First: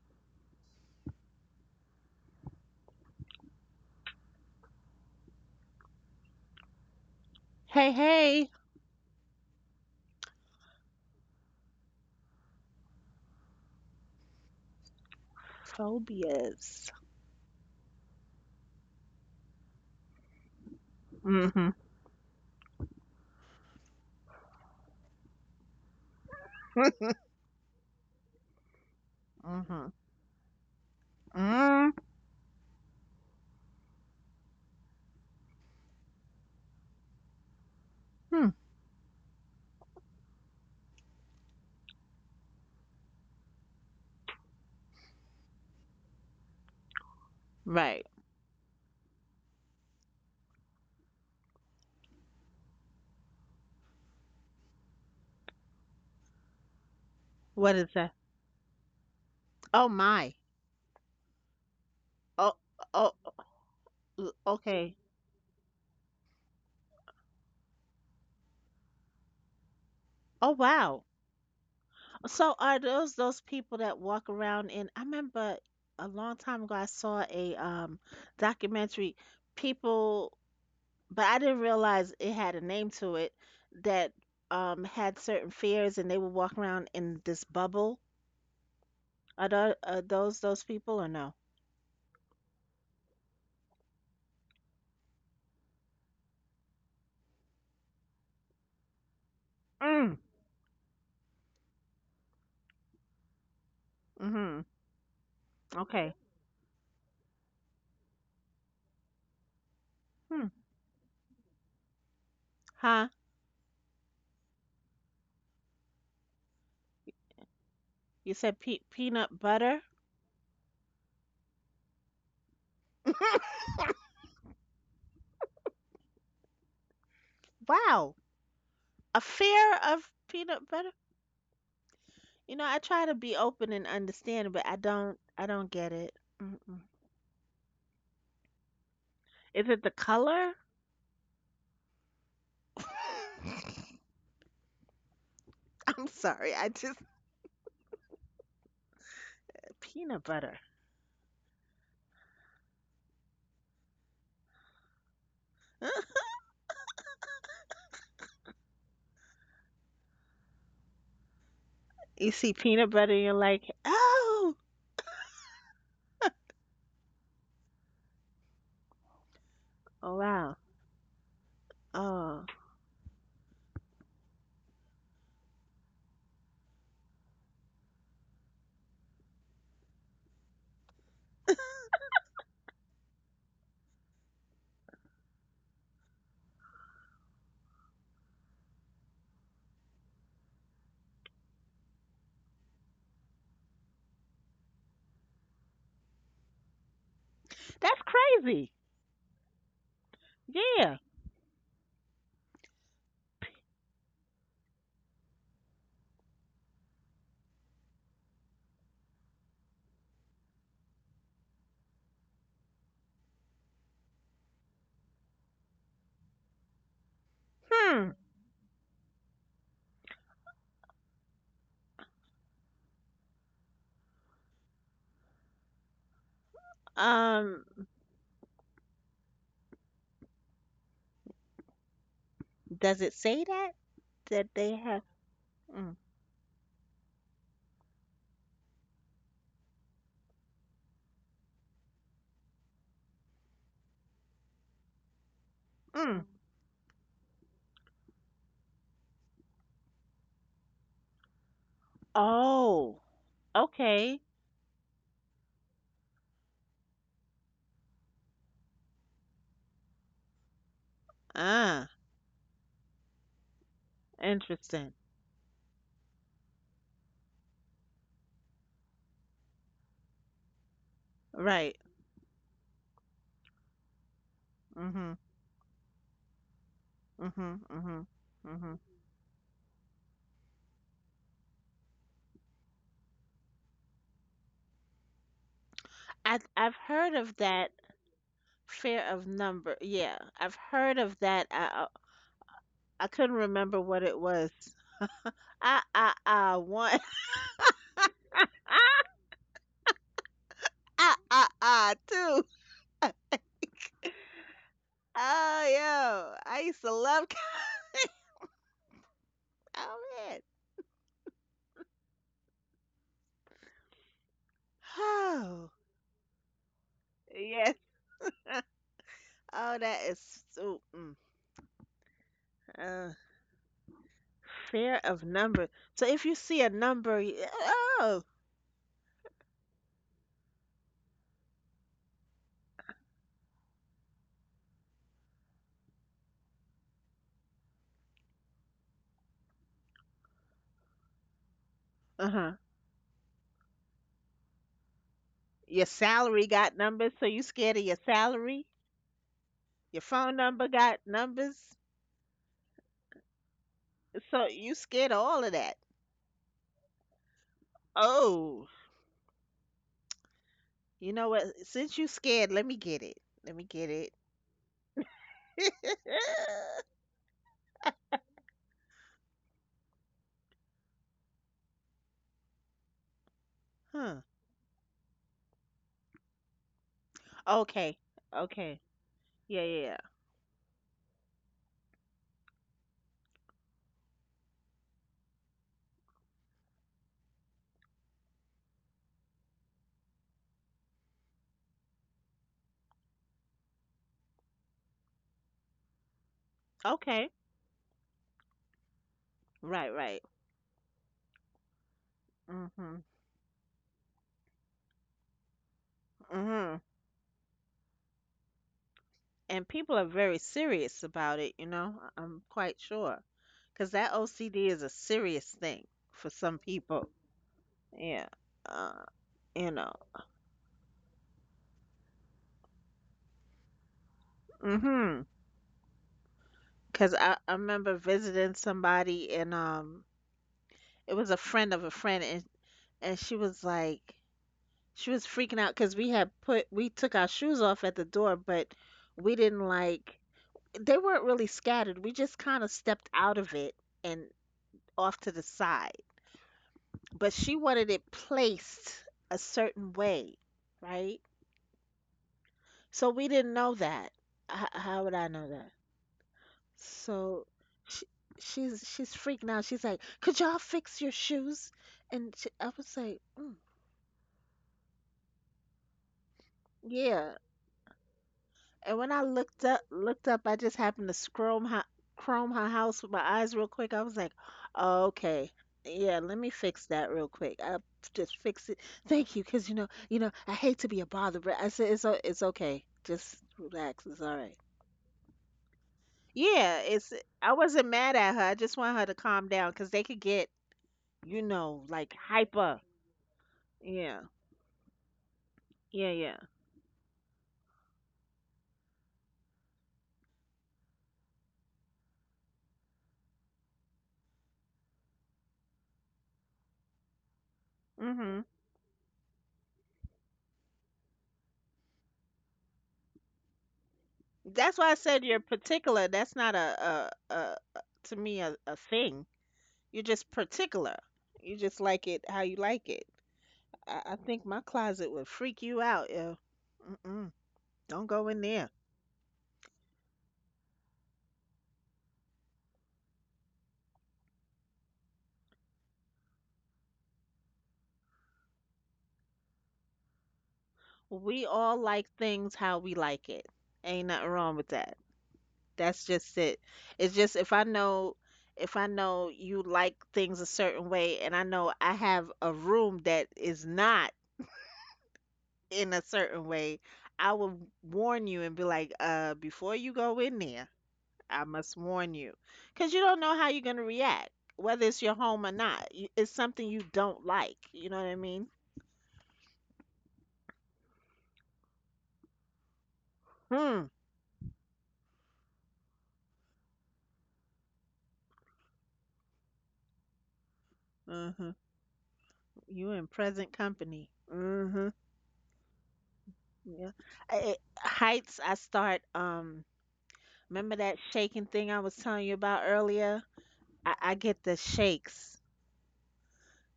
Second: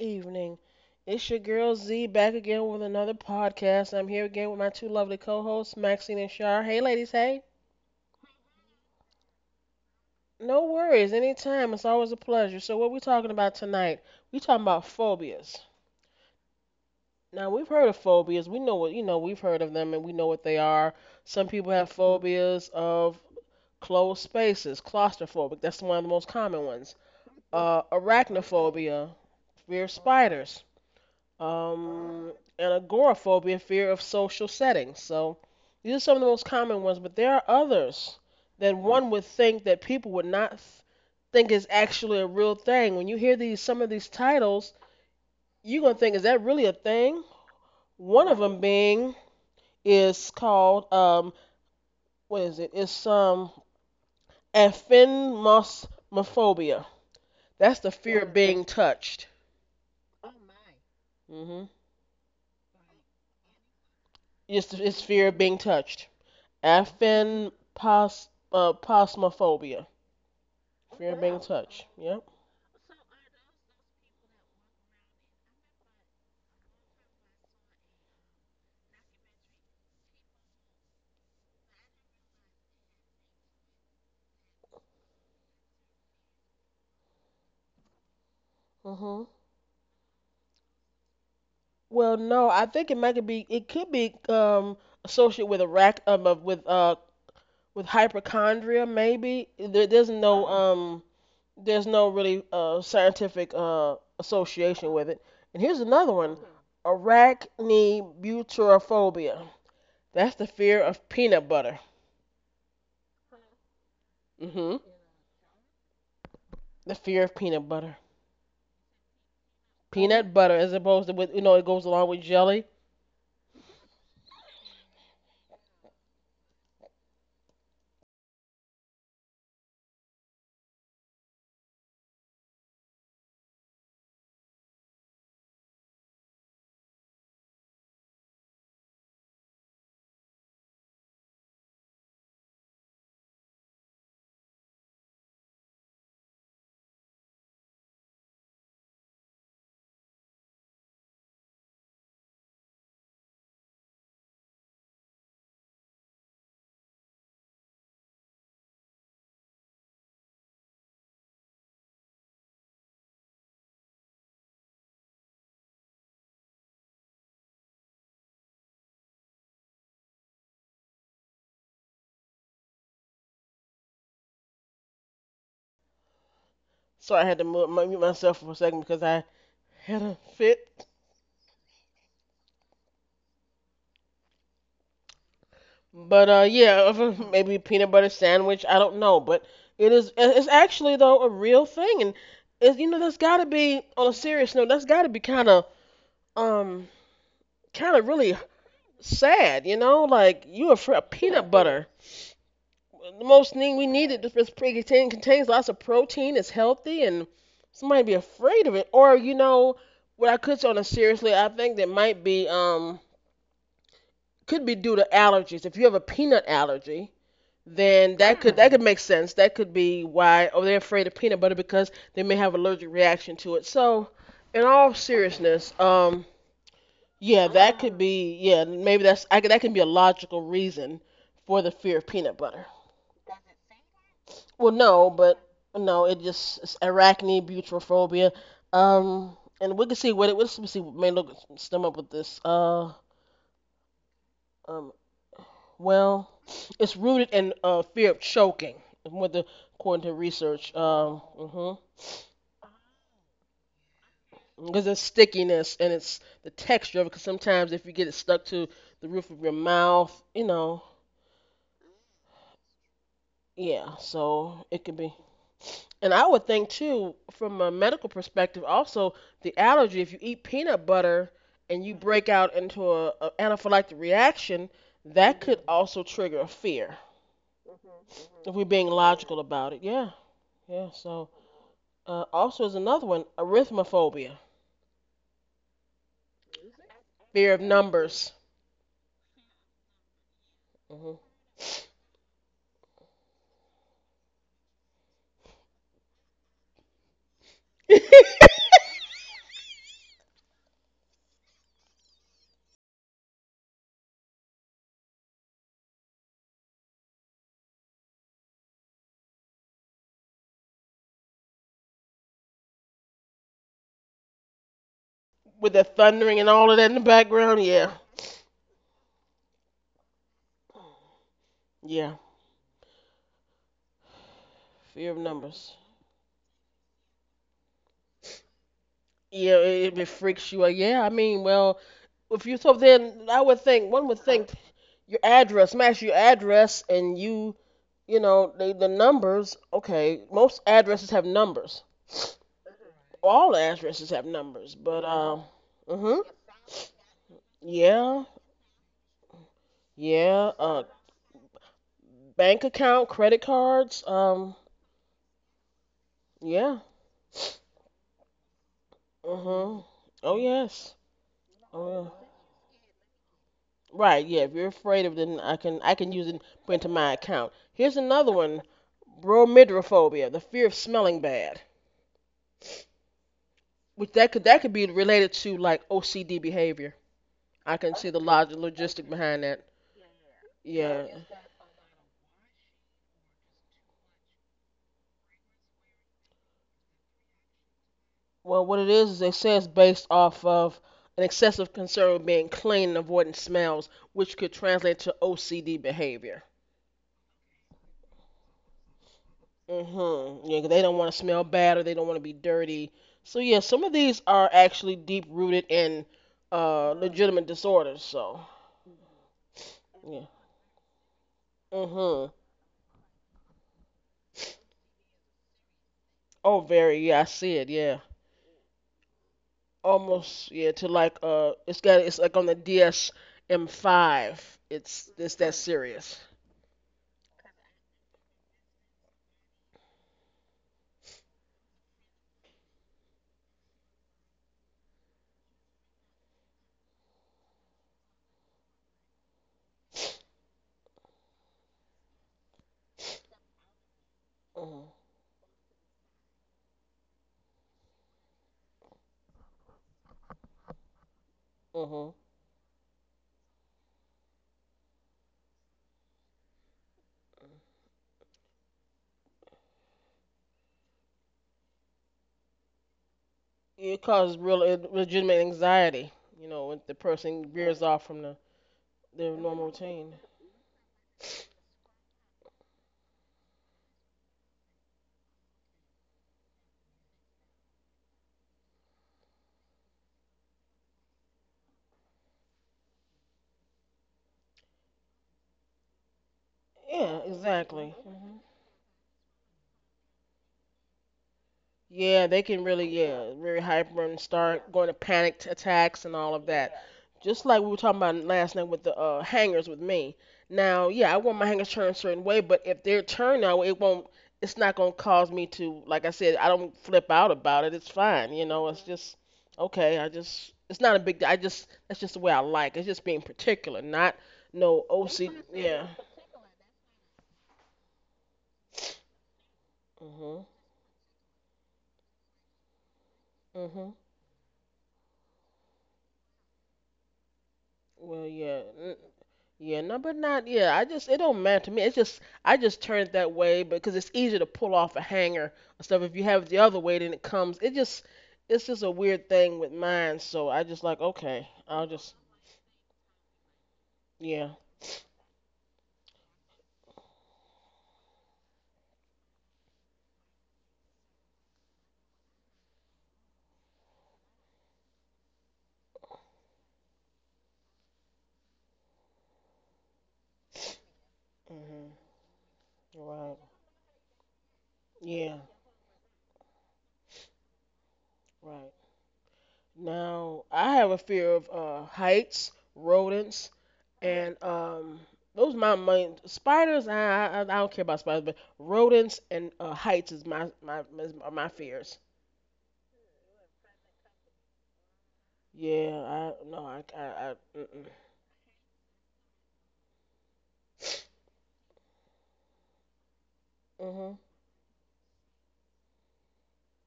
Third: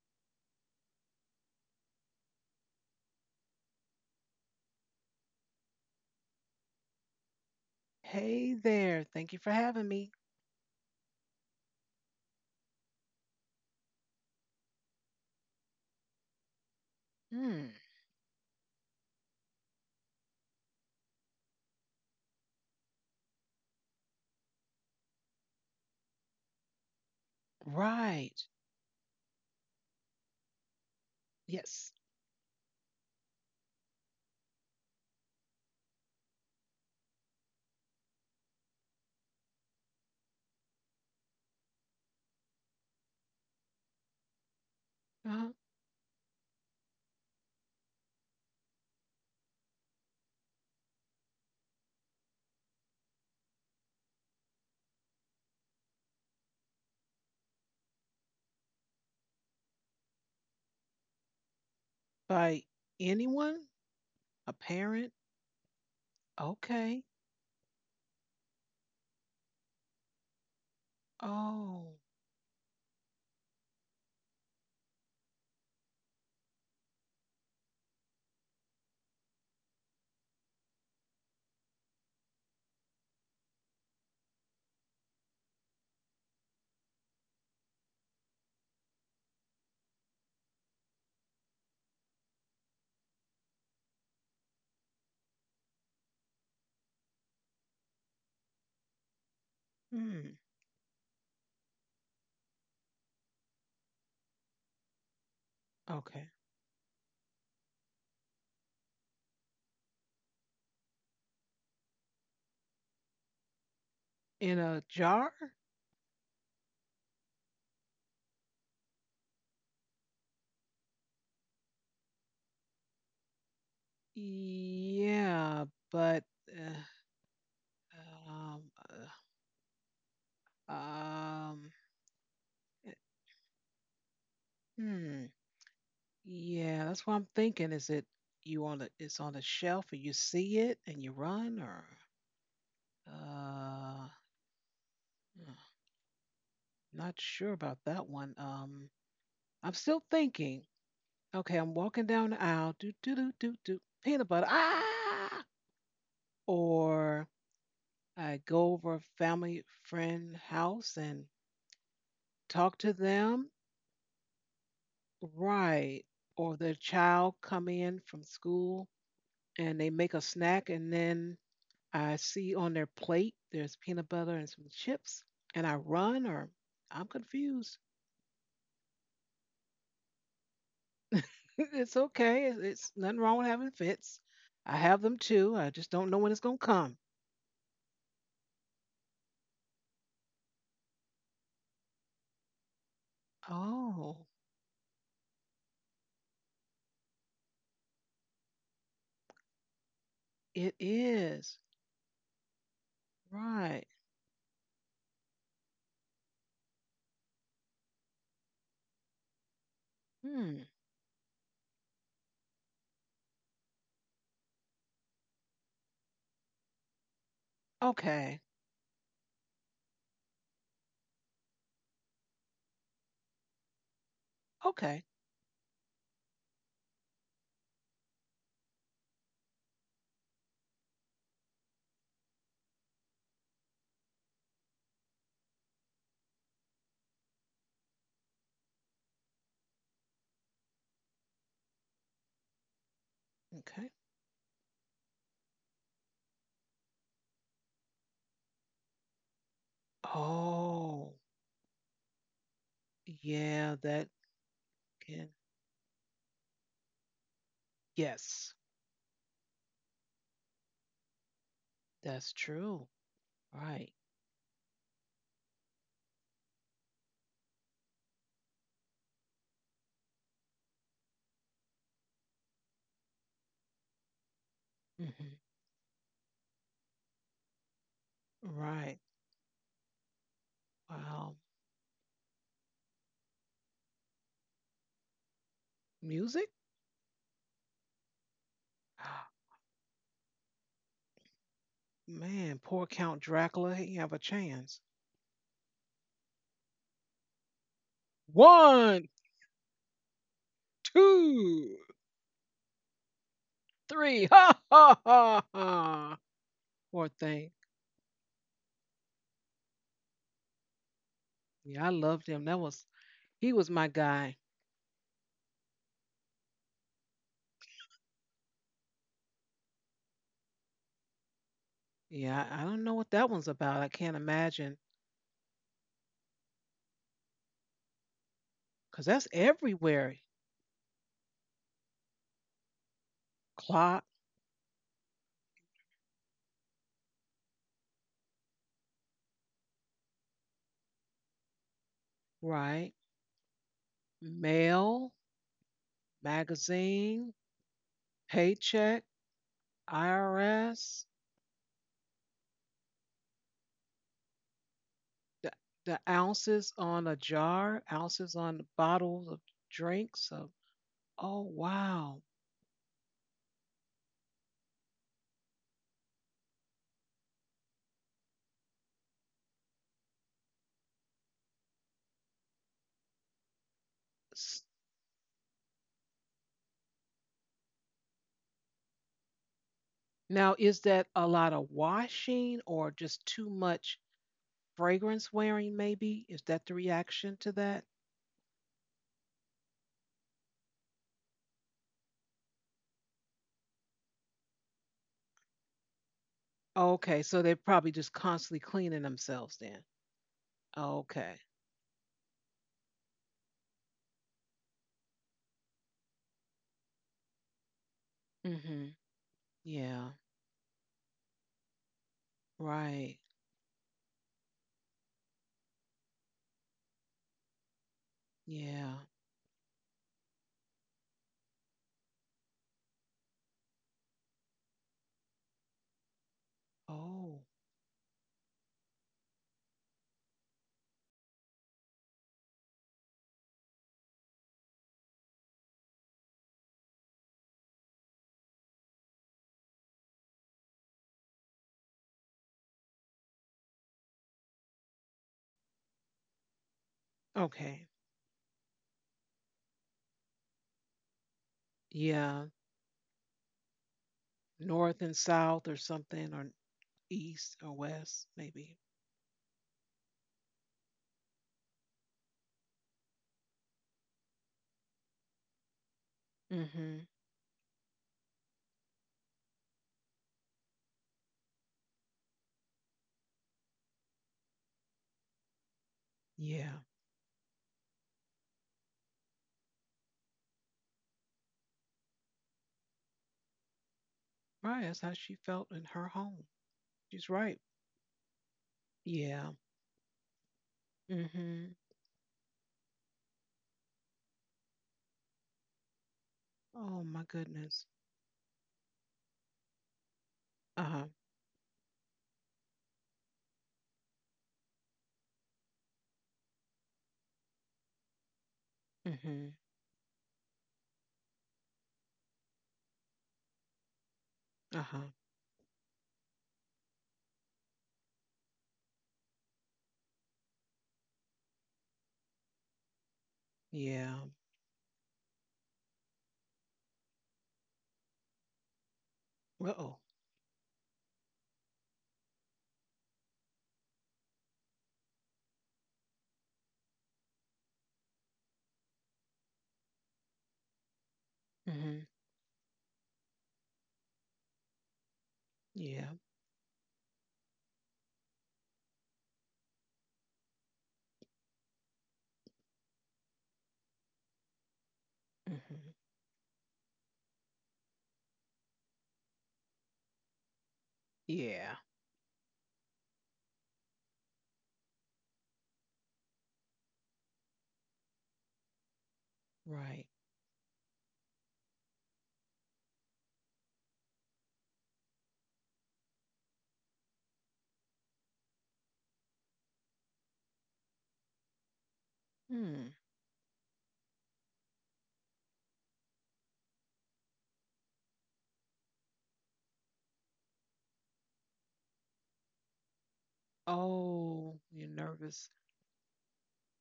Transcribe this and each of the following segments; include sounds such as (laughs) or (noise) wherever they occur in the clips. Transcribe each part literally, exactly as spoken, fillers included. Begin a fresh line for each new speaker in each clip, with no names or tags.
evening. It's your girl Z back again with another podcast. I'm here again with my two lovely co hosts, Maxine and Shar. Hey, ladies, hey.
Hey, hey.
Hey there. Thank you for having me.
No worries, anytime. It's always a pleasure. So, what are we talking about tonight? We talking about phobias.
Phobias.
Now,
Hmm.
we've heard of phobias. We know what, you know, we've heard of them and we know what they are. Some
Hmm.
people have phobias of closed spaces, claustrophobic. That's one of the most common ones. Uh,
Right.
arachnophobia, fear of
Hmm.
spiders
Yes.
um, and agoraphobia, fear of social settings. So these are some of the most common ones, but there are others
Hmm.
that one would think that people would not think is actually a real thing. When you hear these some of these titles,
Uh-huh.
you're gonna think, is that really a thing?
Right.
One of them being is called um, what is it? It's um, aphenmophobia.
What
That's the
is that?
fear of being touched.
Oh my.
Mm hmm
Oh,
By
oh,
anyone?
oh,
A
It's
okay.
it's
parent?
fear of being touched.
Okay.
Afin pos uh, posmophobia,
Oh wow.
fear of being touched.
Oh.
Yep.
So are those those people that walk around in I remember a long time ago I saw a um documentary people but I didn't realize it had a name to it that um had certain fears, and they would walk around in this bubble.
Hmm.
Are, tho- are those those people or no?
Well, no, I think it might be. It could be um associated with a rack um of, with uh with hypochondria maybe. There, there's
Mm.
Hmm.
no um there's no really uh scientific uh association with it. And here's another
Okay.
Okay.
one: arachnobuterophobia. That's the
Hmm.
fear of peanut butter.
Huh?
In
Hmm.
a jar?
The fear of peanut butter.
You said pe- peanut butter?
Peanut butter, as opposed to with you know it goes along with jelly.
(laughs)
Yeah, but uh,
Wow.
um
A fear of peanut
uh,
butter?
um
You know, I
uh,
try to be open and understanding, but I don't
Hmm.
I don't get it.
Yeah,
Mm-mm.
that's what I'm thinking. Is it you on the it's on the
Is
shelf
it the
and you
color?
see it and you run or
(laughs)
uh uh,
I'm sorry. I just
not sure about that one. Um I'm still
peanut butter.
thinking, okay, I'm walking down the aisle, do do do do do peanut butter. Ah,
(laughs)
or I go over a family friend house and
You see
talk to
peanut butter and you're
them.
like, "Oh,
Right. Or their child come in from school and they make
oh
a
wow.
snack and then I
Oh.
see on their plate there's peanut butter and some chips and I run or I'm
So I had to mute
confused.
myself for a second because I had a fit.
(laughs) it's okay. It's, it's nothing wrong with having fits. I have them too. I just don't know when
But
it's
uh,
going to come.
yeah, (laughs) maybe peanut butter sandwich. I don't know, but it is. It's actually though a real thing, and it's you know that's got to be on a
Oh,
serious note. That's got to be kind of um kind
That's
of really
crazy."
sad. You know, like you are
it
for a yeah,
Yeah.
peanut
is.
butter. The most thing we
Right.
need it pre- contains lots of protein. It's healthy, and somebody be afraid of it. Or you know what I could
Hmm.
say on a seriously, I think there might be um could be due to allergies. If you have a peanut allergy, then
Hmm.
that
Okay.
could that Mm. could make sense. That could be why, or they're afraid of peanut butter because they may have allergic reaction to it. So, in all
Okay.
seriousness, um, yeah,
Um
that could ah be, yeah, maybe that's I, could- that can be a logical reason for the fear of peanut butter.
does it say that that
Well,
they
no,
have
but
mm,
no, it just it's arachne, butyrophobia, um, and we can see what it. Let's see, what may look stem up with this. Uh,
Okay.
um, Well,
mm.
it's rooted in uh, fear of choking, whether according to research.
Oh,
Um, hmm
Oh,
yeah, that
okay.
Because it's
can.
stickiness and it's the texture of it. Because sometimes if you get it stuck
Yes,
to the roof of your mouth, you know,
Ah,
that's true. Right.
yeah. So it can
interesting.
be. And I would think too, from a medical perspective, also the allergy. If you eat peanut butter and
Right.
you break out into a, a anaphylactic reaction,
Mhm.
Hmm.
that could also trigger a fear.
Mhm. Mhm.
If we're being
Mhm.
Right.
logical about it, yeah, yeah. So.
Wow.
Uh, also, is another one arithmophobia,
I
Music?
I've heard of
fear of
that,
numbers.
fear of
(gasps)
number. Yeah, I've heard
Hmm.
of that. I I,
Man, poor
I
Count
couldn't
Dracula.
remember
He
what
have a
it was.
chance.
Ah ah ah one. (laughs)
(laughs)
Ah
One,
ah ah
two,
ah two. (laughs)
three. (laughs) Ha ha ha
Oh
ha.
yo, I used to
Poor
love.
thing.
(laughs) Oh man.
Yeah, I loved him. That was, he was my guy.
With
Oh
the thundering and all of that in the background,
yes.
yeah,
(laughs) Oh that is so. Mm.
yeah,
Yeah, I I don't know what
uh,
that one's about. I can't imagine,
Fear
fear of
of numbers.
numbers.
So if you see a number, y- oh,
because that's
Yeah, it, it
everywhere.
freaks you out. Yeah, I mean, well, if you so then I would think
Clock,
one would think your address, match your address, and you, you know, the the numbers. Okay, most addresses have numbers.
uh-huh.
right?
All addresses have numbers, but
Mail,
um,
Your
uh, mhm,
salary got numbers, so
magazine,
you scared of your
yeah,
salary?
paycheck,
Your phone
yeah,
number
uh,
got
I R S,
numbers,
bank account, credit cards,
so
um,
you scared of all
the,
of that.
the ounces
yeah.
on a jar, ounces on the
Oh,
bottles of
Mhm.
drinks.
Oh
So,
yes.
you know
oh,
what?
Oh
Since
yeah.
you
wow.
scared, let me get it. Let me get it.
Right. Yeah. If you're afraid of it, then I can I can use it
(laughs)
put into my account. Here's another one: bromidrophobia, the fear of smelling bad. Which
Huh.
that could
S-
that could be related to like O C D behavior. I can
Okay.
see the log-
Okay.
logistic behind that.
Yeah, yeah,
Now, is that
Yeah.
a lot of washing or just too much fragrance wearing, maybe? Is that the reaction to that?
Well, what it is is they say it's based off of an excessive concern with being clean and avoiding smells, which could translate to O C D behavior.
yeah.
Okay,
Okay.
so they're probably just constantly cleaning themselves then.
Right, right.
Mm-hmm. Yeah, 'cause they don't want to
Okay.
smell bad or they don't want to be dirty.
Mm-hmm.
So yeah, some of these are actually deep rooted in
Mm-hmm.
uh legitimate disorders. So
Hmm.
And people
Yeah,
are
yeah.
very serious about it, you know, I-
Mm-hmm.
I'm quite
right.
sure. Because that O C D is a serious thing for
Oh,
some
very.
people.
Yeah, I see it. Yeah,
Yeah.
Yeah.
Uh, you know.
almost. Yeah, to like uh, it's got it's like on the D S M five. It's
Mhm.
it's that serious.
Because
Oh.
I, I remember visiting somebody, and um it was a friend of a friend, and and she was like she was freaking out because we had put we took our shoes off at the door, but we didn't, like, they weren't really scattered. We just kind of stepped out of it and
Mm-hmm.
off to the side, but she
Okay.
wanted it placed a certain way, right?
Mm-hmm.
Yeah.
So we didn't know that. H-
North
how
and
would I know
south or
that?
something, or
So
east or
she,
west maybe.
she's she's freaking out. She's like, "Could y'all fix your shoes?" And she, I was like, mm,
It causes real uh, legitimate anxiety. You
Mm.
know, when the
Mhm.
"Yeah."
person veers off from the
And when I
their normal
looked up,
routine.
looked up, I just happened to scroll her, chrome her house with my eyes real quick. I was like, "Oh, okay, yeah, let me
Yeah.
fix that real quick. I just fix it. Thank you, because you know, you know, I hate to be a bother." But I said, it's o- it's okay. Just relax. It's all right."
Right, that's how she felt in her home.
Yeah,
Yeah,
it's.
She's
I
right.
exactly.
wasn't mad
Mm-hmm.
at her. I just want her to
Yeah.
calm down, because they could get,
Mm.
you
Mhm.
know, like,
Yeah, they can really,
hyper.
yeah, very hyper and
Yeah,
start going to panic t- attacks and
yeah,
all of
yeah.
that.
Oh my
Just like we were
goodness.
talking about last night with the uh, hangers with me. Now, yeah,
Uh-huh.
I want my hangers turned a certain way, but if they're turned now, it won't. It's not gonna cause me to, like I said, I don't flip out about it. It's fine, you
Mhm.
know. It's just
Mm. Mhm.
okay. I just, it's not a big. I just, that's just the way I like. It's just being particular, not no
That's why I
Uh-huh.
O C.
said you're
Yeah.
particular. That's not a a a to me a, a thing. You're just
Mhm.
particular. You just like it how you like it.
Mhm.
I,
Yeah.
I think my closet would freak you out. Yeah. Mm-mm, don't
Well,
go in
yeah.
there.
Yeah, no,
Uh-oh.
but not. Yeah, I just it don't matter to me. It's just I just turn it that way because it's easier to pull off a hanger and stuff. If you have it the other way, then it comes. It just it's just a weird thing with mine. So I just like okay,
We
Mm.
I'll
all
just
Mhm.
like things how we like it. Ain't nothing
yeah.
wrong with that. That's
Yeah.
just it. It's just, if I know if I know you like things a certain way, and I know I have a room that is not
Mm.
in
Mhm.
a certain way, I will warn you and be like, uh, before you go in there, I
Yeah.
must
Mhm.
warn you, because you don't
Right.
know how you're going to react, whether it's your
Yeah.
home or not. You- It's something you don't like. You know what I mean?
Right.
Right.
Now I have a fear of uh, heights, rodents,
Hmm.
and um those my main spiders. I, I I don't care about spiders, but rodents and uh, heights is my my is- are my
Mm-hmm.
fears.
Hmm.
You in present company. Mm-hmm.
Yeah, I no, I
Yeah.
I, I
I, I- Heights, I start. Um. Remember that shaking thing I was telling you about earlier? I,
mm-mm.
I
Hmm.
get
Oh,
the
you're
shakes.
nervous.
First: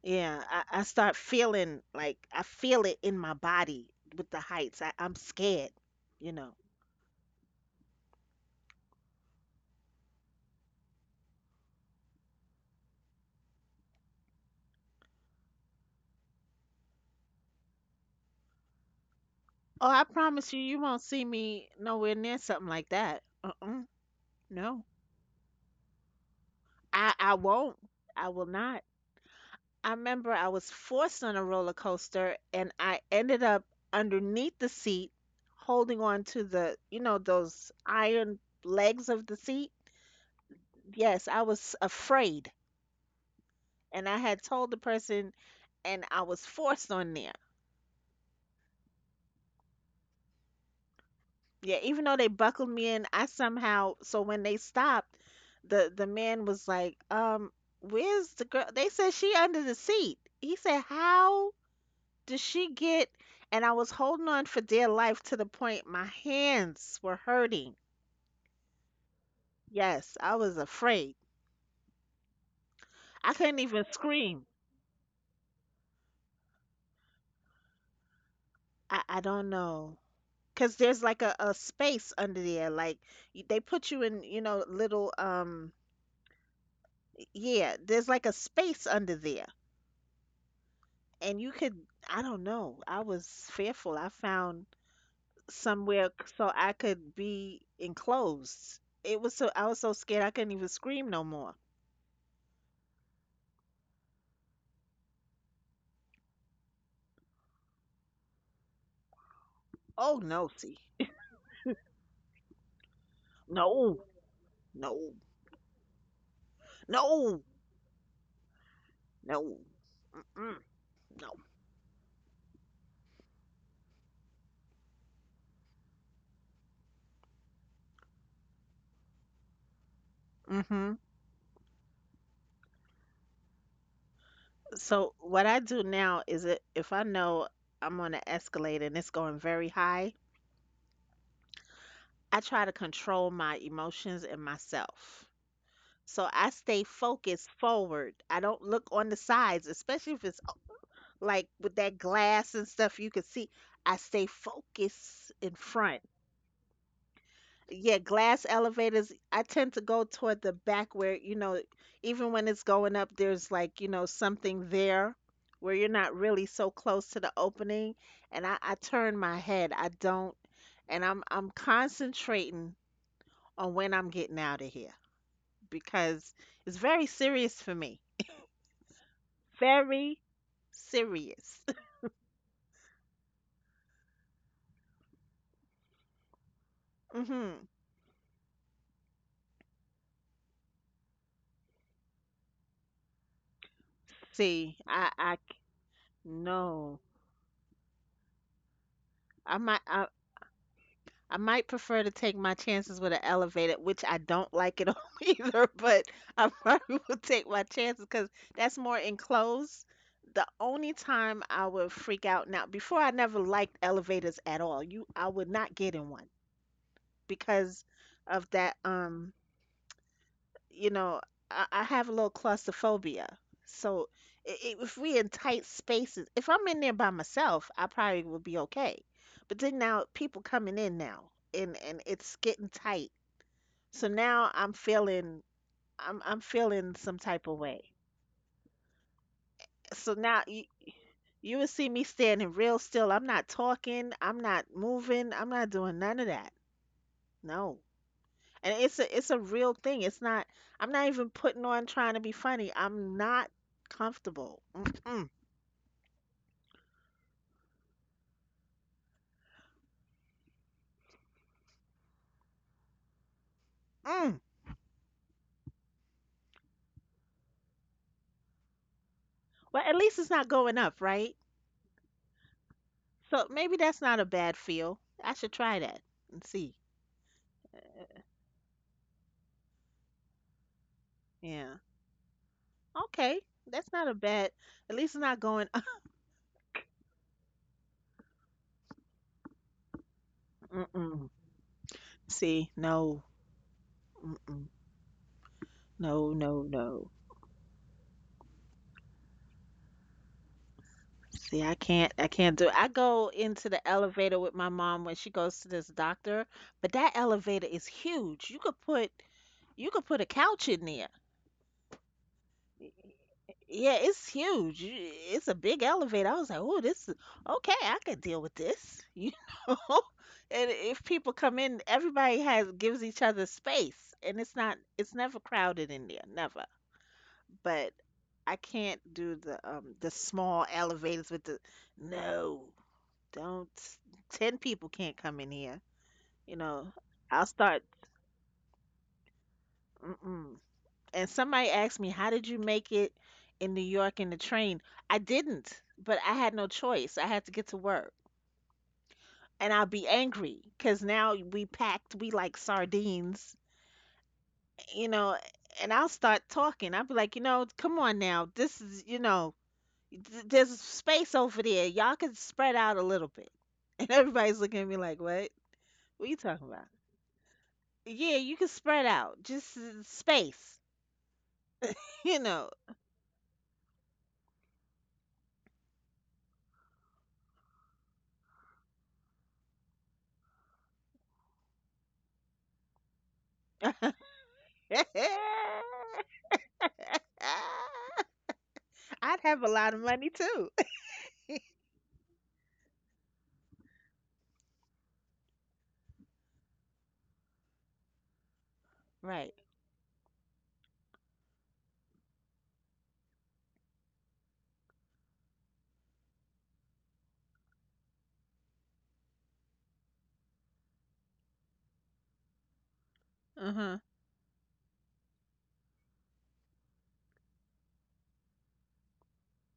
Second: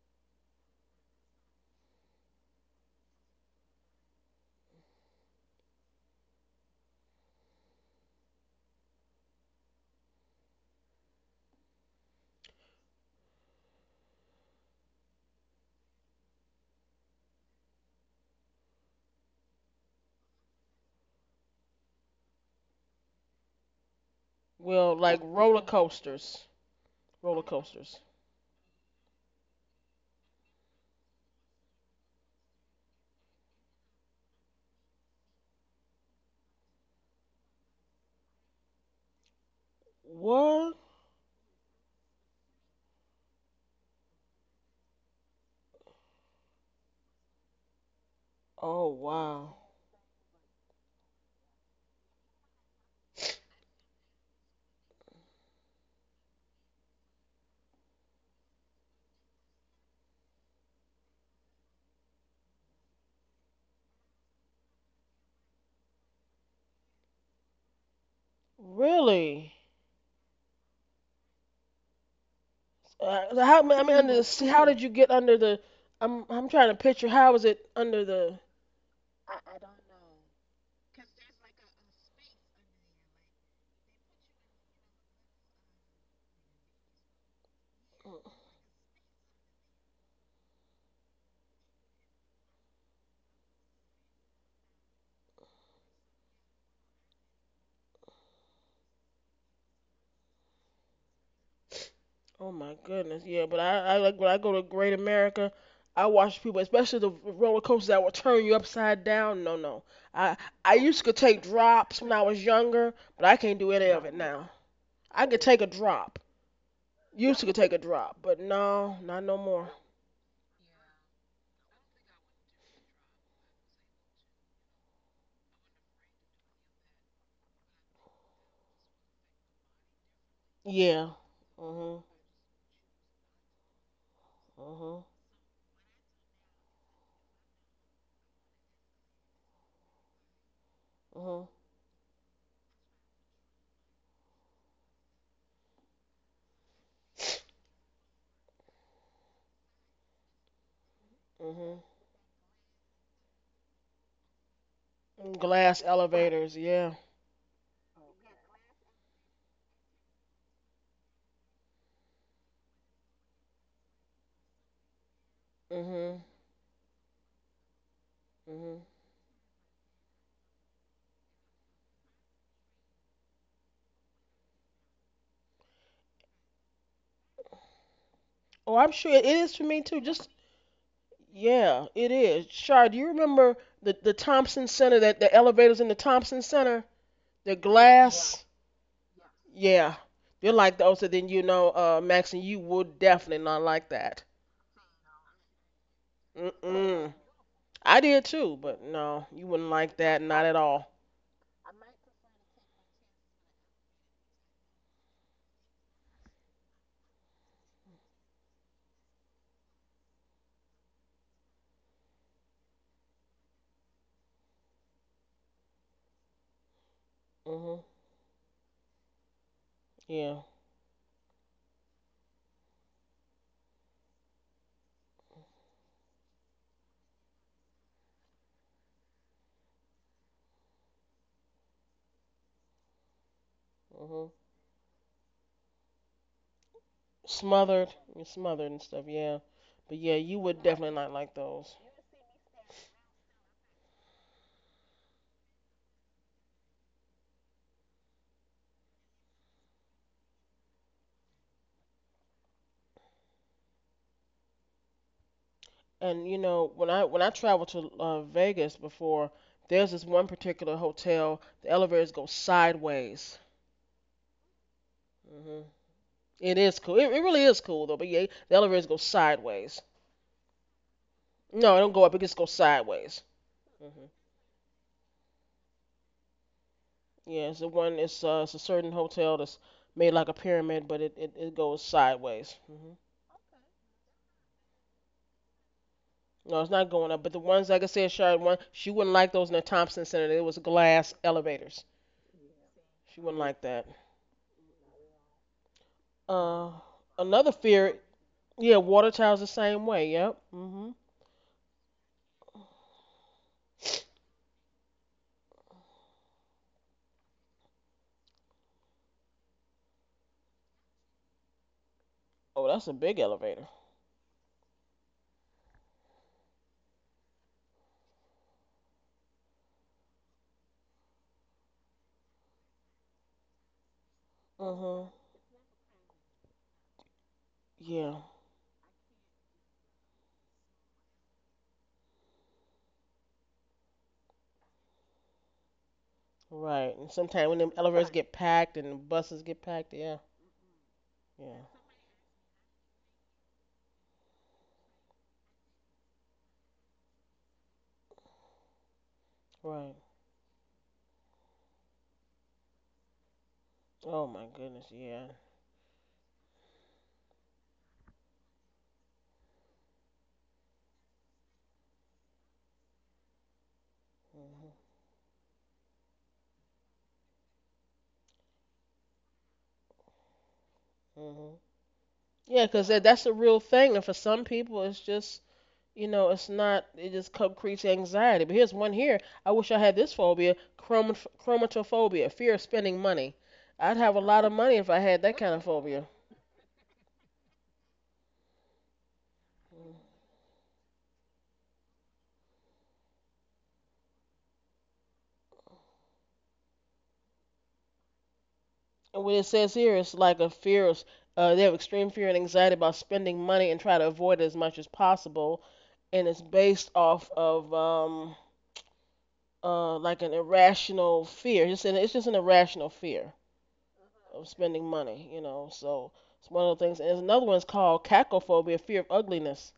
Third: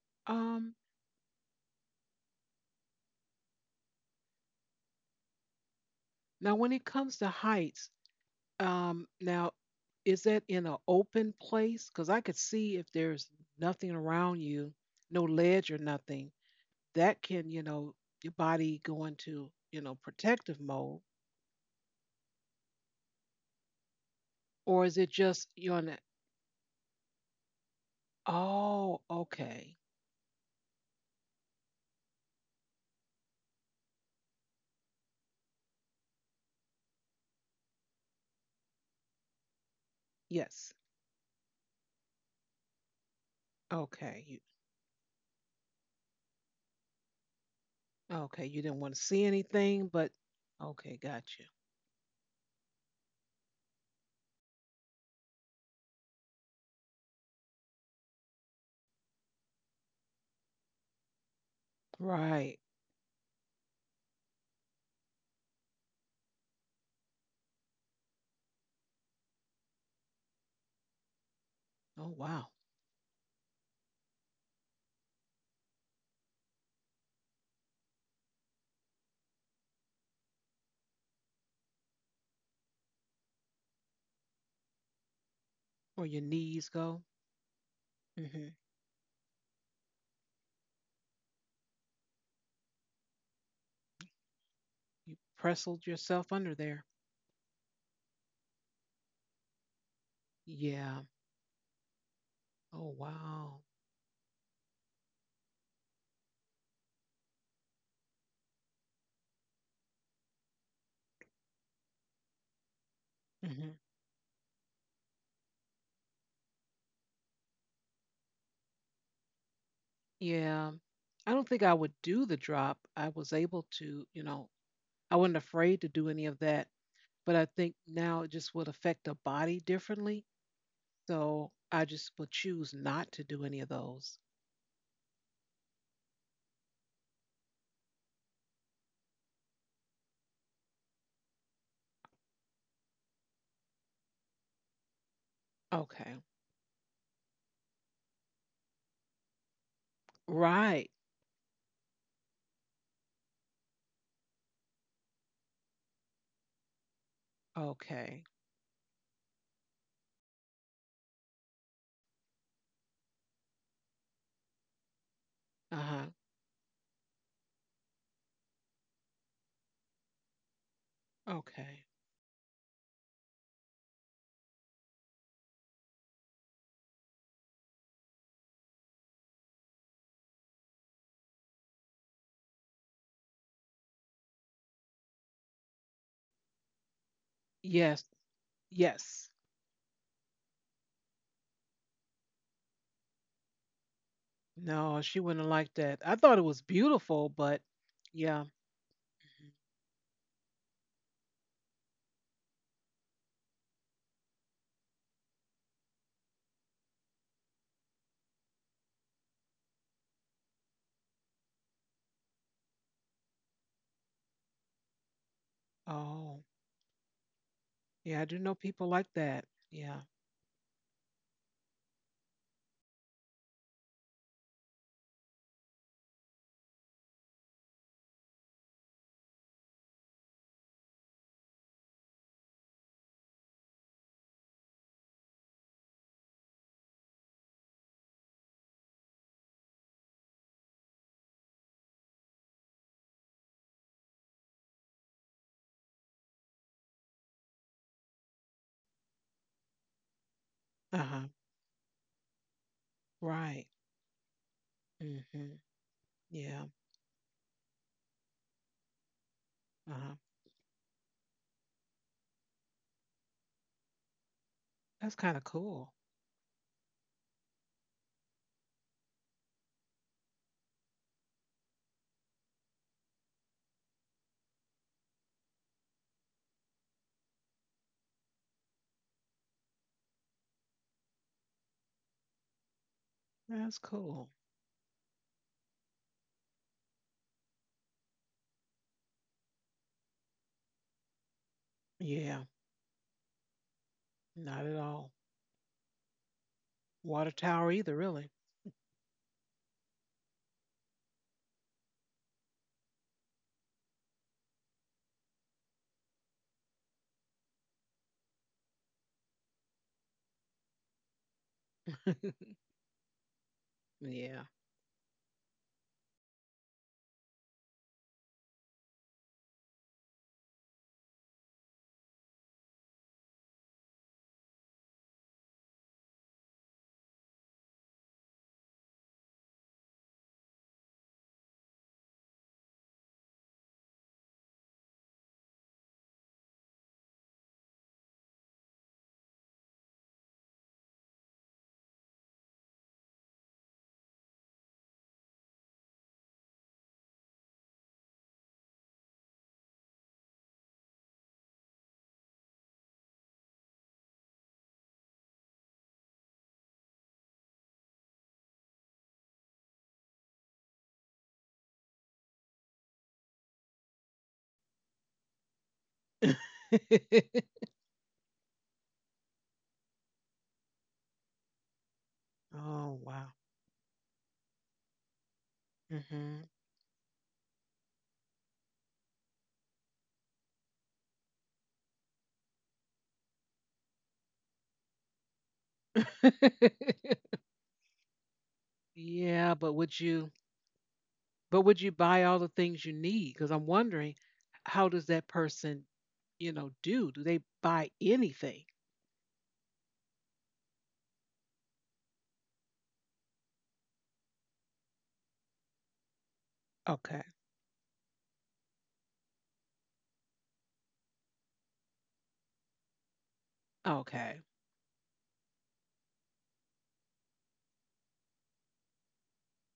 Yeah.
Um,
I, I start feeling like I feel it in my body with the heights. I, I'm scared. You know.
Now when it comes to heights, Um, now, is that in an open place? Because I could see if there's nothing around you, no ledge or nothing, that can, you know, your body go into, you
Oh,
know,
I promise
protective
you, you
mode.
won't see me nowhere near something like that. Uh-uh.
Or
No,
Well,
is it
like
just
roller
you're on the,
coasters,
I I
roller
won't.
coasters.
I will not.
oh, okay.
I remember I was forced on a roller coaster, and I ended up underneath the seat, holding on to the, you know, those iron legs of the seat.
Yes.
What?
Yes, I was afraid. And I
Okay. You,
had told the person, and I was forced on there.
okay. You didn't
Oh
want to see
wow,
anything, but okay, got you.
Yeah, even though they buckled me in, I somehow so when they stopped, the the man was like, "Um, where's the girl?" They said she under the seat. He said, "How did
Right.
she get?" And I was holding on for dear life to the point my hands were hurting.
really?
Yes, I was afraid.
Oh, wow.
Uh,
I
so
couldn't
how
even
I mean, under
scream.
the, how did you get under the? I'm I'm trying to picture how is it under the?
I I don't know. know, 'cause there's like a, a space under there. Like y- they put you in, you know, little um
Or your knees go.
yeah, there's like a
Hmm.
space under there. And you could I don't know, I was fearful. I found
You pressled
somewhere, c-
yourself
so
under
I
there.
could be enclosed. It was so I was so scared I couldn't even
Yeah.
scream no more.
Oh my
Oh,
goodness, yeah.
wow.
But I I like when I go to Great America, I watch people, especially the roller coasters that will turn you upside down. No, no.
Oh,
I
no, see.
I used to take drops when I was younger, but I can't do
Hmm.
any
No,
of it now.
no,
I could take a drop. Used
no,
to could take a drop, but no, not no
no.
more.
mm,
Yeah,
no.
I don't think I would do the drop. I was able to, you know, I wasn't afraid to do any of that, but I think now it just would affect the body differently.
Mm-hmm.
Yeah.
So I
Mhm.
just would choose not to do any of those.
Mhm.
So what I do now is, it if I know I'm on an escalator and it's going very high,
Mhm.
I try to control my emotions and myself,
Okay.
so I stay focused forward. I don't look on the sides, especially if it's
Right.
like with
Mhm.
that glass and stuff you could see. I stay focused
Mm,
in
glass
front.
elevators. Yeah.
Yeah,
Okay.
glass elevators, I tend to go toward the back where, you know, even when it's going up, there's like, you know, something there where you're
Uh-huh.
not
Mhm.
really so close to the opening. And I, I
Mhm.
turn my head. I don't. And I'm I'm
Okay.
concentrating on when I'm getting out of here, because it's very serious for me.
Oh, I'm sure it is for me too.
Very
Just
serious.
yeah, it is. Shar, do you remember the the Thompson Center that the elevators in the Thompson Center?
(laughs)
The
Hmm.
Yes.
glass.
Yes.
Yeah. They're like those. So then you know, uh, Maxine, you would definitely not like that.
See,
No,
I
she
I
wouldn't like that. I thought it was
no.
Mm-mm.
beautiful, but
I did
yeah.
too, but no, you
Mhm.
I
wouldn't
might
like
I,
that. Not at all.
I might prefer to take my chances with an elevator, which I don't like at all (laughs) either, but I probably will take my chances because that's more enclosed. The only time I would freak out now, before I never liked elevators at all. You I would not get in one
Oh,
Mhm.
because
yeah, I do
of
know
that
people like
um
that. Yeah.
Yeah.
you know, I, I have a little claustrophobia. So i- i- if we in tight spaces, if I'm in there by myself, I probably would be okay. But then now people coming in now, and and it's getting tight. So
Hmm.
now I'm feeling I'm I'm feeling some type of
Smothered,
way.
you're smothered and stuff. Yeah, but yeah,
So
you
now
would
you
definitely not like
you would
those.
see me standing real still. I'm not talking. I'm not moving. I'm not doing none of that. No. And it's a it's a real thing. It's not. I'm not
Uh-huh.
even putting on trying to be funny. I'm not
Right.
comfortable. Mm-mm,
Mm-hmm.
And you
Yeah.
know, when I when I traveled to uh, Vegas before, there's this
Uh-huh.
one particular hotel. The elevators go sideways.
mm.
That's kind of
Hmm.
cool.
It is cool. It, it really is cool though. But yeah, the elevators go sideways.
Well, at least it's not going up, right?
No, it don't go up. It just goes sideways.
So maybe
Hmm.
that's not a bad feel. I should try that and see.
Yeah, it's the one. It's uh, it's a certain hotel that's made like a pyramid, but it it, it
Yeah.
goes sideways. Hmm.
Okay.
That's
That's not a
cool.
bad. At least it's not going up.
No, it's not going up. But the ones, like I said, Shard one, she wouldn't like those in the Thompson Center. There was
(laughs)
glass
Mm-mm.
elevators.
Yeah,
See,
She
no.
wouldn't like that.
not
Mm-mm.
at all.
No, no,
Uh,
no.
Water
Another
tower either,
fear,
really.
yeah, water towers the same way. Yep. Mhm.
See, I can't I can't do it. I go into the elevator with my mom when she goes to this doctor, but that elevator is huge. You could put You could put a couch in there.
(laughs)
Oh, that's a big elevator.
Yeah, it's
Yeah.
huge. You- It's a big elevator. I was like, oh, this is okay. I could deal with this, (laughs) you know. And if people come in, everybody has gives each other space, and it's not
Mhm.
it's never crowded in there, never. But
Yeah.
I can't do the um the small elevators with the no, don't. Ten people can't come in here. You know,
Right. And
I'll
sometimes when them
start.
elevators get packed and the buses get packed, yeah.
Mm-mm. And
Yeah.
somebody asked me, "How did you make it in New York in the train?" I didn't, but I had no choice. I had to get to work. And I'll
Right.
be angry because now we packed, we like sardines,
Oh my goodness.
you
Yeah.
know, and I'll start talking. I'll be like, you know, come on now. This is, you know, th- there's space over there. Y'all can spread out a little bit. (laughs) And everybody's
Mhm.
looking at me like, what? What are you
(laughs)
talking about? Yeah, you can spread out. Just uh, space,
Mhm.
(laughs) you
Yeah,
know.
'cause
Oh
that, that's
wow.
a real thing, and for some people, it's just you know,
Hmm.
it's not. It just co- creates anxiety. But here's one here. I wish I had this phobia: chromat- chromatophobia, fear of spending money. I'd have a lot of money if I had that kind of phobia.
(laughs)
(laughs)
I'd
Yeah,
have a
but
lot of
would
money
you?
too. (laughs)
But would you buy all the things you need? Because I'm wondering, how does that person, you know, do? Do they buy anything?
And what it
Right.
says here is like a fear of, uh, they have extreme fear and anxiety about spending money and try to avoid it as much as possible. And it's based
Okay.
off of um, uh, like an irrational fear. It's, an, it's just an irrational fear
Uh-huh.
Okay.
of spending money, you know. So it's one of the things. And there's another one's called cacophobia, fear of ugliness.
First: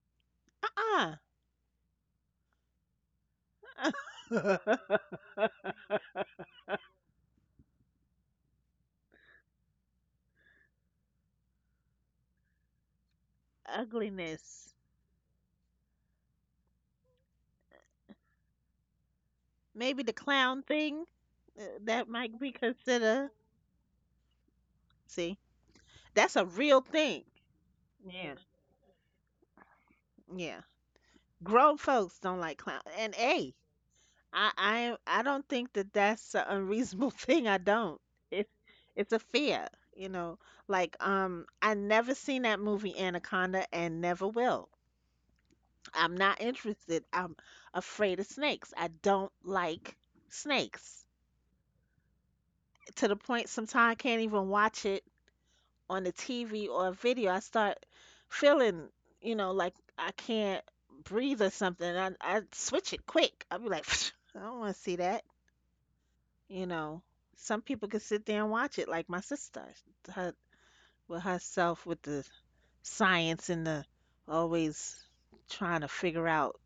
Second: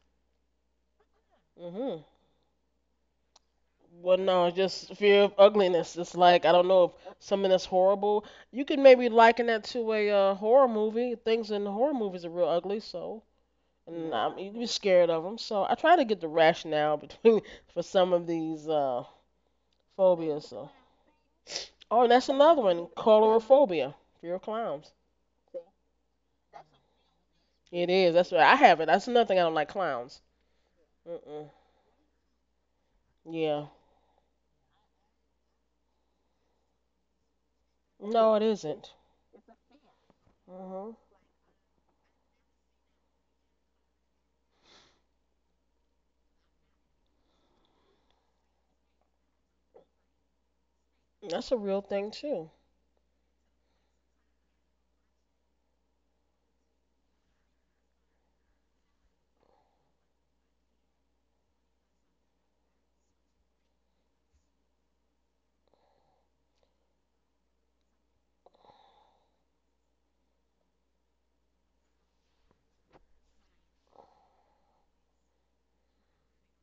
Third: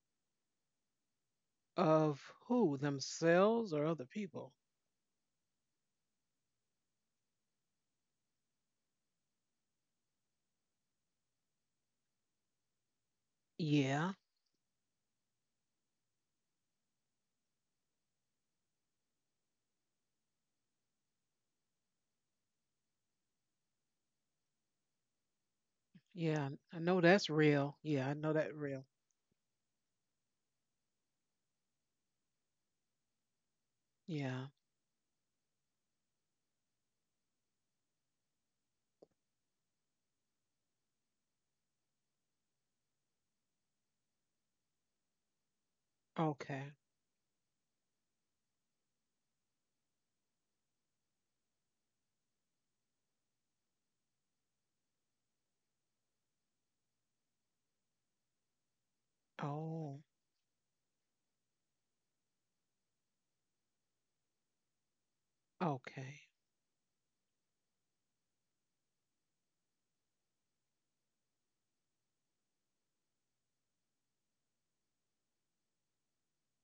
Uh-uh.
Hmm.
Of who? Themselves or other
Well, no,
people?
just fear of ugliness. It's like I don't know if something that's horrible. You can maybe liken that to a uh, horror movie. Things in horror movies are real ugly, so
(laughs)
and
Yeah.
um, you can be
Ugliness.
scared of them. So I try to get the rationale between (laughs) for some of these uh,
Maybe the
phobias.
clown
So.
thing, uh,
Oh,
that
and that's
might be
another one,
considered.
colorophobia, fear of clowns.
See, that's a
Yeah. I
real
know
thing.
that's real.
It
Yeah,
is.
I know
That's
Yeah.
right.
that
I have
real.
it. That's another thing. I don't like clowns.
Yeah,
Mm-mm.
grown folks don't like clown. And a,
Yeah.
Yeah.
I I I don't think that that's an unreasonable (laughs) thing. I don't.
No, it
It's
isn't.
it's a fear, you know.
Mm-hmm.
Like um, I never seen that movie Anaconda, and never will. I'm not
Okay.
interested. I'm afraid of snakes. I don't like snakes.
That's a real thing too.
To the point sometimes I can't even watch it on the T V or a video. I start feeling, you know, like,
Oh,
I can't breathe or something. I I switch it quick. I'll be like, (sniffs) I don't want to see that.
okay.
You know, some people can sit there and watch it, like my sister, her, with herself with the science and the always trying to figure out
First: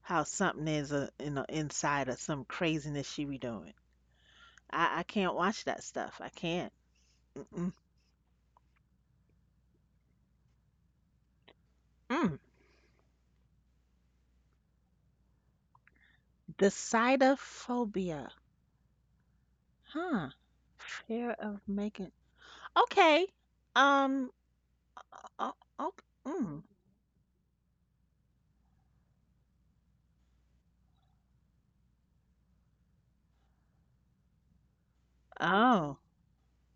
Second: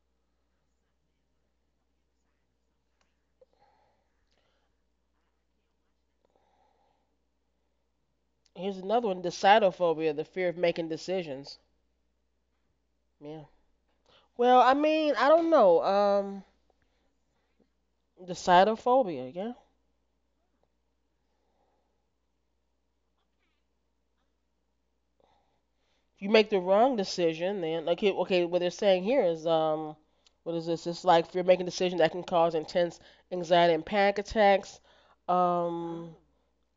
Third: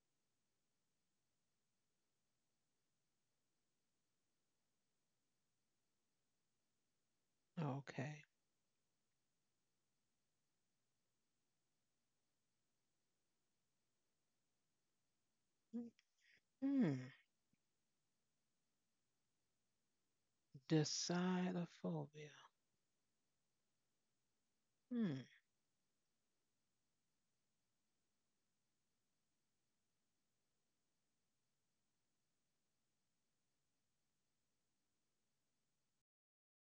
how something is a, you know inside of some craziness she be doing. I, I can't watch that stuff. I can't. Mm-mm.
Okay.
Here's another one: decidophobia, the fear of making decisions.
Mm.
Yeah. Well, I mean, I don't know. Um,
Hmm.
Decidophobia.
decidophobia. Yeah.
Huh. Fear of making.
Decidophobia.
Okay. Um.
Hmm.
Oh. Oh,
If you make the
mm.
wrong decision, then okay, okay. What they're saying here is, um, what is this? It's like if you're making decisions that can cause intense anxiety and panic attacks.
Oh.
Um,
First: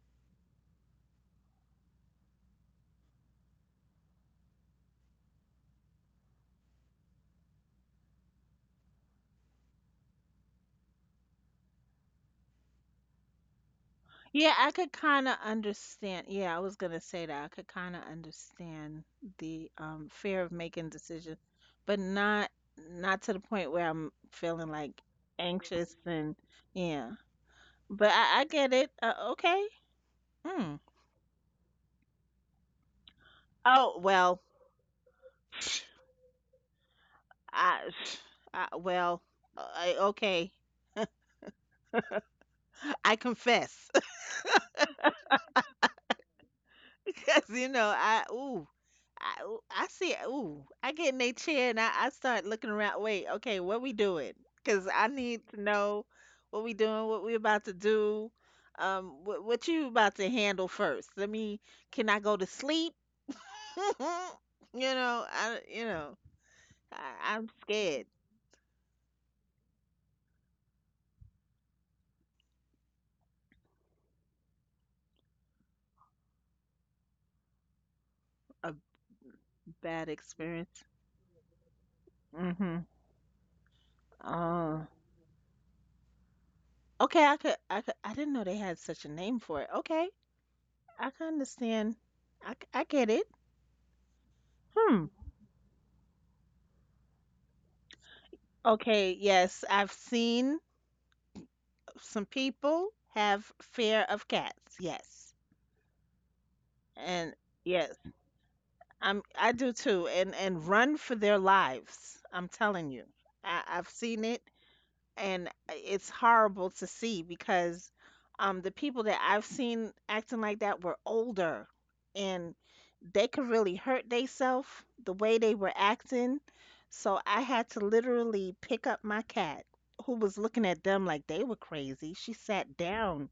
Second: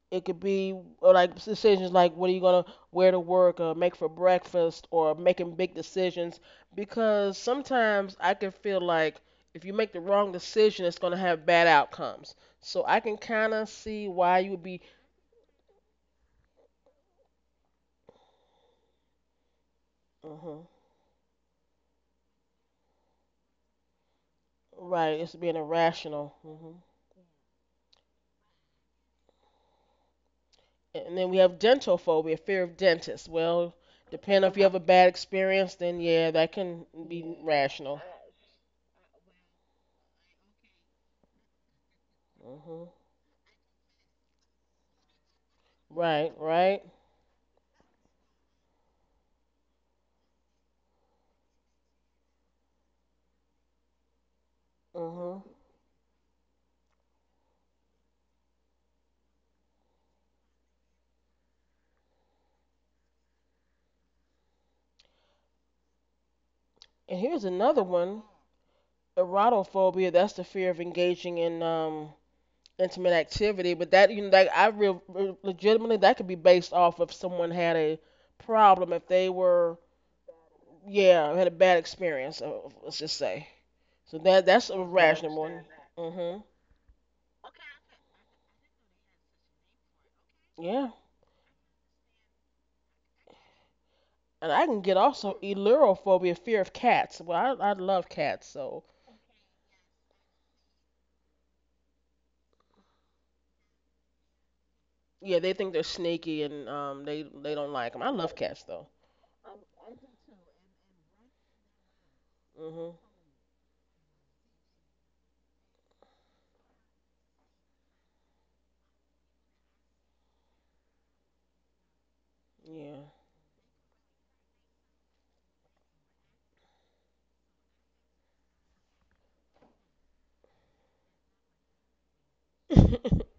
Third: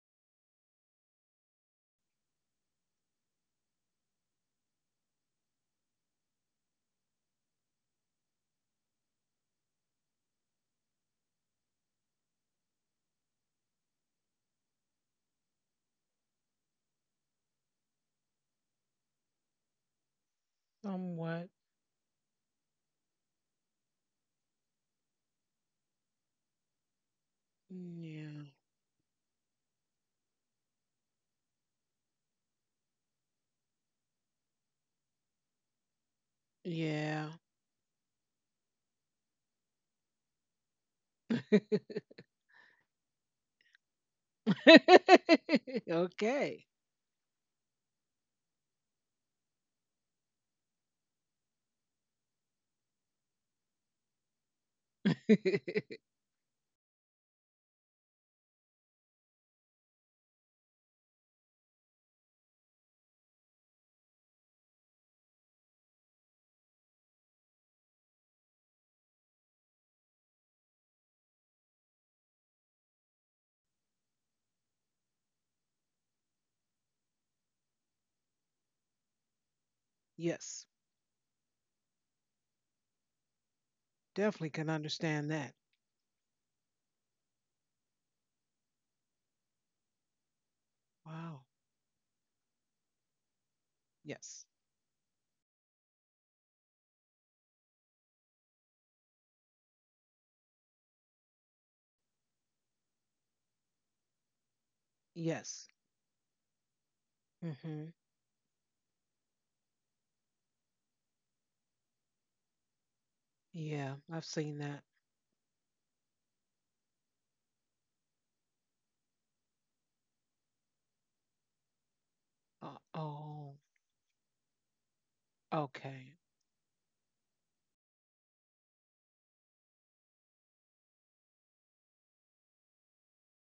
It could be or like decisions like what are you gonna wear to work or make for breakfast or making big decisions because sometimes I can feel like if you make the wrong decision, it's gonna have bad outcomes. So I can kind of see why you
Yeah,
would
I
be
could kind of understand. Yeah, I was gonna say that. I could kind of understand the um fear of
hmm
making decisions,
Somewhat.
but not not to the point where I'm feeling like
right. It's being
anxious, and
irrational. Hmm.
yeah. But I, I
Yeah.
get it. Uh, okay. Mm.
And then we have dental phobia, fear of dentists. Well,
Oh, well.
depending if you have a bad experience,
(sniffs)
then yeah, that can
Yeah.
be
I,
rational.
(sniffs) I well. I, okay.
Hmm.
I confess,
(laughs)
Right,
Okay.
right.
(laughs) because you know I ooh. I, ooh, I see. Ooh, I get in a chair and I, I start looking around. Wait, okay, what we doing? Cause I need
hmm
to
(laughs)
know what we doing, what we about to do, um, what, what you about to handle first. Let me. Can I go to sleep? (laughs) you know, I you know, I,
And here's
I'm
another
scared.
one. Erotophobia, that's the fear of engaging in um intimate activity, but that you know, like I real legitimately that could be based off if someone had a problem if they were
Bad
Yes.
experience.
yeah had a bad experience. uh,
Mm-hmm.
Let's just say so that
Definitely can
that's a
Oh.
understand
rational
that.
one. Mhm.
Okay, I could, I could, I didn't know they had such a name for it. Okay,
Yeah,
I can
Wow.
understand. I, c- I get it.
Yes.
and I can get
Hmm.
also elurophobia, fear of cats. Well, I I love cats, so
Okay, yes, I've seen some people have fear of cats.
yeah,
Yes.
they
Yes.
think they're sneaky and um they
And
they don't
Mm-hmm.
like them.
yes,
I love cats though.
I'm I do too. And and run for their lives. I'm
Mhm.
telling you. I,
Yeah.
I've
I've
seen it,
seen that.
and uh, it's horrible to see, because um the people that I've seen acting like that were older, and
Uh,
Yeah.
they
oh.
could really hurt theyself the way they were
Okay.
acting. So I had to literally pick up my cat, who was looking at them like they were crazy. She sat down,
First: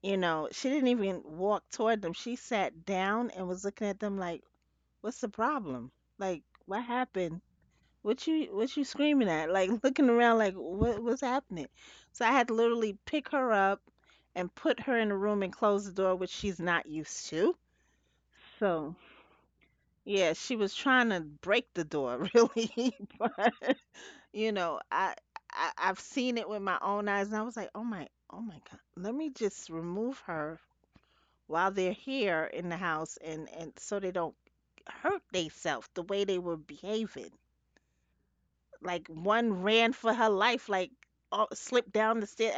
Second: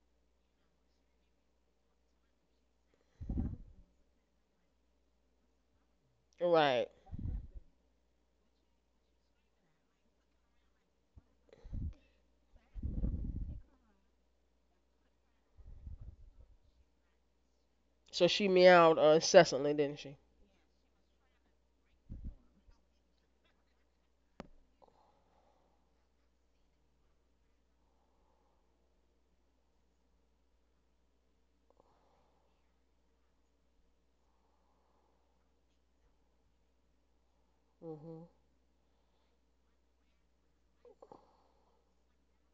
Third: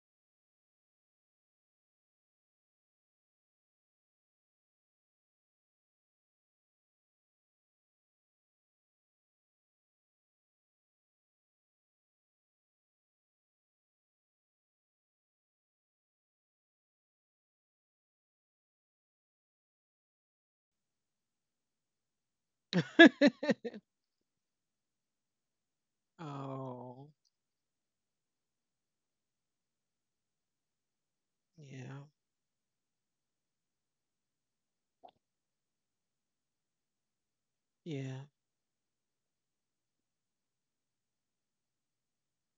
you know, she didn't even walk toward them. She sat down and was looking at them like, "What's the problem? Like, what
(laughs) Right.
happened?" What you what you screaming at? Like, (laughs) looking around like what what's happening? So I had to literally pick her up and put her in the room and close the door, which she's not used to.
So she
So
meowed uh, incessantly, didn't she?
yeah, she was trying to break the door, (laughs) really. But
(laughs)
you know, I, I I've seen it with my own
Oh.
eyes, and I was like, "Oh my, oh my God, let me just remove her while they're
Yeah.
here in the house," and, and so they don't hurt theyself the way they were behaving.
Yeah.
hmm
Like one ran for her life, like, uh, slipped down the stairs.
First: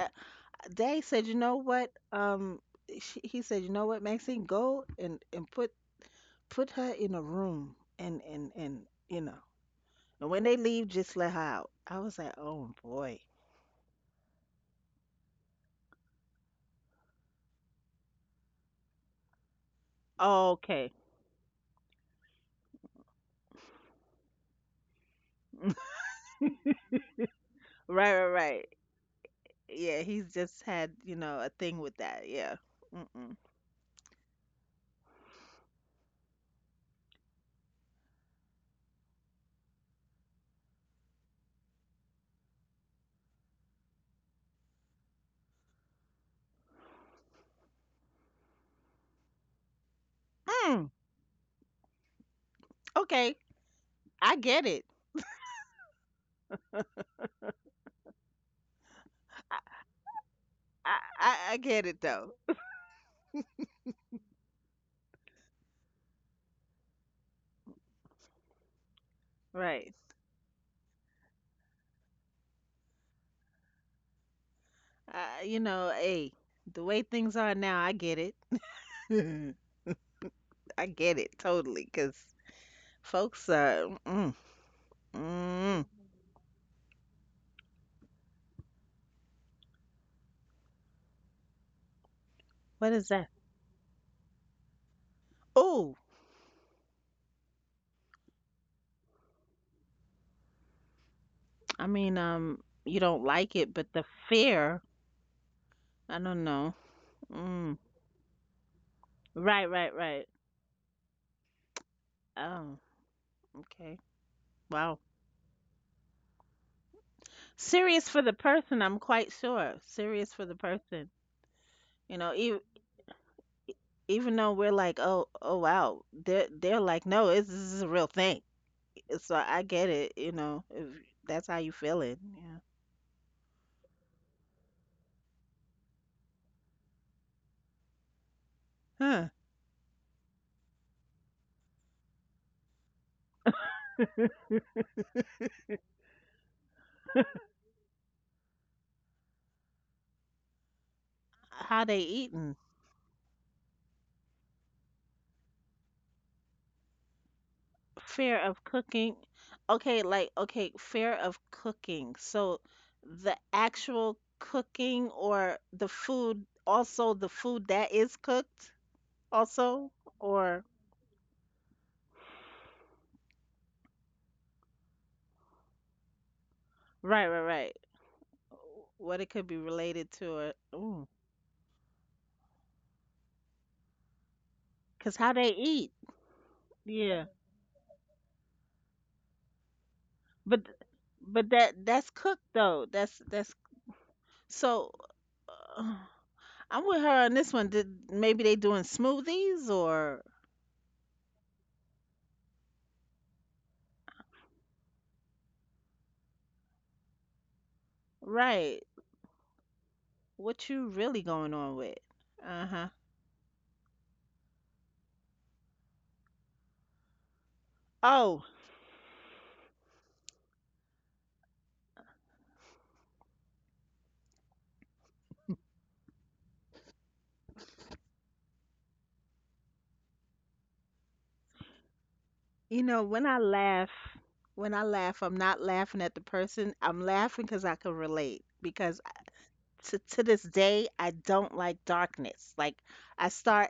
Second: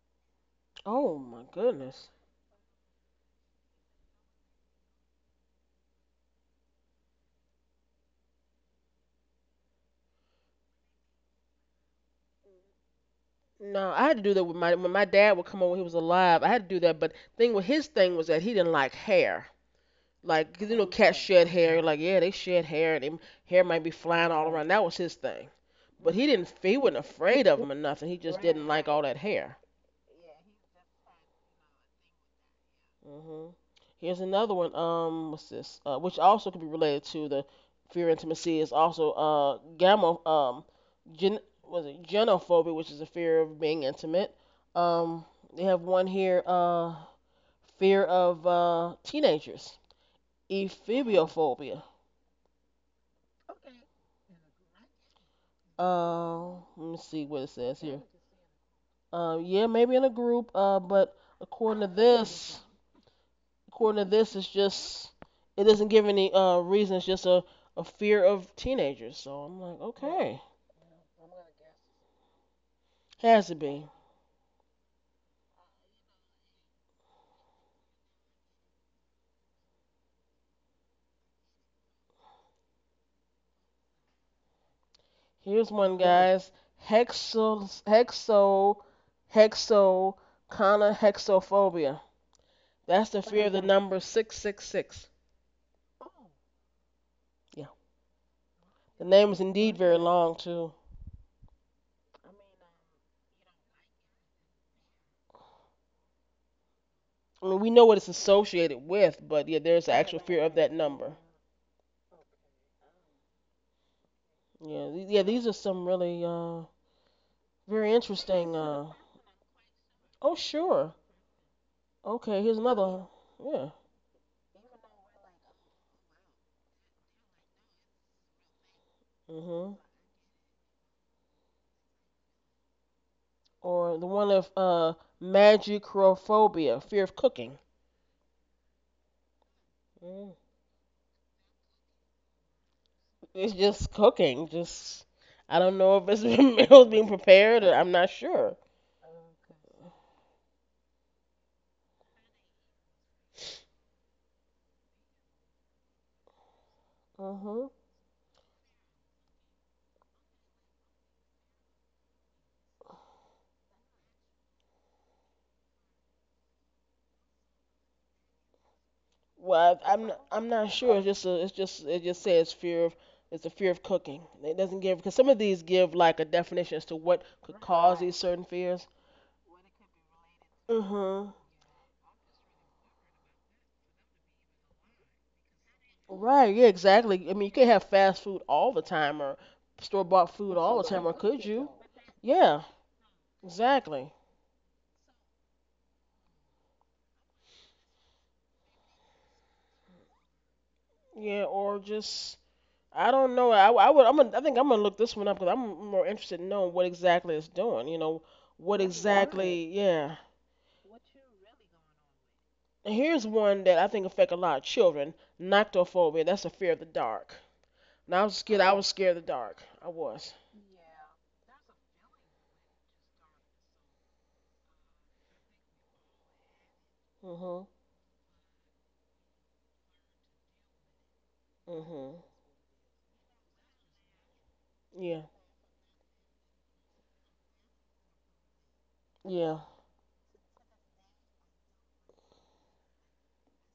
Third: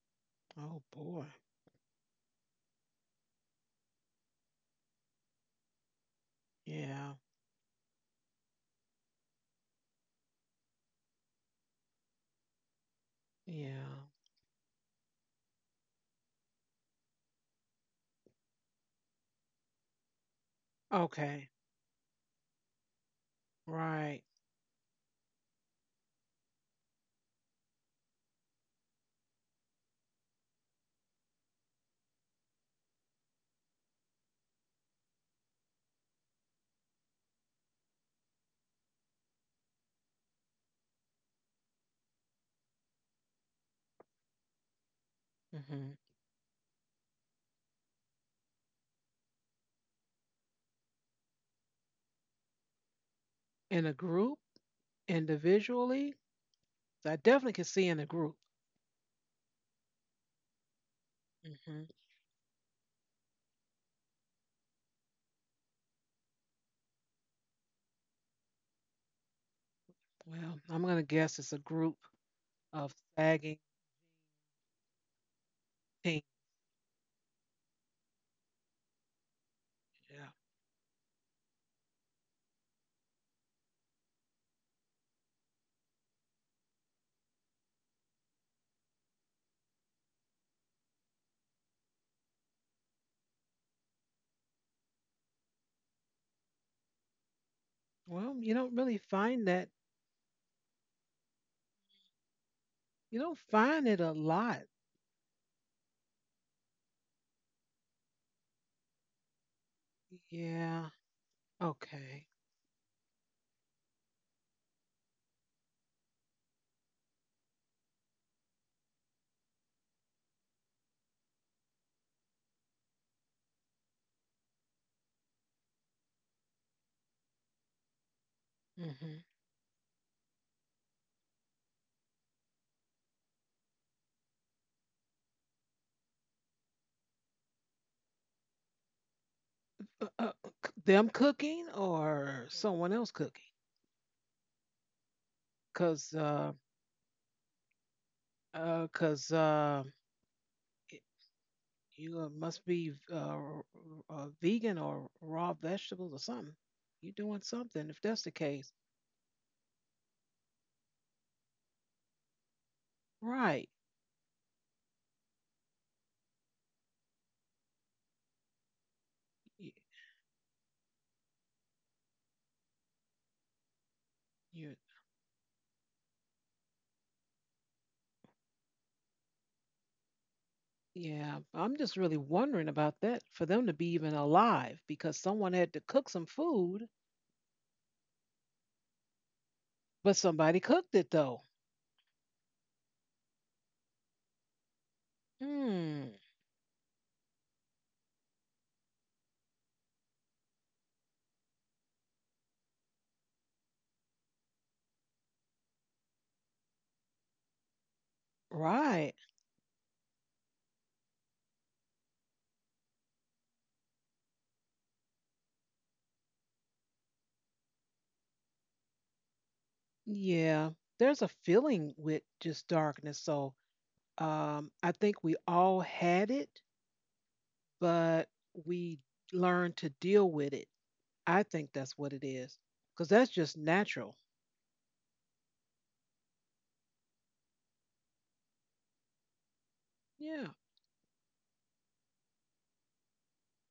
Oh
They
Oh
said,
boy.
"You
my
know what?"
goodness.
Um, she, he said, "You know what, Maxine, go and and put put her
Yeah.
in a room, and and and you know, and when they leave, just let her out." I was like, "Oh boy,
No,
Yeah.
I had to do that with my when my dad would come over when he was alive. I had to do that, but thing with his thing was that he didn't like hair. Like 'cause you know,
okay,
cats shed
Okay.
hair. Like yeah, they shed hair, and them hair might be
Right.
flying all around. That was his thing.
(laughs) right,
But he didn't. He wasn't afraid of (laughs) them or nothing. He
right,
just didn't
right."
like all that hair.
Yeah, he's just had, you know a thing with that. Yeah. Mm-mm.
hmm Here's another one. Um, what's this? Uh, which also could be related to the fear of intimacy is also uh gamma um gen, was it genophobia, which is a fear of being intimate. Um, they have
Mhm.
one here. Uh, fear of uh teenagers.
Mm,
Ephebiophobia.
okay,
In a
I
group,
get it.
individually,
Uh, Let me
I
see what it
definitely can
says
see in a
here.
group.
Uh,
I,
yeah, maybe in a group. Uh,
I
but
I I get
Mhm.
according to
it though.
this. According to this, it's just it doesn't give any uh reason. It's just a a fear of teenagers. So I'm like,
Right.
okay,
Well, I'm gonna guess it's a group of
has to
sagging
be.
Uh, you know,
pink.
hey, the way things are now, I get it. (laughs)
Yeah.
I get it totally, 'cause folks are. Mm,
Here's
mm,
one, guys. Hexo hexo hexo kana hexophobia.
what is
That's the
that?
fear of the number six six six.
Oh,
Yeah,
Well, you don't
the
really
name is
find that.
indeed very long too.
I mean, um, you
You
don't
don't
like it,
find
but
it
the
a lot.
fear. I don't know.
I mean, we
Mm,
know what it's associated with, but yeah,
right,
there's the
right,
actual
right.
fear of that
Yeah.
number.
Okay.
Oh, okay.
Yeah,
Wow.
yeah, these are some really uh very
Serious for the
interesting.
person,
Uh,
I'm quite sure.
oh
Serious for the
sure.
person. You know,
Okay, here's
e
another. Yeah.
even though we're like, "Oh, oh, wow." They're they're like, "No, it's, this is a real thing."
Mhm.
So I
Mhm.
get it, you know, if that's how you feeling. Yeah.
Or the one of uh magicrophobia, fear of cooking.
Huh.
Uh,
Mm.
uh, c- them cooking or someone else
It's
cooking?
just cooking. Just I don't know if
Cause
it's
uh,
meals (laughs) being prepared. Or I'm not sure.
uh, cause uh,
How they
You uh,
eating?
must be uh, r- r- uh, vegan or raw vegetables or something. You're doing
Mhm.
something if that's the
Fear of
case.
cooking. Okay, like, okay, fear of cooking. So the
Right.
actual cooking or the food, also the food that is cooked,
You,
Well, I-
also,
I'm I'm not
or
sure. It's just a, it's just it just says fear of it's a fear of cooking. It
you,
doesn't give because some of these give like a definition as to what
right, right,
could
right.
cause these certain fears.
What it could be related to, or ooh.
Mhm.
yeah, I'm just really wondering about that for them to be even alive because
'Cause how they
someone had to
eat.
cook some
Right, yeah,
food,
exactly. I
Yeah.
mean, you can't have fast food all the time or
but
store-bought food
somebody
But
all the
cooked
time, or
it
could
though.
but
you?
that that's cooked
Yeah,
though. That's that's
exactly.
so.
Hmm.
(sighs) I'm with her on this one. Did maybe they doing smoothies, or
Yeah, or just I don't know. I, I would I'm gonna, I think I'm gonna look this one up because I'm more interested in knowing what exactly it's doing. You know, what, right,
right?
Right.
exactly? Yeah.
What you really going on with? Uh huh.
And here's one that I think affect a lot of children. Noctophobia. That's a fear of the dark. Now I was
Oh,
scared. I was scared of the dark. I was.
Yeah. There's a feeling with just darkness. So um, I think we all had it,
Mhm.
but we learn to deal with it. I think that's what
Mhm.
it is,
you know
because
when
that's
I
just
laugh,
natural.
when I
Yeah.
laugh, I'm not laughing at the person. I'm laughing because I can relate. Because
Yeah.
to to this
Yeah.
day, I don't like darkness. Like, I start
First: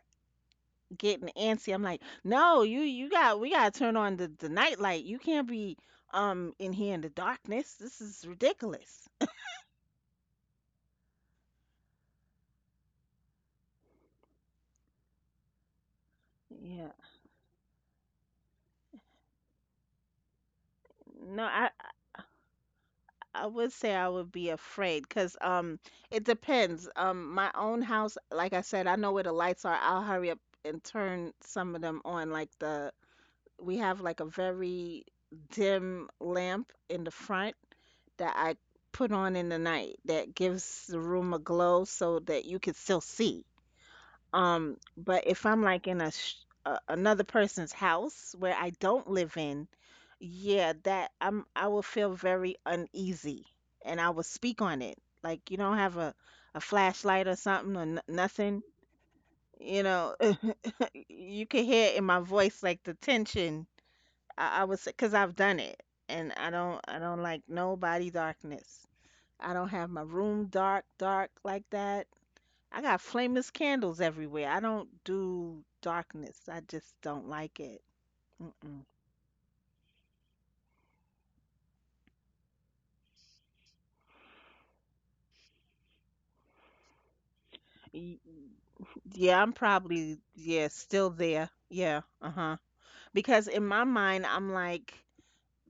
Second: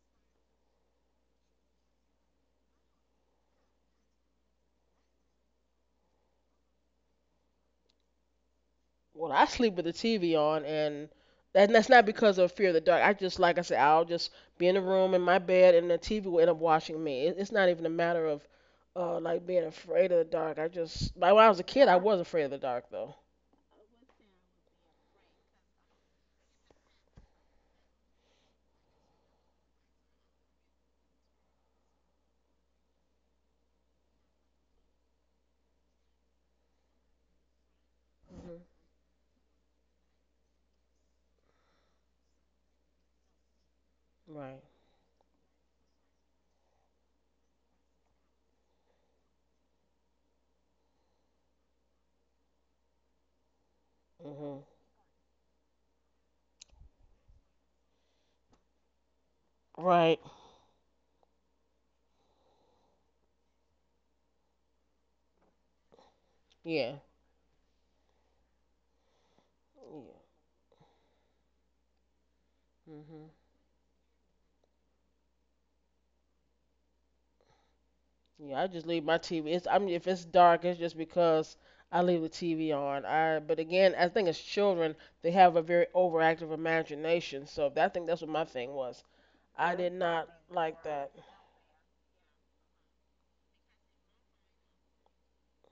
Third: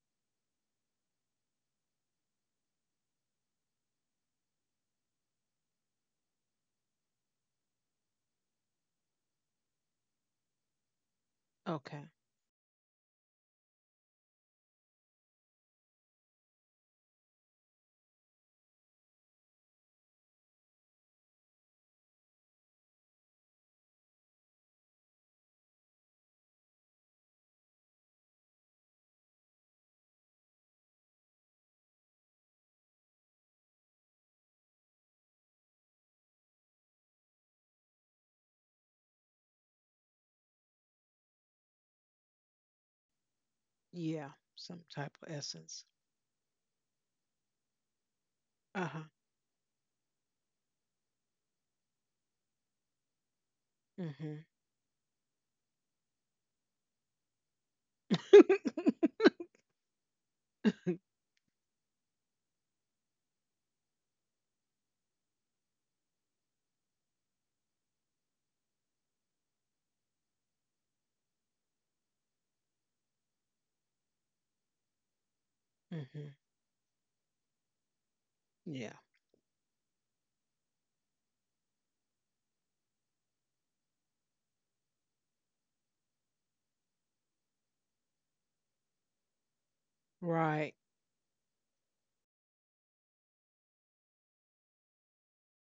getting antsy. I'm like, no, you you got we gotta turn on the the night light. You can't be um in here in the darkness. This is ridiculous.
Well, I sleep with the T V on, and and that's not
Okay.
because of fear of the dark. I just, like I said, I'll just be in the room in my bed, and the T V will end up
Yeah.
watching me. It, it's not even a matter of uh, like being afraid of the dark. I just, like when
No,
I was a
I,
kid, I was afraid of the dark, though.
I would say I would be afraid, because um it depends. Um my own house, like I said, I know where the lights are. I'll hurry up and turn some of them on. Like, the we have like a very dim lamp in the front that I
Hmm.
put on in the night that gives the room a glow so that you can still see.
Yeah.
Right.
Um,
Some type
but
of
if I'm like
essence.
in a, sh- a another person's house where I
Uh huh.
don't live in, yeah, that I'm I will feel very uneasy, and I will
Mhm.
Hmm.
speak on it. Like, you don't have a a flashlight or something, or n nothing,
(laughs)
you know,
Right.
(laughs) you can hear in my voice like the tension. I, I was, because I've done it, and I don't
Yeah.
I don't like nobody darkness. I don't have my
Yeah.
room dark dark like that. I got
Hmm.
flameless candles everywhere. I don't do
Mhm.
darkness. I just don't like it.
Yeah. I
Mm-mm.
just
Yeah.
leave my T V. It's, I mean, if it's dark, it's just because I leave the T V on. I. But again, I think as children, they have a very overactive imagination. So that, I think
Y-
that's what my thing was.
Yeah, I'm
I did
probably,
not
yeah,
Right.
like
still
that.
there. Yeah, uh-huh. Because in my mind, I'm like,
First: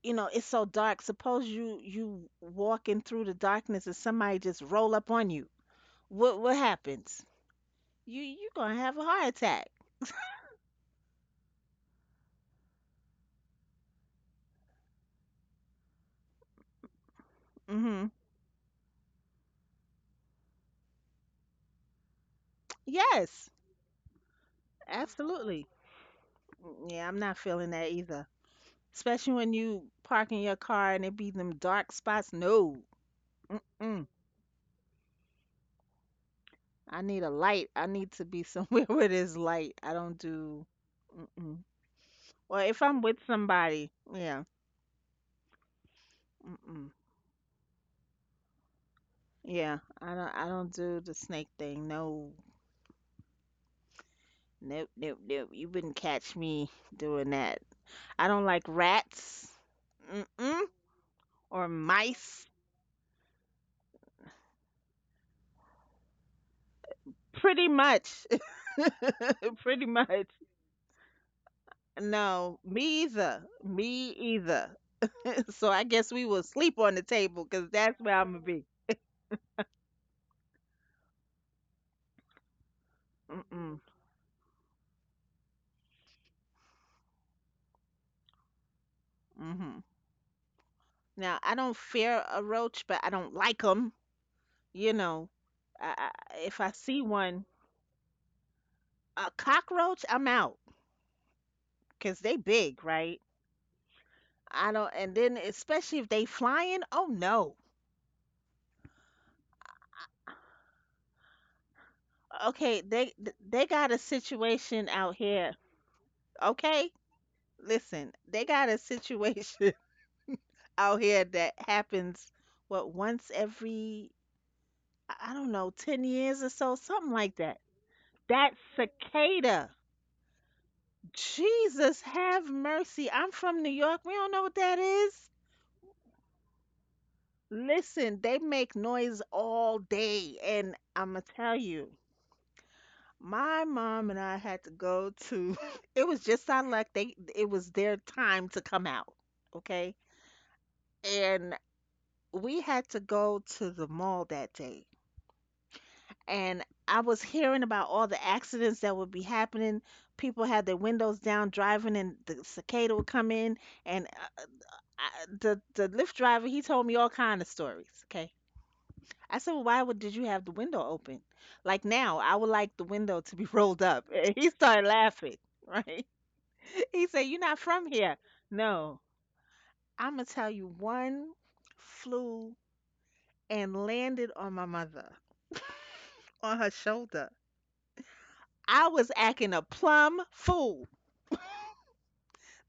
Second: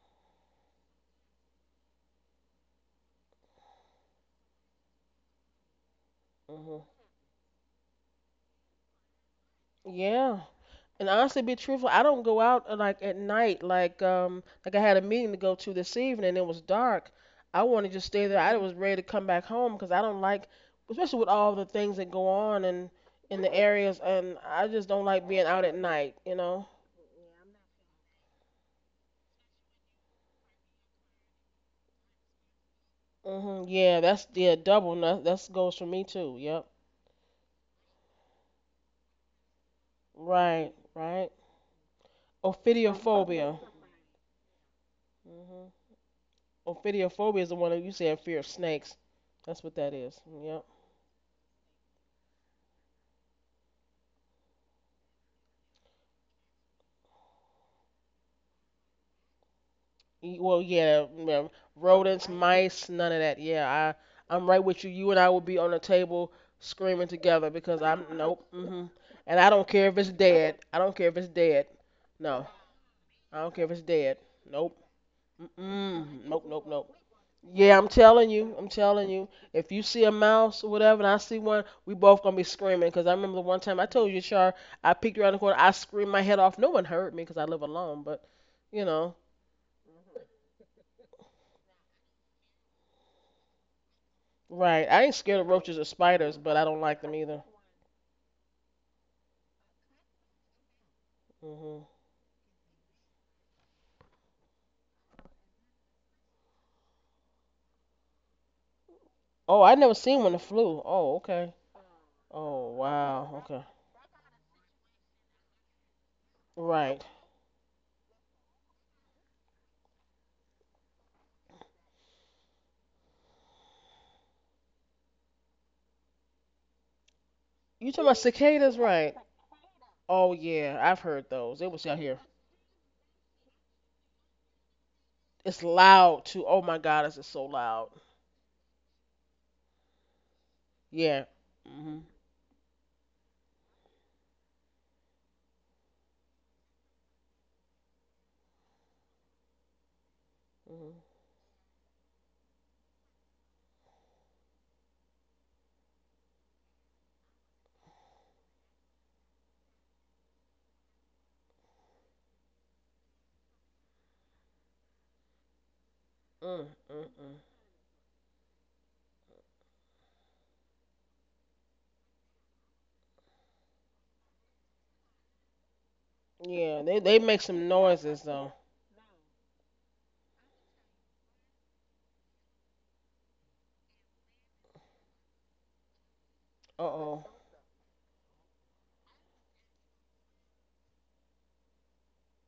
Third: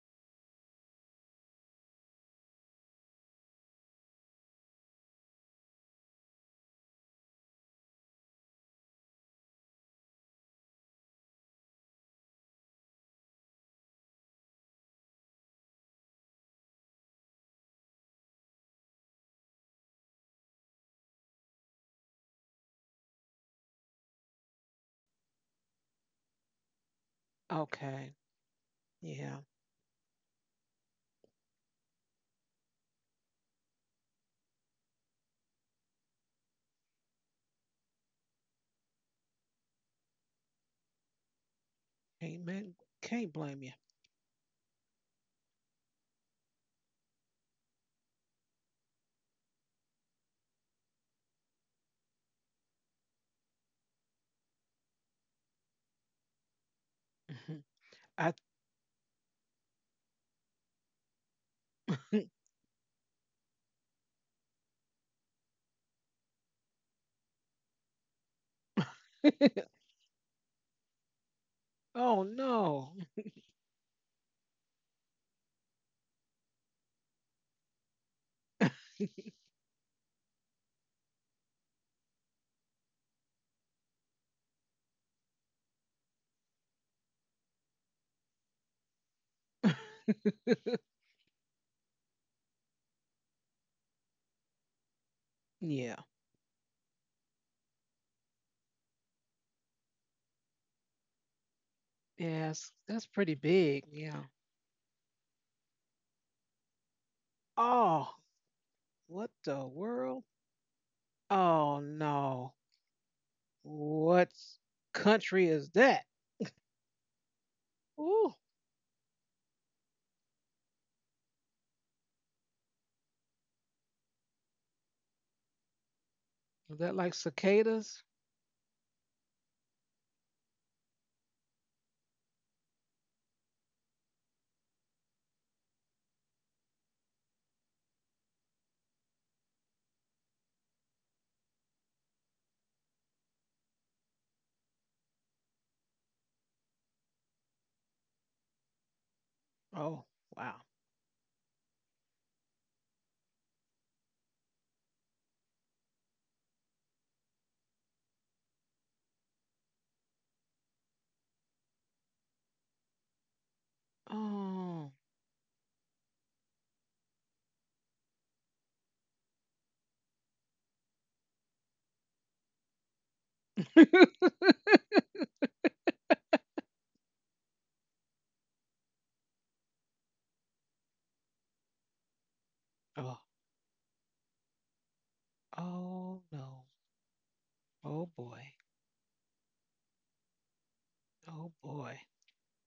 you know, it's so dark. Suppose you you walking through the darkness and somebody just roll up on you. What what
Hmm.
happens? You you gonna have a heart attack.
Yeah. And honestly, be truthful, I don't go out uh, like at night. Like um, like I had a meeting to go to this evening, and it was dark. I want to
Mm-hmm.
just stay there. I, mhm, was ready to come back home because I don't like, especially with all the things that go on and in
Yes,
the areas, and I just don't like being out
absolutely.
at night. You know.
Mm, yeah, I'm not feeling that
Okay.
either. Especially
Yeah.
when you park in your car and it be them dark spots. No,
Hmm. Yeah,
mm-mm.
that's yeah double. That that's goes for me too. Yep.
I need a light. I need to be somewhere (laughs) where there's light. I don't do.
Right. Right.
Mm-mm.
Can't
Or
man,
if I'm with
can't
Ophidiophobia.
blame you.
somebody, yeah,
hmm
mm-mm,
Ophidiophobia is the one that you said fear of snakes. That's what
yeah.
that
I
is.
don't. I
Yep.
don't do the snake thing. No, nope, nope, nope. You wouldn't catch me doing that.
Mhm.
I
I.
don't like rats.
E- Well,
Mm-mm.
yeah, yeah,
Or
rodents,
mice.
mice, none of that. Yeah, I, I'm right with you. You and I will be on the table screaming together
Pretty
because I'm
much.
nope. hmm And I
(laughs)
don't
(laughs)
Pretty
care if it's
much.
dead. I don't care if it's dead.
Oh
No,
No,
no.
me
I
either.
don't care if it's
Me
dead.
either.
Nope.
So I guess
Mm-mm.
we will
Nope. Nope.
sleep
Nope.
on the table, because
Yeah, I'm
that's where
telling
I'm gonna
you,
be.
I'm telling you. If you see a mouse or whatever, and I see one, we both gonna be screaming. Cause I remember the one time
Mm-mm.
I told you, Char, I peeked around the corner, I screamed my head off. No one heard me, cause I live alone. But you know,
Mm-hmm.
(laughs)
Now, I don't fear a roach, but I don't like them. You
right? I ain't
know,
scared of roaches or
I,
Yeah.
I,
spiders,
if
but
I
I don't
see
like them
one,
either.
a cockroach, I'm out,
hmm
because they
Yes.
big,
That's
right?
pretty big. Yeah.
I don't, and then especially if they flying. Oh no.
Oh, what the
Oh, I never
world?
seen one that flew. Oh, okay.
Oh no.
Okay,
Oh,
they
wow.
they
Okay.
got a
What
situation out here.
country is that?
Okay,
Right.
listen,
Ooh,
they got a situation (laughs) out here that happens, what, once every, I I don't know, ten years or so,
is that
something
like
like that.
You
cicadas?
talking about
That
cicadas, right?
cicada.
Oh yeah, I've heard those. It was
Jesus,
out here.
have mercy. I'm from New York. We don't know what that is.
It's loud too. Oh my God, is it so loud?
Listen, they make noise all day. And I'm going
Yeah.
to tell you,
Mhm.
my mom and I had to go to, (laughs) it was just our luck. They, it was their time to come out. Okay.
Oh, wow.
Mhm.
And we had to go to the mall that day, and I was hearing about all the accidents that would be happening. People had their windows down driving, and the cicada would come in. And, uh,
Oh.
I, the the Lyft driver, he
Mm,
told me all
mm,
kind of
mm.
stories. Okay, I said, well, why would did you have the window open? Like, now, I would like the window to be rolled up. (laughs)
(laughs)
And he started laughing. Right? (laughs)
Yeah,
He
they
said,
they
"You're
make
not
some
from here."
noises though.
No, I'm gonna tell you, one flew
Oh,
and landed on my mother,
oh
on her
no.
Uh
shoulder.
oh.
Oh boy.
I was acting a plum fool.
Oh boy.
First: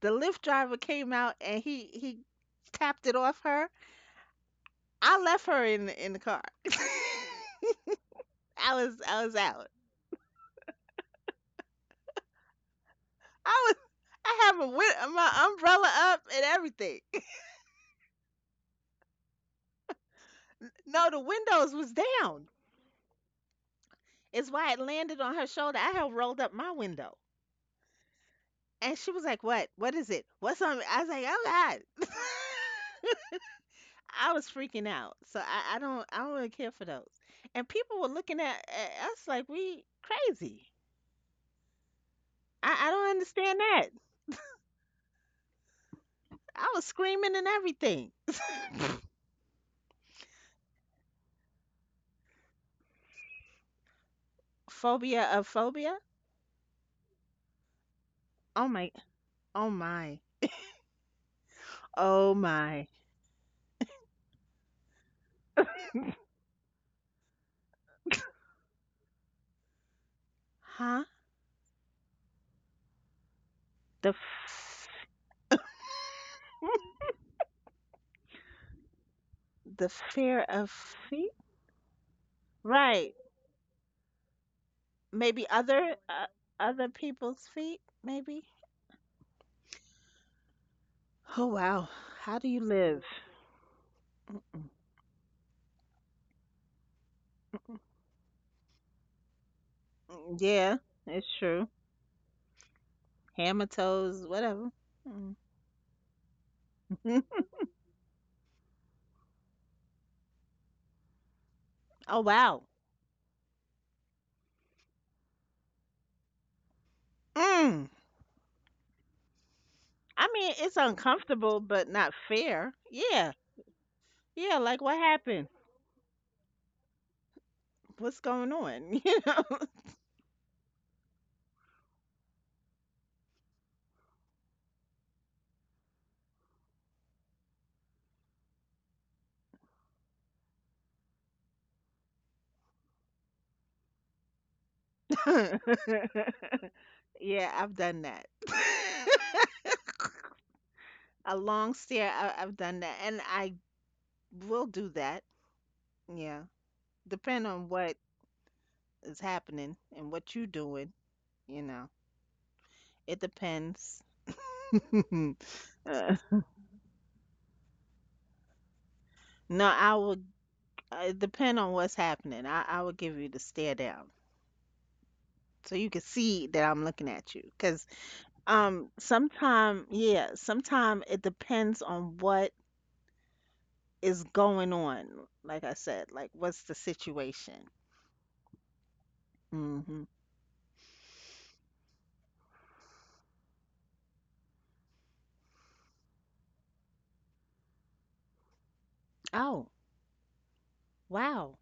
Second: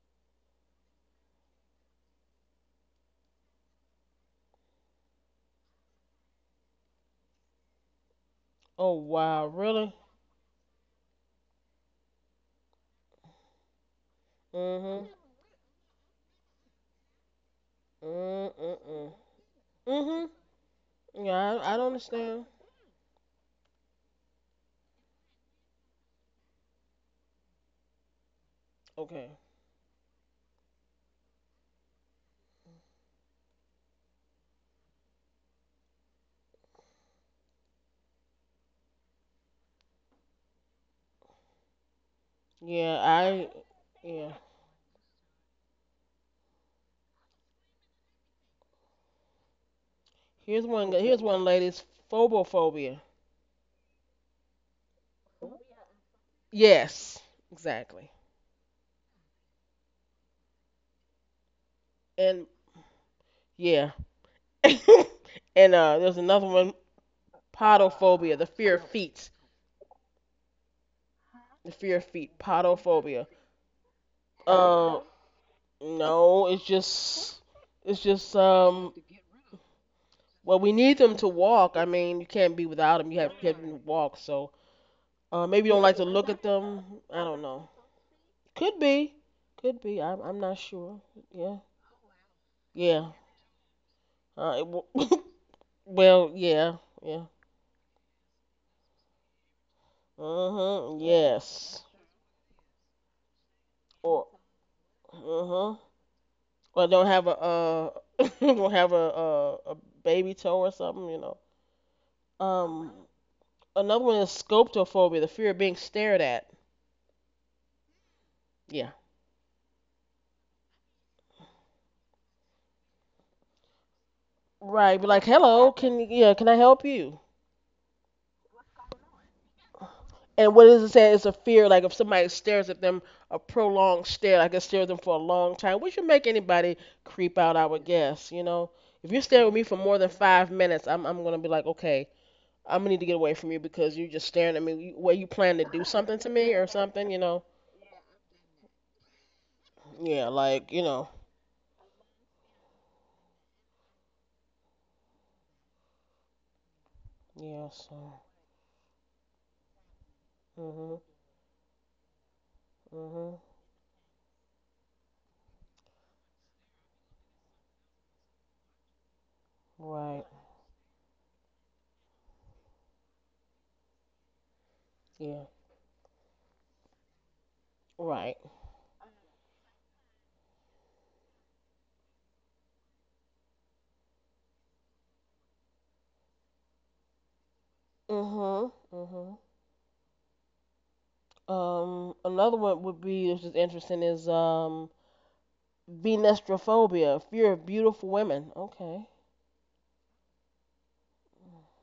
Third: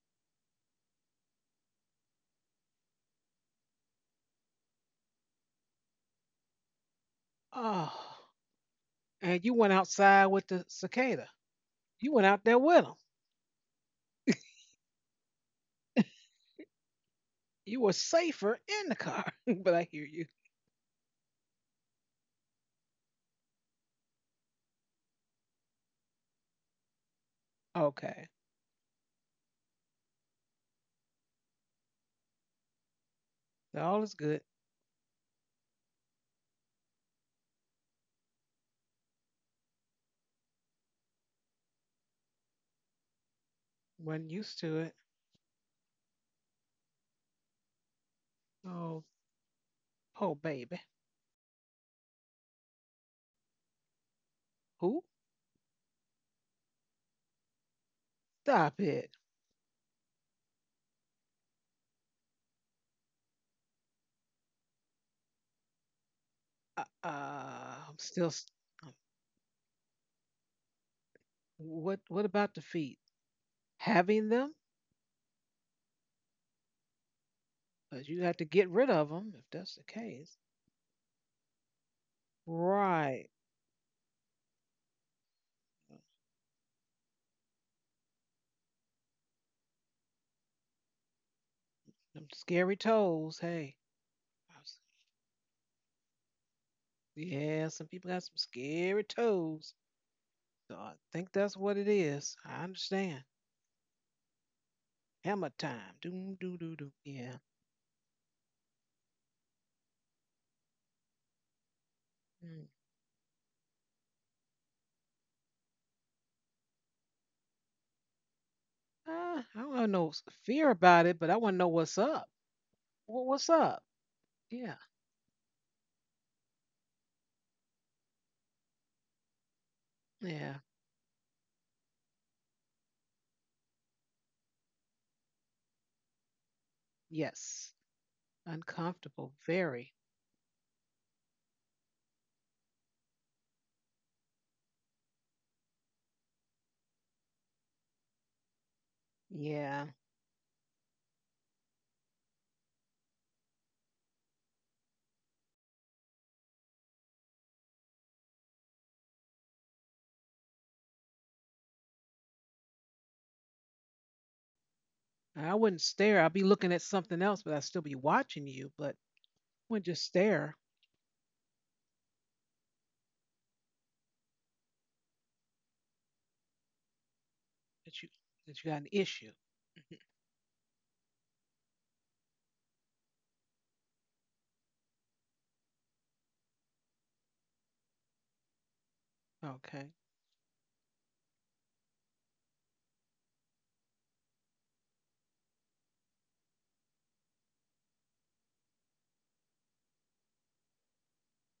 The Lyft driver came out, and he he tapped it off her. I left her in the- in the car. (laughs)
Oh.
I
Oh
was I was
And
wow,
you
out.
went
really?
outside with the cicada. You went out there with them.
I was I have a
Mhm.
win- My umbrella up
(laughs)
and everything. (laughs)
You were
Mm,
safer
mm,
in the
mm.
car, (laughs) but I hear you.
Mhm.
No, the
Yeah,
windows
I, I don't
was down.
understand.
It's why it landed on her shoulder. I had rolled up my window,
Okay.
and she was
Okay.
like, "What? What is it? What's on?" I was like, "Oh God." (laughs)
All is
I
good.
was freaking out. So I, I don't I don't really care for those. And people were looking at, at us like we crazy. I, I
Yeah,
don't understand
I.
that.
Wasn't
Yeah.
used to it.
I was screaming and everything.
Oh, oh baby.
Here's one. Here's one lady's phobophobia.
Who?
Phobia of phobia?
Yes, exactly.
Oh
Stop
my,
it.
oh my, oh
And
my. (laughs)
yeah. (laughs) And uh, there's another
Uh,
one.
uh, I'm still.
Podophobia, the fear of feet.
Huh?
The
What
fear of
What
feet.
about the feet?
Podophobia.
The
Having them,
f-
Uh, no, it's just.
because
It's
you have to
just
get rid
um
of them if that's the
the
case.
fear
Well,
of
we need them to
feet?
walk. I mean, you can't be without them.
Right.
You
Right.
have you have to walk. So uh,
Maybe
maybe you don't like
other
to look
uh,
at
other
them. I don't
people's
know.
feet, maybe?
Could be, could be. I'm I'm not sure.
Oh,
Yeah,
wow.
Them
How do you
scary
yeah.
live?
toes. Hey.
Uh,
I
it
Mm,
was-
w- (laughs) well, yeah, yeah.
Yeah, some people got some scary toes.
Uh
So
yeah,
huh.
I
it's
think that's
true.
what
Yes.
it is. I understand.
Hammer toes,
Or
whatever. Mm.
Hammer
Uh huh.
time. Doom, doo, doo, doo.
Or don't
Yeah.
have a uh (laughs) don't have a, a a baby toe or something. You know.
(laughs) Oh, wow.
Mm.
Um. Another one is sculptophobia, the fear of being stared at.
Mm.
Yeah.
Uh, I don't have no s-
I mean,
fear
it's
about it, but I want to
uncomfortable,
know
but
what's
not
up.
fair.
Wha-
Yeah,
what's up?
yeah.
Yeah.
Like,
Right.
what
But like,
happened?
hello. Can yeah? Can I help you?
What's going on? (laughs)
And what
Yeah.
is it saying? It's a fear, like if somebody stares at them, a prolonged stare, like I stare at them for a long time, which would make anybody creep out, I would
Yes.
guess, you know? If you're
Uncomfortable.
staring at me for more than
Very.
five minutes, I'm, I'm going to be like, okay, I'm going to need to get away from you because you're just staring at me. You- What, you plan to
You
do something
know?
to me
(laughs)
or something, you know?
Yeah, I've done that. (laughs)
Yeah.
Yeah, like, you know.
A long stare, I, I've done that. And I will do that. Yeah. Depend
Yeah,
on what
so.
is happening and what you
Hmm.
doing, you know. It
Hmm.
depends. (laughs)
I wouldn't
Uh,
stare. I'd be looking at something else, but I'd still be watching you, but I
no,
wouldn't
I
Right.
just
will.
stare,
Uh, it depend on what's happening. I, I will give you the stare down
Yeah.
so you can see that I'm looking at you. Cause,
that you
Right.
that you got an
um,
issue. (laughs)
sometime, yeah, sometime it depends on what is going on? Like I said, like, what's the situation?
Hmm. Hmm.
Okay.
Hmm.
Um, another one would be, which is interesting, is, um, Venestrophobia, fear of beautiful women. Okay.
Oh, wow.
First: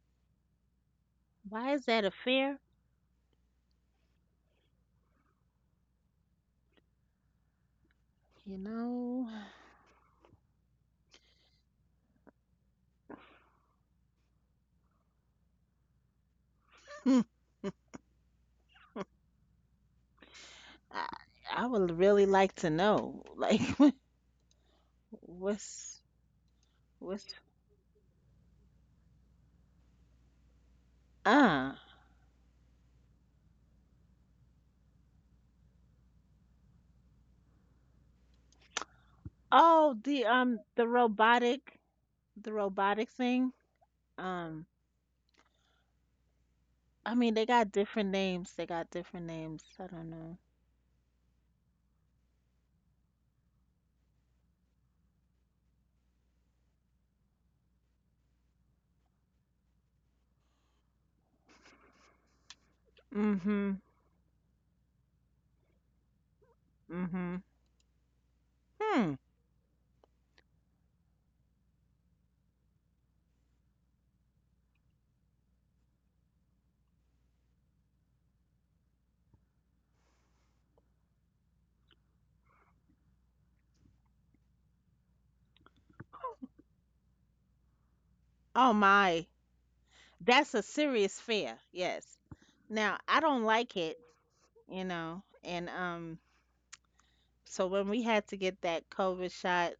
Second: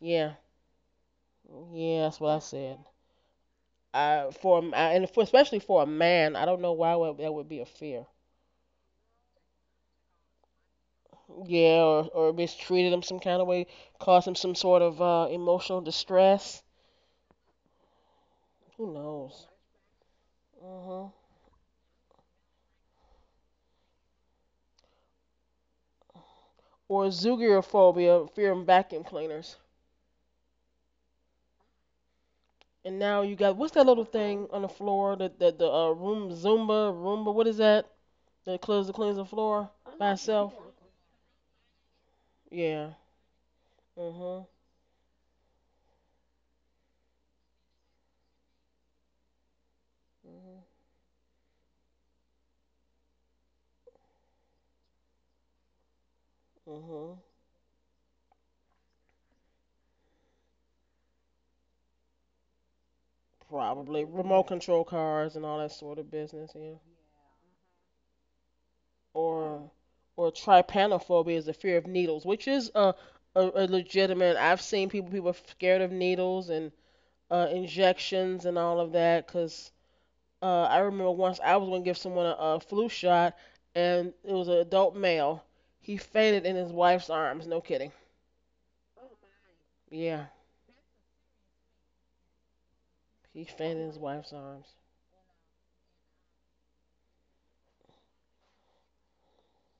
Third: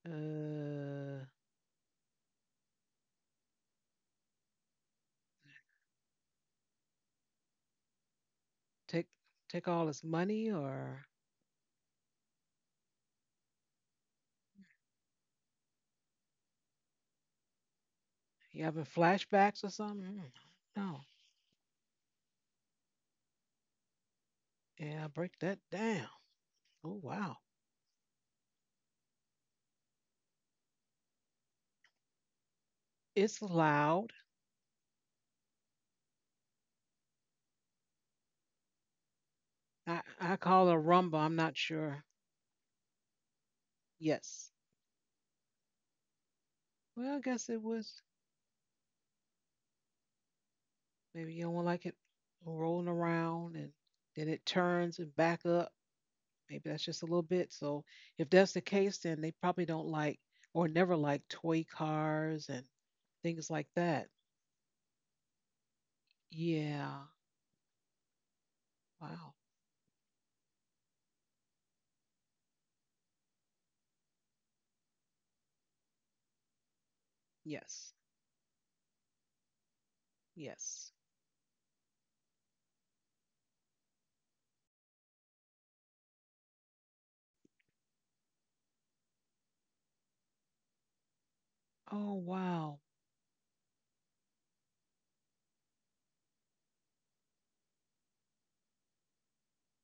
Yeah.
Uh,
Why is that
Yeah,
a
that's what I
fair?
said. I, for a m- I- And for, especially for a man, I don't know why would, that would be a fear.
You
take
know,
take all his money, or
Yeah, or or mistreated him some kind of way, caused him some sort of uh, emotional distress.
(sighs) hmm,
you having
Who knows?
flashbacks or something? Mm, no.
I,
Uh-huh.
I would really like to know. Like, (laughs)
Yeah, break that
what's
down. Oh
Or
what's
wow,
zoogoraphobia, fear of vacuum cleaners.
uh
And now you
it's
got what's that little
loud.
thing on the floor? That the the uh, room Zumba Roomba. What is that? That cleans the cleans the floor
oh,
I
by
the
I
itself.
um
call it a
the
rumba. I'm not
robotic
sure.
the
Yeah.
robotic thing.
Uh huh.
Yes.
Um,
Well,
I
I
mean
guess
they
it
got
was.
different names. They got different names. I don't know.
Mm-hmm.
Maybe you don't like it rolling around, and then it turns and back up. Maybe that's just a
Mm-hmm.
little bit. So if that's the case, then they probably don't like or never like toy cars and things like
Mm-hmm.
Probably
that.
remote control cars and all that sort of business, yeah.
Yeah.
Mm-hmm. Hmm.
Wow.
Or or trypanophobia is the fear of needles, which is a a, a legitimate. I've seen people people are scared of needles and uh,
Yes.
injections and all of that. Cause uh, I
Yes.
remember once I was gonna give someone a, a flu shot, and it was an adult male. He fainted in his wife's arms. No kidding.
Oh my.
Yeah,
That's a serious fear.
Oh,
Yes.
wow.
Now, I
he
don't like
fainted in
it,
his wife's arms.
you know, and um so when we had to get that COVID shot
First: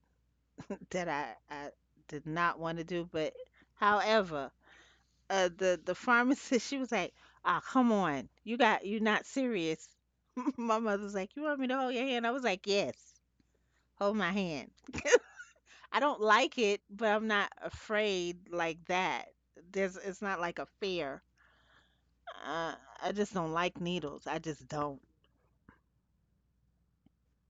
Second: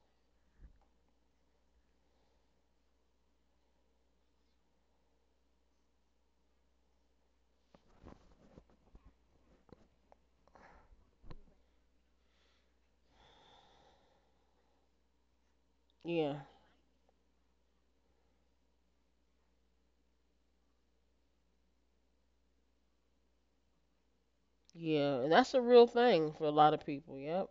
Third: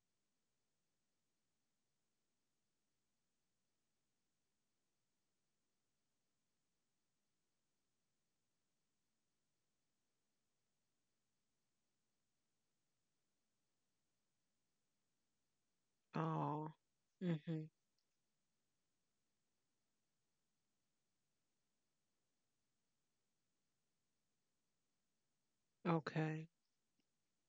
that I I did not want to do, but however, uh the the pharmacist (laughs) she was like, "Ah, come on. You got you not serious." (laughs) My mother was like, "You want me to hold your hand?" I was like, "Yes. Hold my hand." I don't
Yeah.
like
Oh.
it, but I'm not
Mhm.
afraid like that. There's It's not like a fear. Uh, I just don't like needles. I just don't.
Yeah, and that's a real thing for
Okay.
a lot of people. Yep.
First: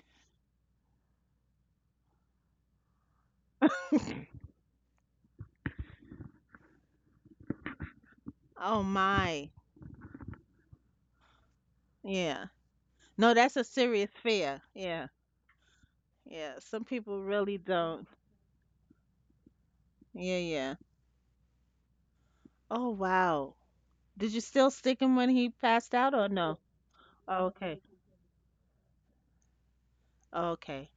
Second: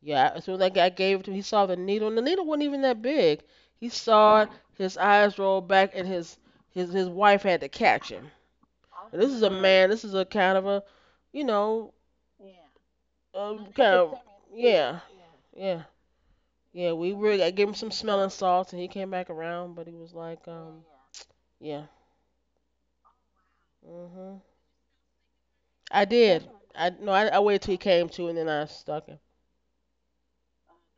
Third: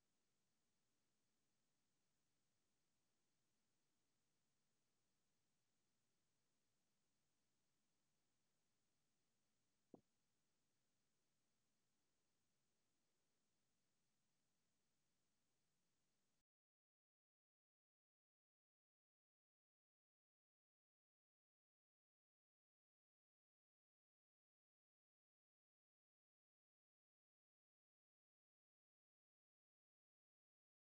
Yeah, as soon as that guy gave it to him, he saw the needle, and the needle wasn't even that big. He saw it, his eyes rolled back, and his his his wife had to catch him.
Oh
And this is a
my.
man. This is a kind of a, you know,
Yeah. No, that's a
um, kind
serious
of
fear.
yeah,
Yeah.
yeah,
Yeah. Some
yeah. We
people
really I
really
gave him some
don't.
smelling salts, and he came back around, but he was
Yeah,
like,
yeah.
um, yeah.
Oh wow. Did you
Mhm.
still stick him when he passed
I
out or
did.
no?
I no, I, I
Oh,
waited till he
okay.
came to, and then I stuck him.
Oh, okay.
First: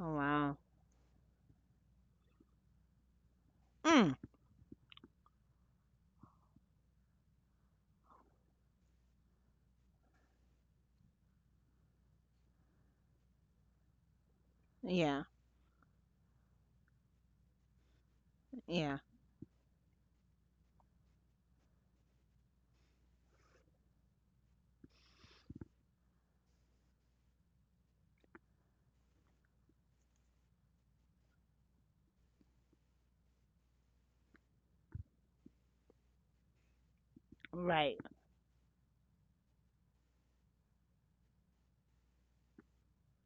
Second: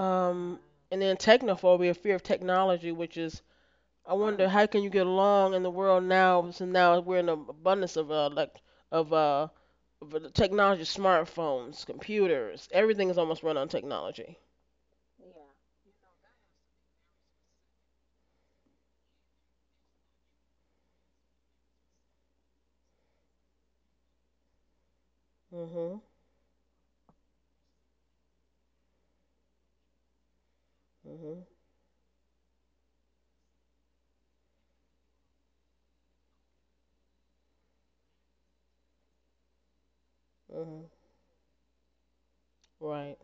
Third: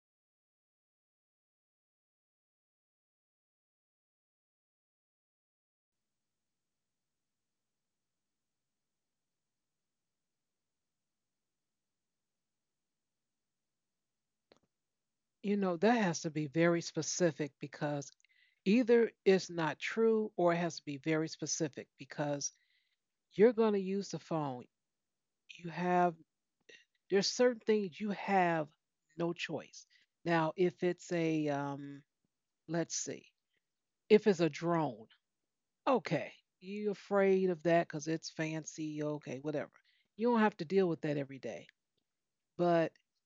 Oh wow.
and then technophobia, fear of technology, which is I
Mm.
wonder how can you get along in the world now since now we're in an abundance of uh, like of uh of the technology, smartphones, computers, everything is almost run on technology.
Yeah.
You know, that has to be very specific because
Yeah.
either it's not true or it has to be very specific because you're going to use the phone. You
Mhm.
have there's certain things you have no choice. Now, if it's
Mhm.
a um let's see. If it's a drone, okay, you afraid of that
Right.
because it's fancy. Okay, whatever. You don't have to deal
Mhm.
with that every day. But
Right.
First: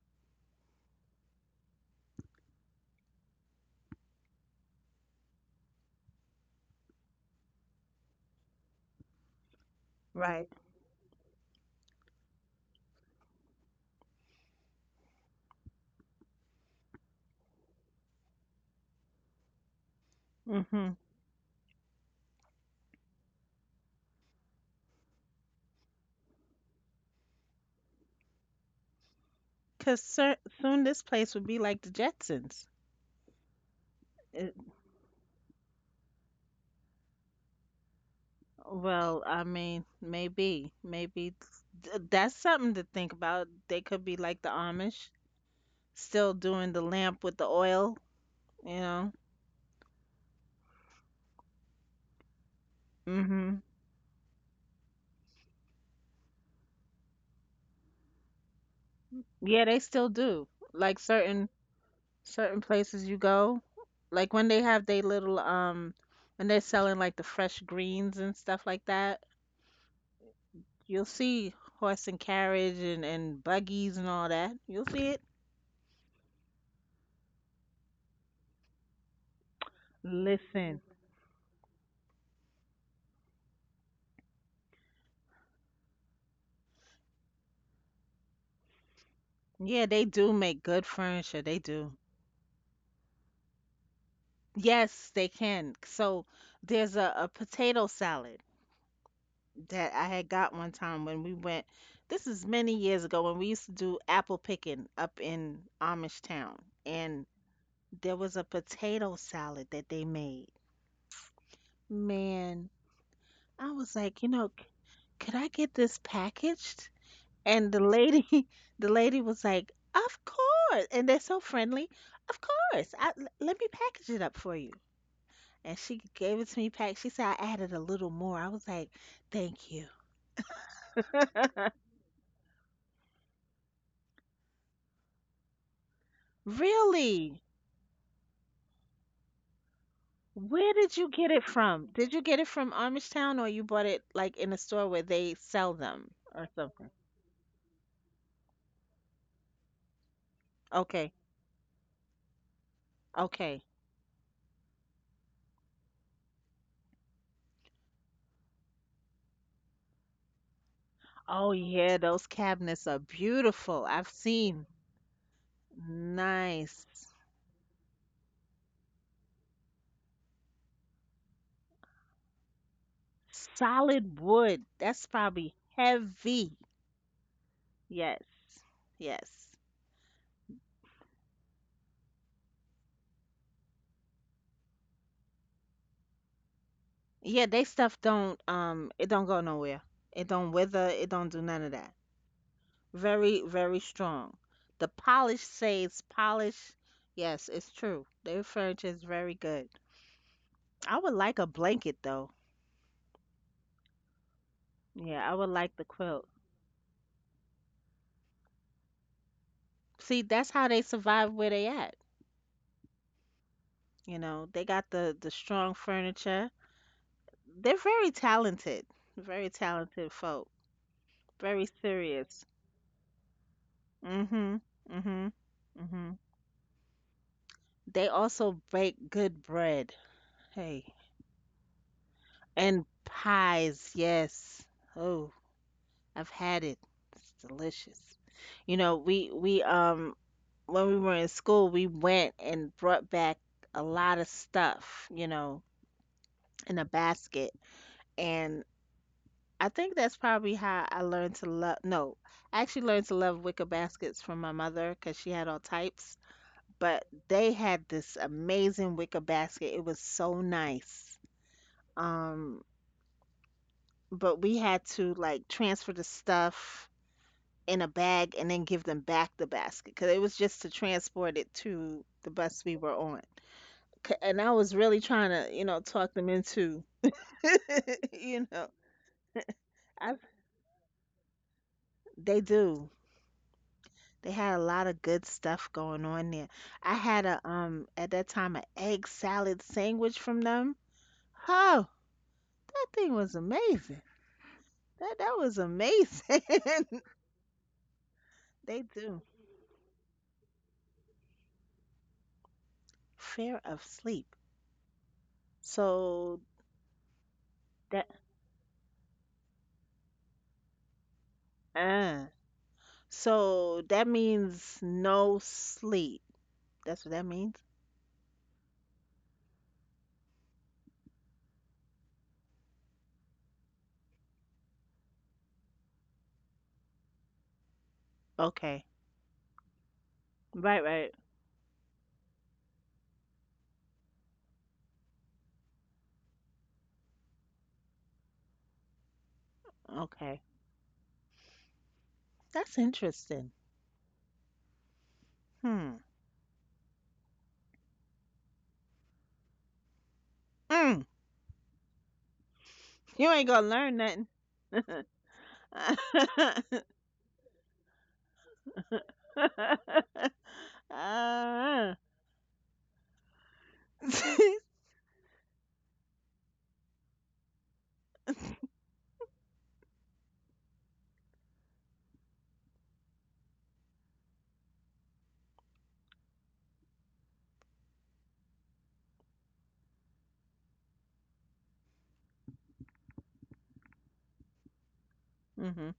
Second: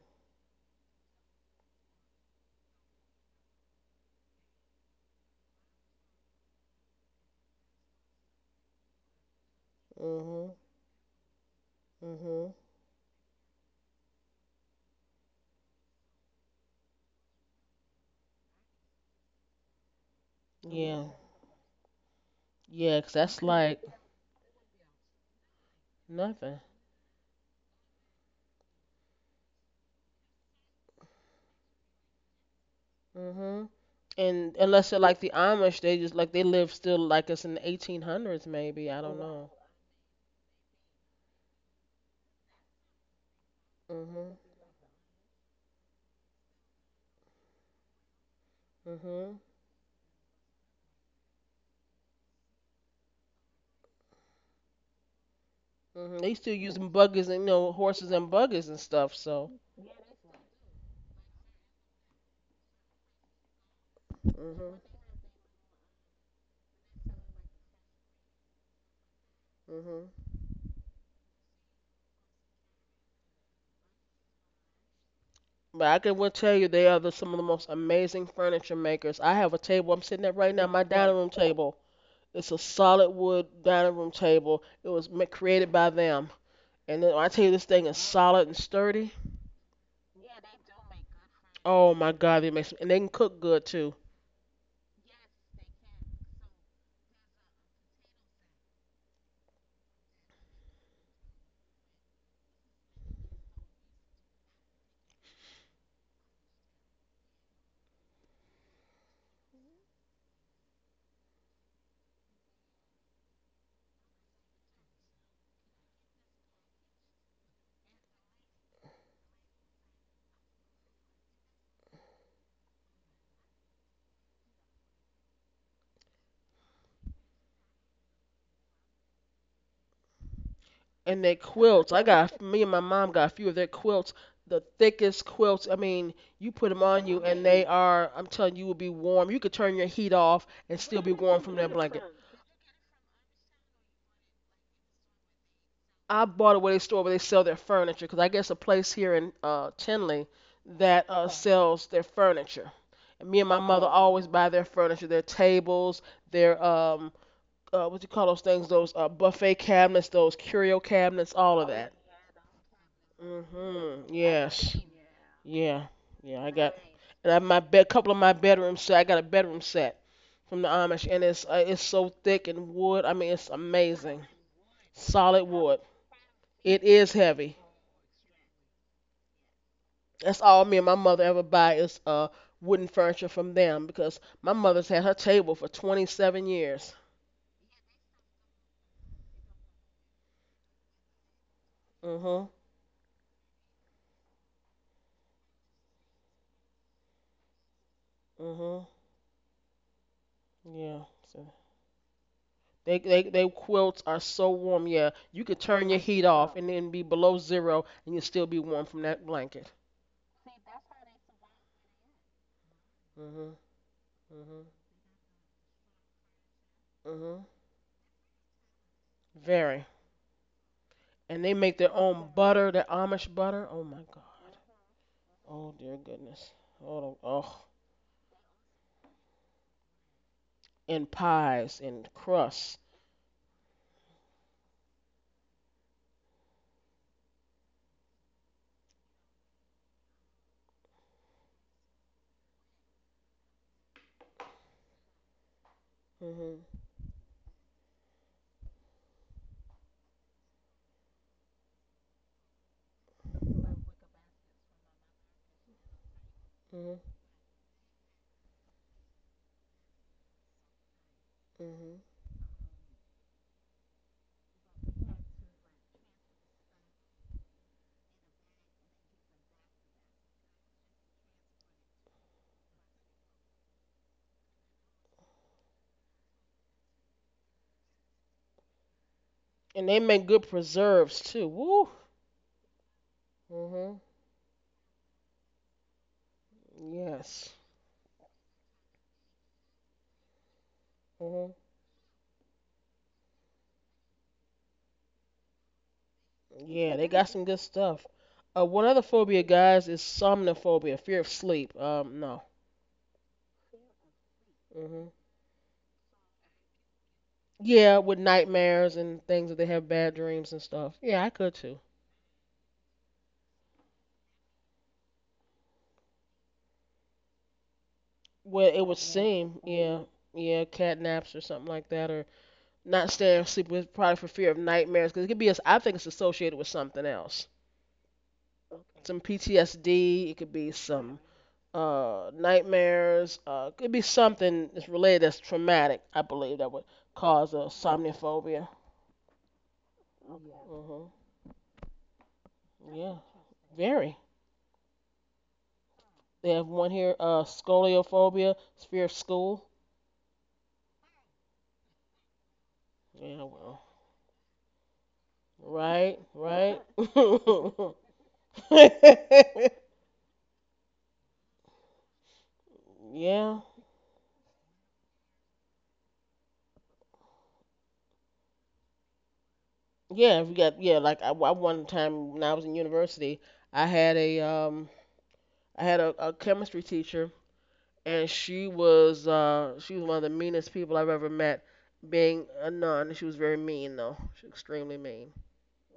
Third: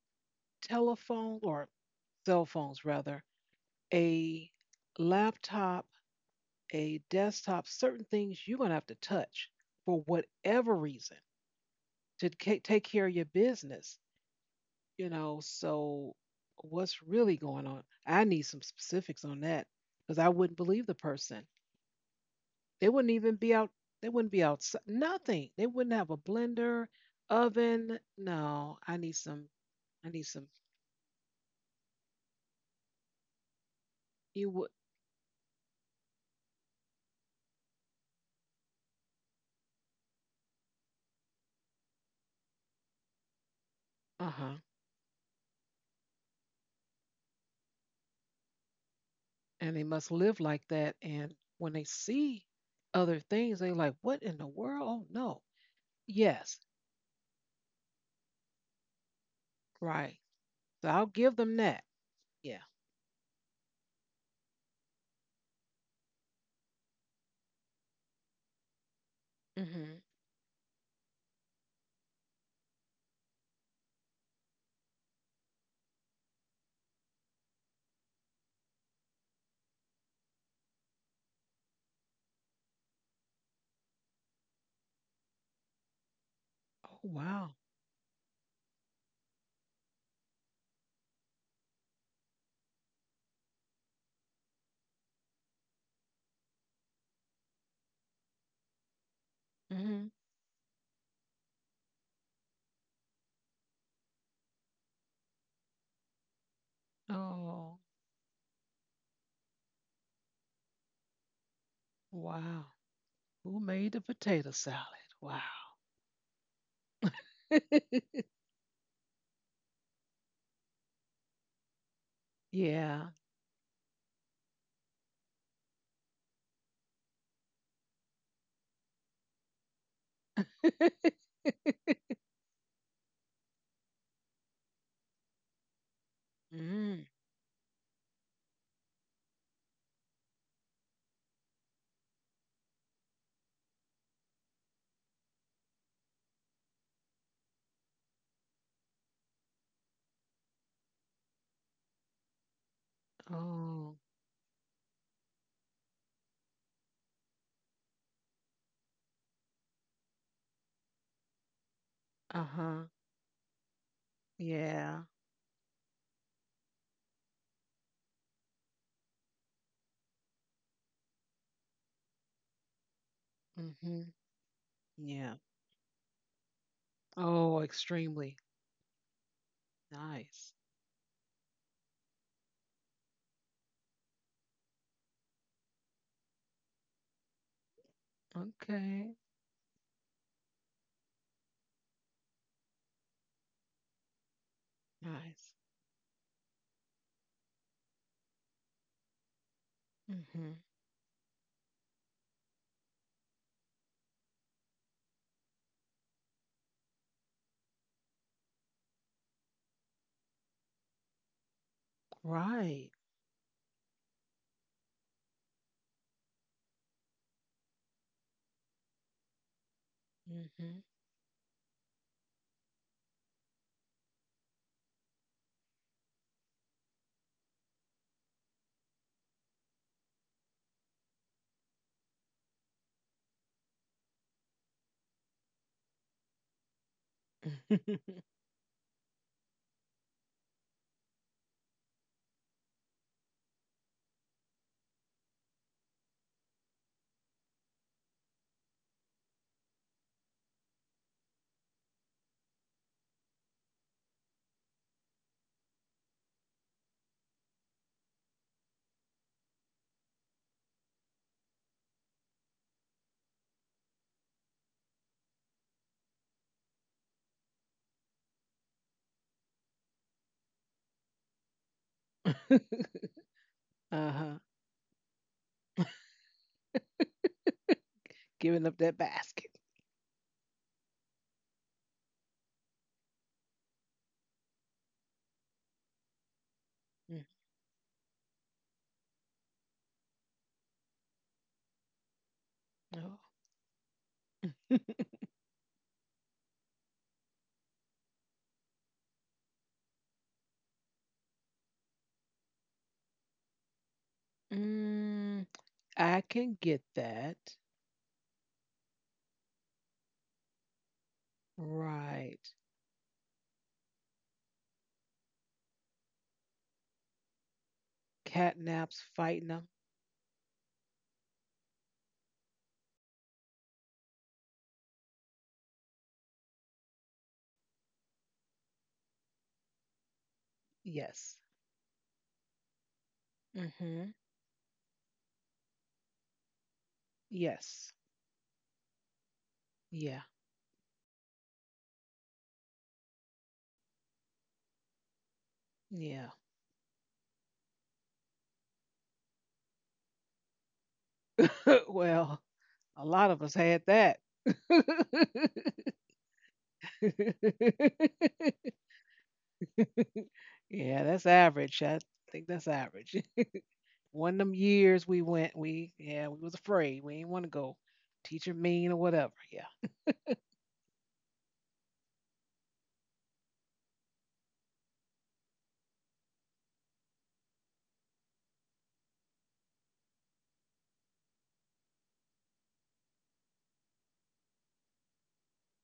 telephone, or cell phones rather, a laptop, a desktop, certain things you're going to have to touch for
Right.
Mhm.
whatever reason to
Mhm.
ca- take care of your business. You know, so what's really going on? I need some specifics on that because I wouldn't believe the
Mhm.
Yeah.
person. They
Yeah, 'cause
wouldn't even
that's
be out.
like
They wouldn't be outside. Nothing. They wouldn't have a
nothing.
blender, oven. No, I need some.
Cuz
I need some.
soon this place would be like the Jetsons.
Mhm.
You
And
It,
would.
unless they're like the Amish, they just like they live still like us in the eighteen hundreds maybe. I don't
well, I
know.
mean, maybe. Maybe th- that's something to think about. They could be
Uh
Mhm.
like the
huh.
Amish, still doing the lamp with the oil. You know?
Mhm.
And they must live like that. And when they see other
Mhm.
things, they like, what in the world? Oh no.
Hmm. They still
Yes.
using buggers and you know horses and buggers and stuff. So,
Yeah, they still
Right.
do.
So
Like
I'll give
certain
them that.
certain
Yeah.
places you go, like when they have
hmm
they little um when they're selling like the fresh greens and stuff like that,
Mhm.
hmm
you'll see horse and carriage and and buggies and all that. You'll see it.
but I can well tell you they are the, some of the most amazing furniture makers. I have a table I'm sitting at right now,
Listen.
my dining room table. It's a solid wood dining room table. It was ma- created by them,
Oh
and then, I tell you
wow.
this thing is solid and sturdy.
Yeah, they do make good furniture. They do.
Oh my God, it makes and they can cook good too.
Yes, they can. So there's a, a potato salad that I
Mhm.
had got one time when we went. This is many years ago when we used to do apple picking up in Amish Town, and
Oh
there was a potato salad that they made. Man,
wow. Who
I was
made the
like, you know,
potato
c-
salad?
could
Wow.
I get this packaged? And the
(laughs)
lady, (laughs) the lady was like, of course. And they're so friendly. Of course. I,
Yeah.
l- let me package it up for you. And she gave it to me packed. She said I added a little more. I was like, thank you.
And
(laughs)
their
(laughs)
quilts. I got me and my mom got a few of their quilts, the thickest quilts. I mean, you put them
Mm.
on you
Really?
and they are. I'm telling you, you will be warm. You could turn your heat off
Where
and
did
still
you
be
get it
warm from that
from?
blanket.
Did you get it from Amish Town, or you bought it like in a store where they sell them
I
or
bought it where they
something?
store where they sell their furniture because I guess a place here in uh, Tinley that
Okay,
uh, sells their furniture. And me and
okay.
my mother
Oh.
always buy their furniture, their tables, their um, uh, what you call those things? Those uh, buffet cabinets, those curio cabinets,
Oh
all of that.
yeah, those
Uh
cabinets
huh.
are
Mm.
beautiful.
Mhm.
I've seen.
Yes.
Yeah.
Yeah, yeah, I got. Nice.
Nice.
And I my bed, couple of my bedroom set. I got a bedroom set from the Amish, and it's uh, it's so thick and wood. I mean, it's
Hmm.
Solid
amazing,
wood. That's
Yeah.
solid
probably
wood.
heavy.
It is heavy.
Oh,
Yes.
extremely
Yes.
That's
nice.
all me and my mother ever buy is uh wooden furniture from them because my mother's had her table for twenty-seven years.
Yeah, they stuff don't um it
Okay.
don't go nowhere. It don't wither, it don't do none of that.
Mhm,
Very, very strong. The polish
Nice.
saves polish. Yes, it's true. Their furniture
mhm,
is very good.
Mm-hmm.
I
yeah.
would like a
So
blanket though.
they they they quilts are so warm. Yeah,
Yeah, I
you
would
could
like the
turn your
quilt.
heat off and then be below zero and you still be warm from that blanket.
See, that's how they survive where they at.
Right.
Mhm,
You know, they
mhm,
got the the strong furniture.
mhm.
They're very talented. Very
Very.
talented folk.
And they
Very
make their own
serious.
butter, their Amish butter. Oh my God.
Mhm. Mhm.
Oh dear
Mhm.
goodness. Oh, oh.
They also bake good bread. Hey,
And pies and crusts.
and pies. Yes. Oh, I've had it. It's delicious.
Mm-hmm.
You know, we we um when we were in school, we went and brought back a lot of stuff, you know,
Mhm.
in a basket. And I think that's probably how I learned to love no, I actually learned to love wicker baskets from my mother cuz she had all types,
Mhm.
but they had this amazing wicker basket. It was so nice.
Mhm.
Um but we had to like transfer the stuff in a bag and then give them back the basket because it was just to transport it to the
uh
bus we were on. C- And
huh.
I
(laughs)
was really trying to, you know, talk them into, (laughs) you know,
Giving up that basket.
And they
I,
make good preserves too. Woo.
they do.
Mhm.
They had a lot of good stuff going on there. I had
Mm.
a
Yes.
um at that time an egg salad sandwich from them.
Mhm.
Oh, that thing
Oh.
was amazing.
(laughs)
That that was amazing.
Yeah,
(laughs)
they got some good stuff. Uh,
They
one other
do.
phobia, guys, is somnophobia, fear of sleep. Um, no.
Fear of sleep.
Mhm.
Mm, I
So
can get that.
Yeah,
that
with nightmares and things that they have bad dreams and stuff. Yeah, I could too.
uh
Right.
So that means no sleep. That's what that means?
Well, it would
Catnaps fighting
seem,
them.
yeah, yeah, catnaps or something like that, or not staying asleep with probably for fear of nightmares, because it could be. as- I think it's associated with something else,
Okay.
some P T S D. It could be
Right, right.
some
Yes.
uh nightmares. Uh, it could be
Mm-hmm.
something that's related that's traumatic. I believe that would cause a
Yes.
somnophobia.
Yeah.
Okay.
Mhm.
That's
Yeah.
interesting.
Very.
Hmm.
Yeah.
They have one here. Uh, scoliophobia, it's fear of school.
Mm.
(laughs) Well, a
You
lot
Yeah.
of
ain't
us
gonna
Well.
had
learn
that.
nothing.
(laughs)
(laughs)
Right.
uh,
Right.
(laughs)
(laughs)
Yeah, that's average. I
(laughs)
think that's average.
Yeah.
(laughs) One of them years we went, we yeah, we was afraid. We didn't want to go. Teacher mean or whatever. Yeah.
Yeah, we got yeah. Like I, I one time when I was in university, I had a um I had a, a chemistry teacher, and she was uh she was one of the meanest people I've ever met. Being a nun, she was very mean though. She was extremely mean.
hmm.